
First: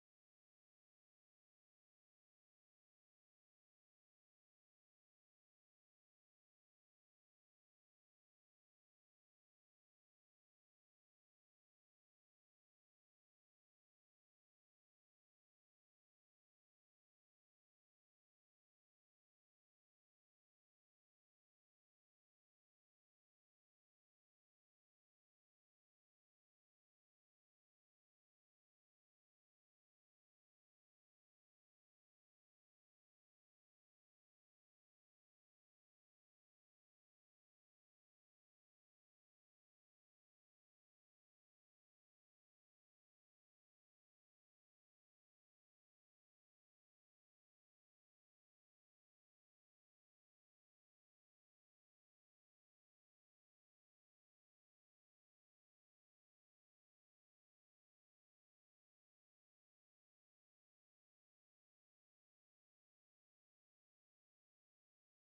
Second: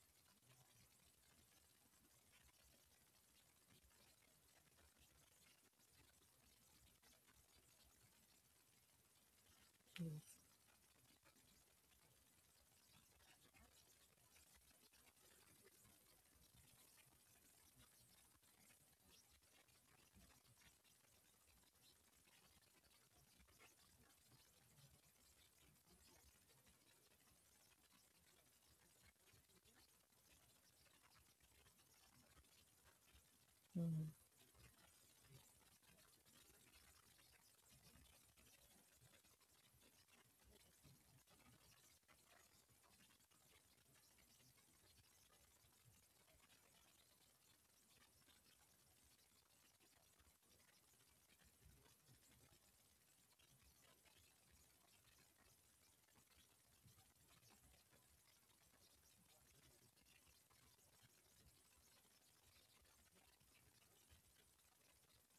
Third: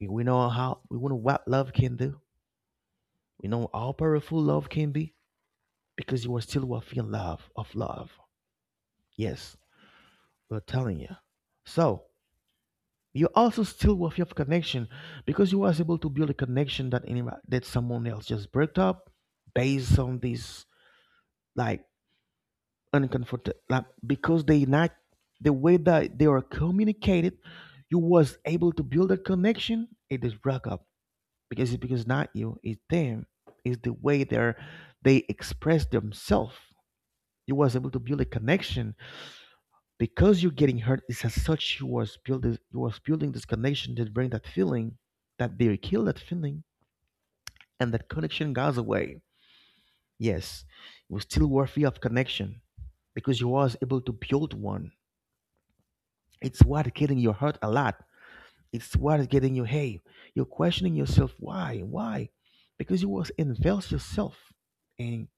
We know what love can do. We know how powerful love can be because you are still worthy love of love. Yes, we're telling you. So you also still worthy of connection because you was able to build a connection that any that someone else just broke up based on this, like, uncomfortable, like, because they not the way that they are communicated, you was able to build a connection it is broke up because it's because not you, it's them. It's the
Mm,
way they express themselves. You was able to build a connection because you're getting hurt. It's as such you was building this connection that bring that feeling that they kill that feeling and that connection goes away. Yes, it was still worthy of connection because you was able to build one. It's what getting your hurt a lot. It's what is getting you. Hey, you're questioning yourself. Why? Why? Because you was invest yourself. And.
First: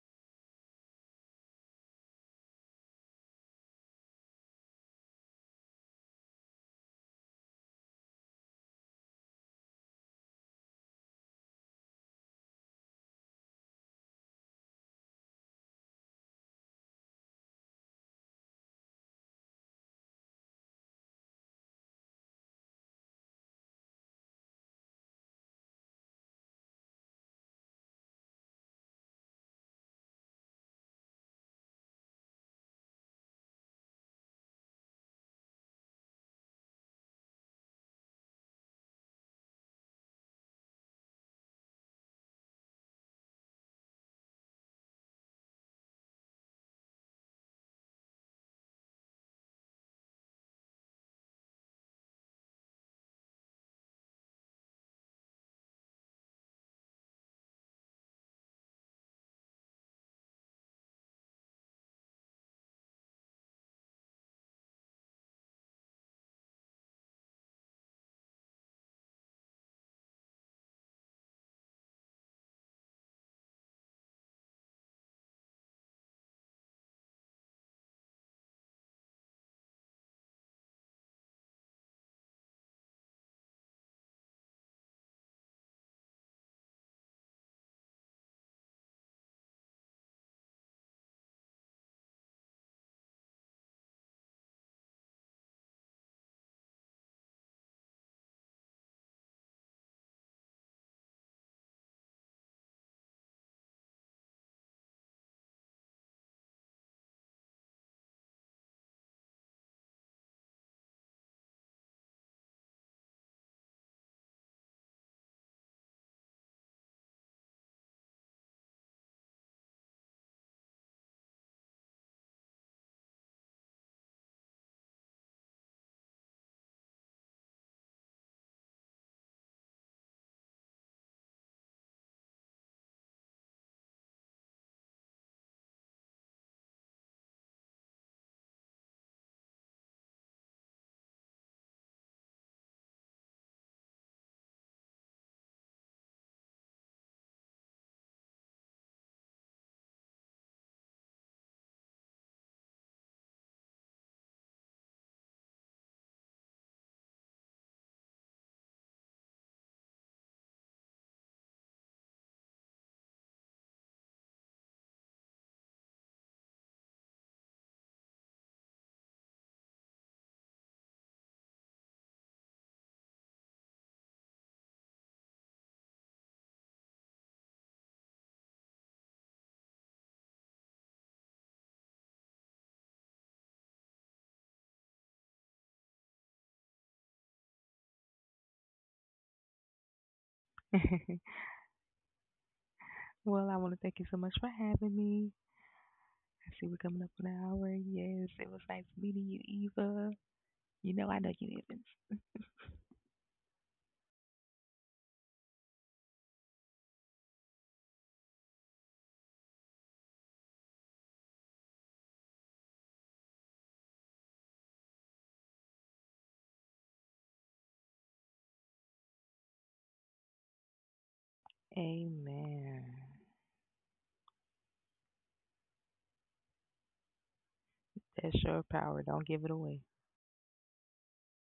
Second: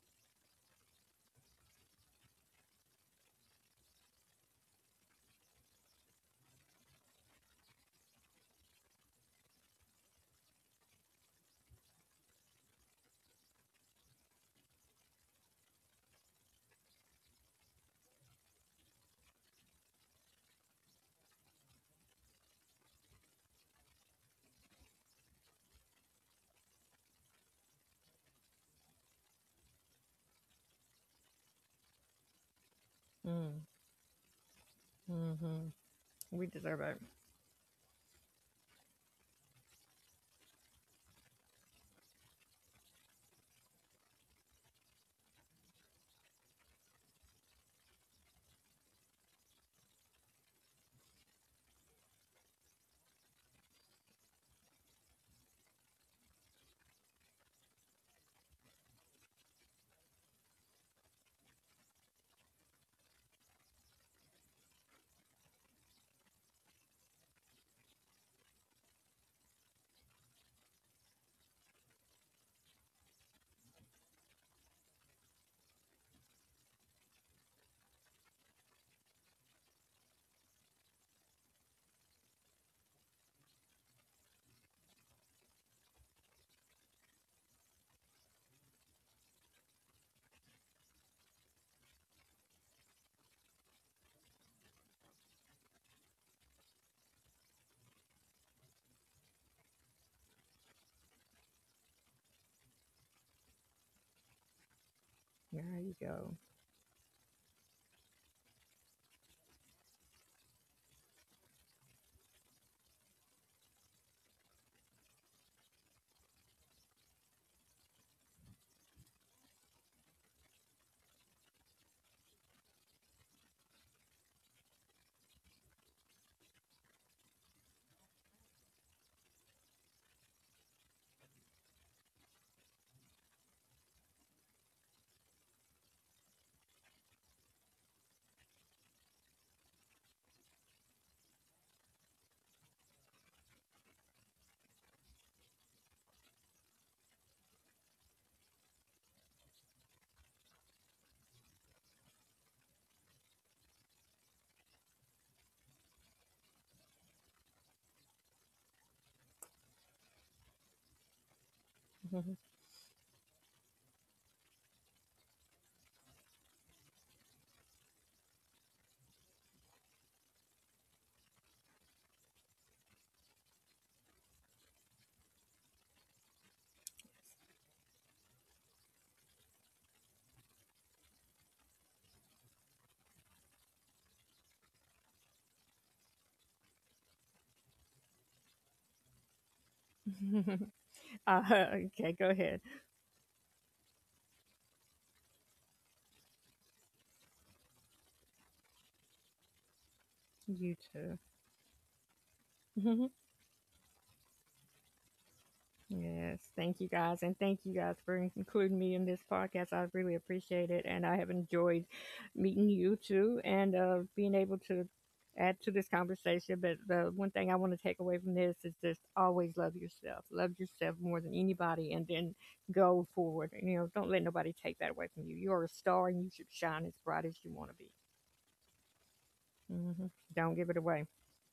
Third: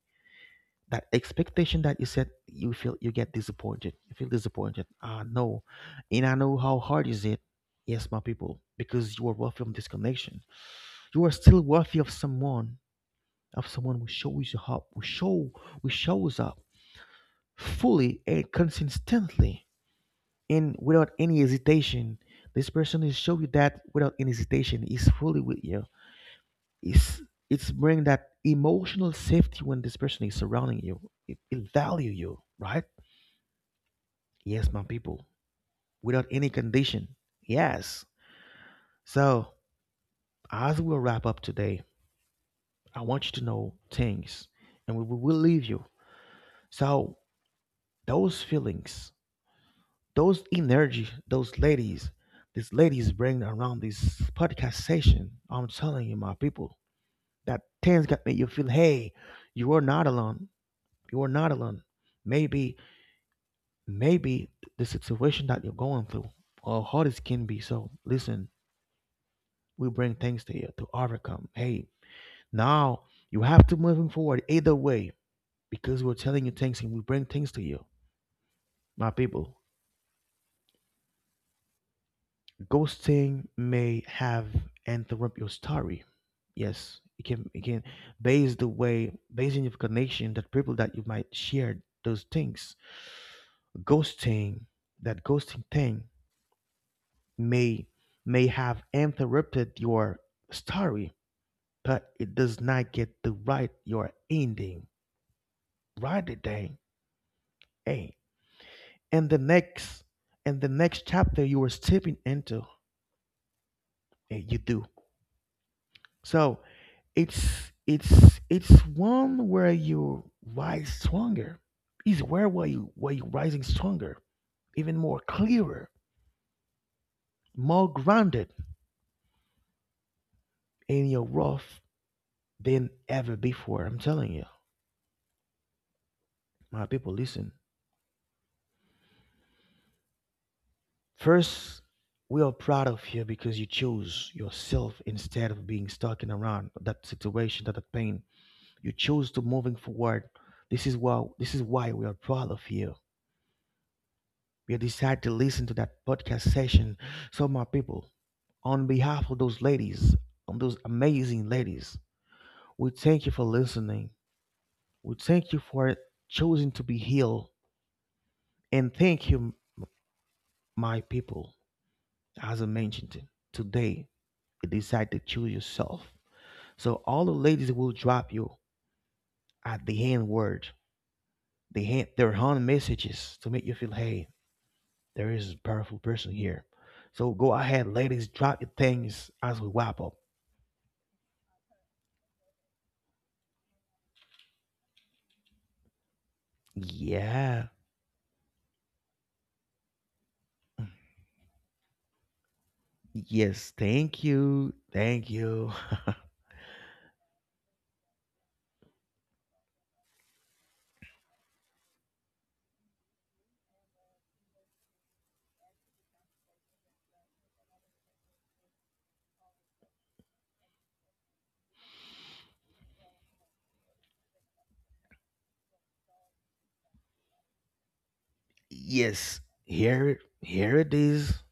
That expectation that you set, you feel, you get disappointed, you feel disappointed, ah no, and I know how hard is it. Yes, my people, because you are worthy of this connection. You are still worthy of someone, of someone who shows you up, who shows up fully and consistently and without any hesitation. This person will show you that without any hesitation is fully with you. It's it's bring that emotional safety when this person is surrounding you, it value you, right?
mm,
Yes, my people,
mm-hmm.
without
We
any
deserve it.
condition. Yes. So, as we wrap up today, I want you to know things, and we will leave you. So, those feelings, those energy, those ladies, these ladies bring around this podcast session. I'm telling you, my people, that things that make you feel, hey, you are not alone. You are not alone. Maybe, maybe the situation that you're going through, or how this can be. So, listen, we bring things to you to overcome. Hey, now you have to moving forward either way because we're telling you things and we bring things to you. My people, ghosting may have interrupt your story. Yes, it can base the way, based on your connection that people that you might share those things. Ghosting, that ghosting thing may may have interrupted your story, but it does not get to write your ending.
There you
Write the
go.
thing. Hey, and the next chapter you were stepping into, you do. So it's one where you rise stronger. It's where you rising stronger, even more clearer, more grounded in your worth than ever before. I'm telling you, my people, listen. First, we are proud of you because you chose yourself instead of being stuck in around that situation, that pain. You chose to moving forward. This is why we are proud of you. You decided to listen to that podcast session. So my people, on behalf of those ladies, on those amazing ladies, we thank you for listening. We thank you for choosing to be healed. And thank you, my people, as I mentioned it, today, you decide to choose yourself. So all the ladies will drop you at the end word, the hand, their hand messages to make you feel, hey, there is a powerful person here. So go ahead, ladies, drop your things as we wrap up.
[laughs]
[laughs]
Okay, go ahead.
Well, I want to thank you so much for having me. I see we're coming up on an hour.
Yeah.
Yes, it was nice meeting you, Eva.
You
You know I
too.
know you, Evans.
[laughs]
Yes. Thank you. Thank you. [laughs]
Yes, thank you guys, and thank you guys for including me in this podcast. I really appreciate it, and I have enjoyed meeting you too, and being able to add to this conversation. But the one thing I want to take away from this is just always love yourself more than anybody, and then
Amen.
go forward. And, you know, don't let nobody take that away from you. You're a star, and you should shine as bright as you want to be.
That's your power. Don't
Yes.
give it away.
Hmm Don't give it
Here it
away.
is.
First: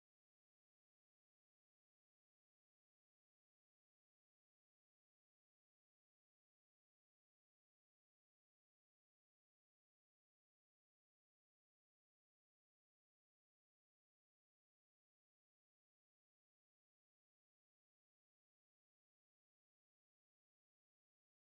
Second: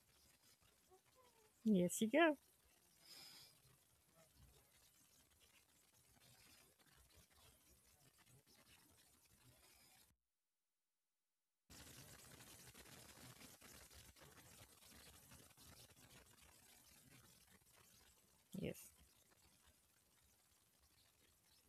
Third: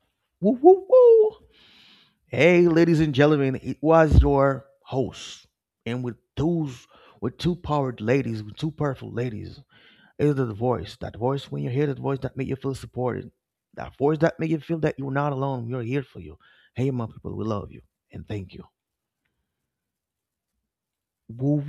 Woo woo woo.
Yes, you go.
Hey, ladies and gentlemen, it was your host, and with those, with two powerful ladies, is the voice. That voice, when you hear that voice, that make you feel supported. That voice that make you feel that you're not alone. We are here for you. Hey, my people, we love you and thank you.
Yes.
Woo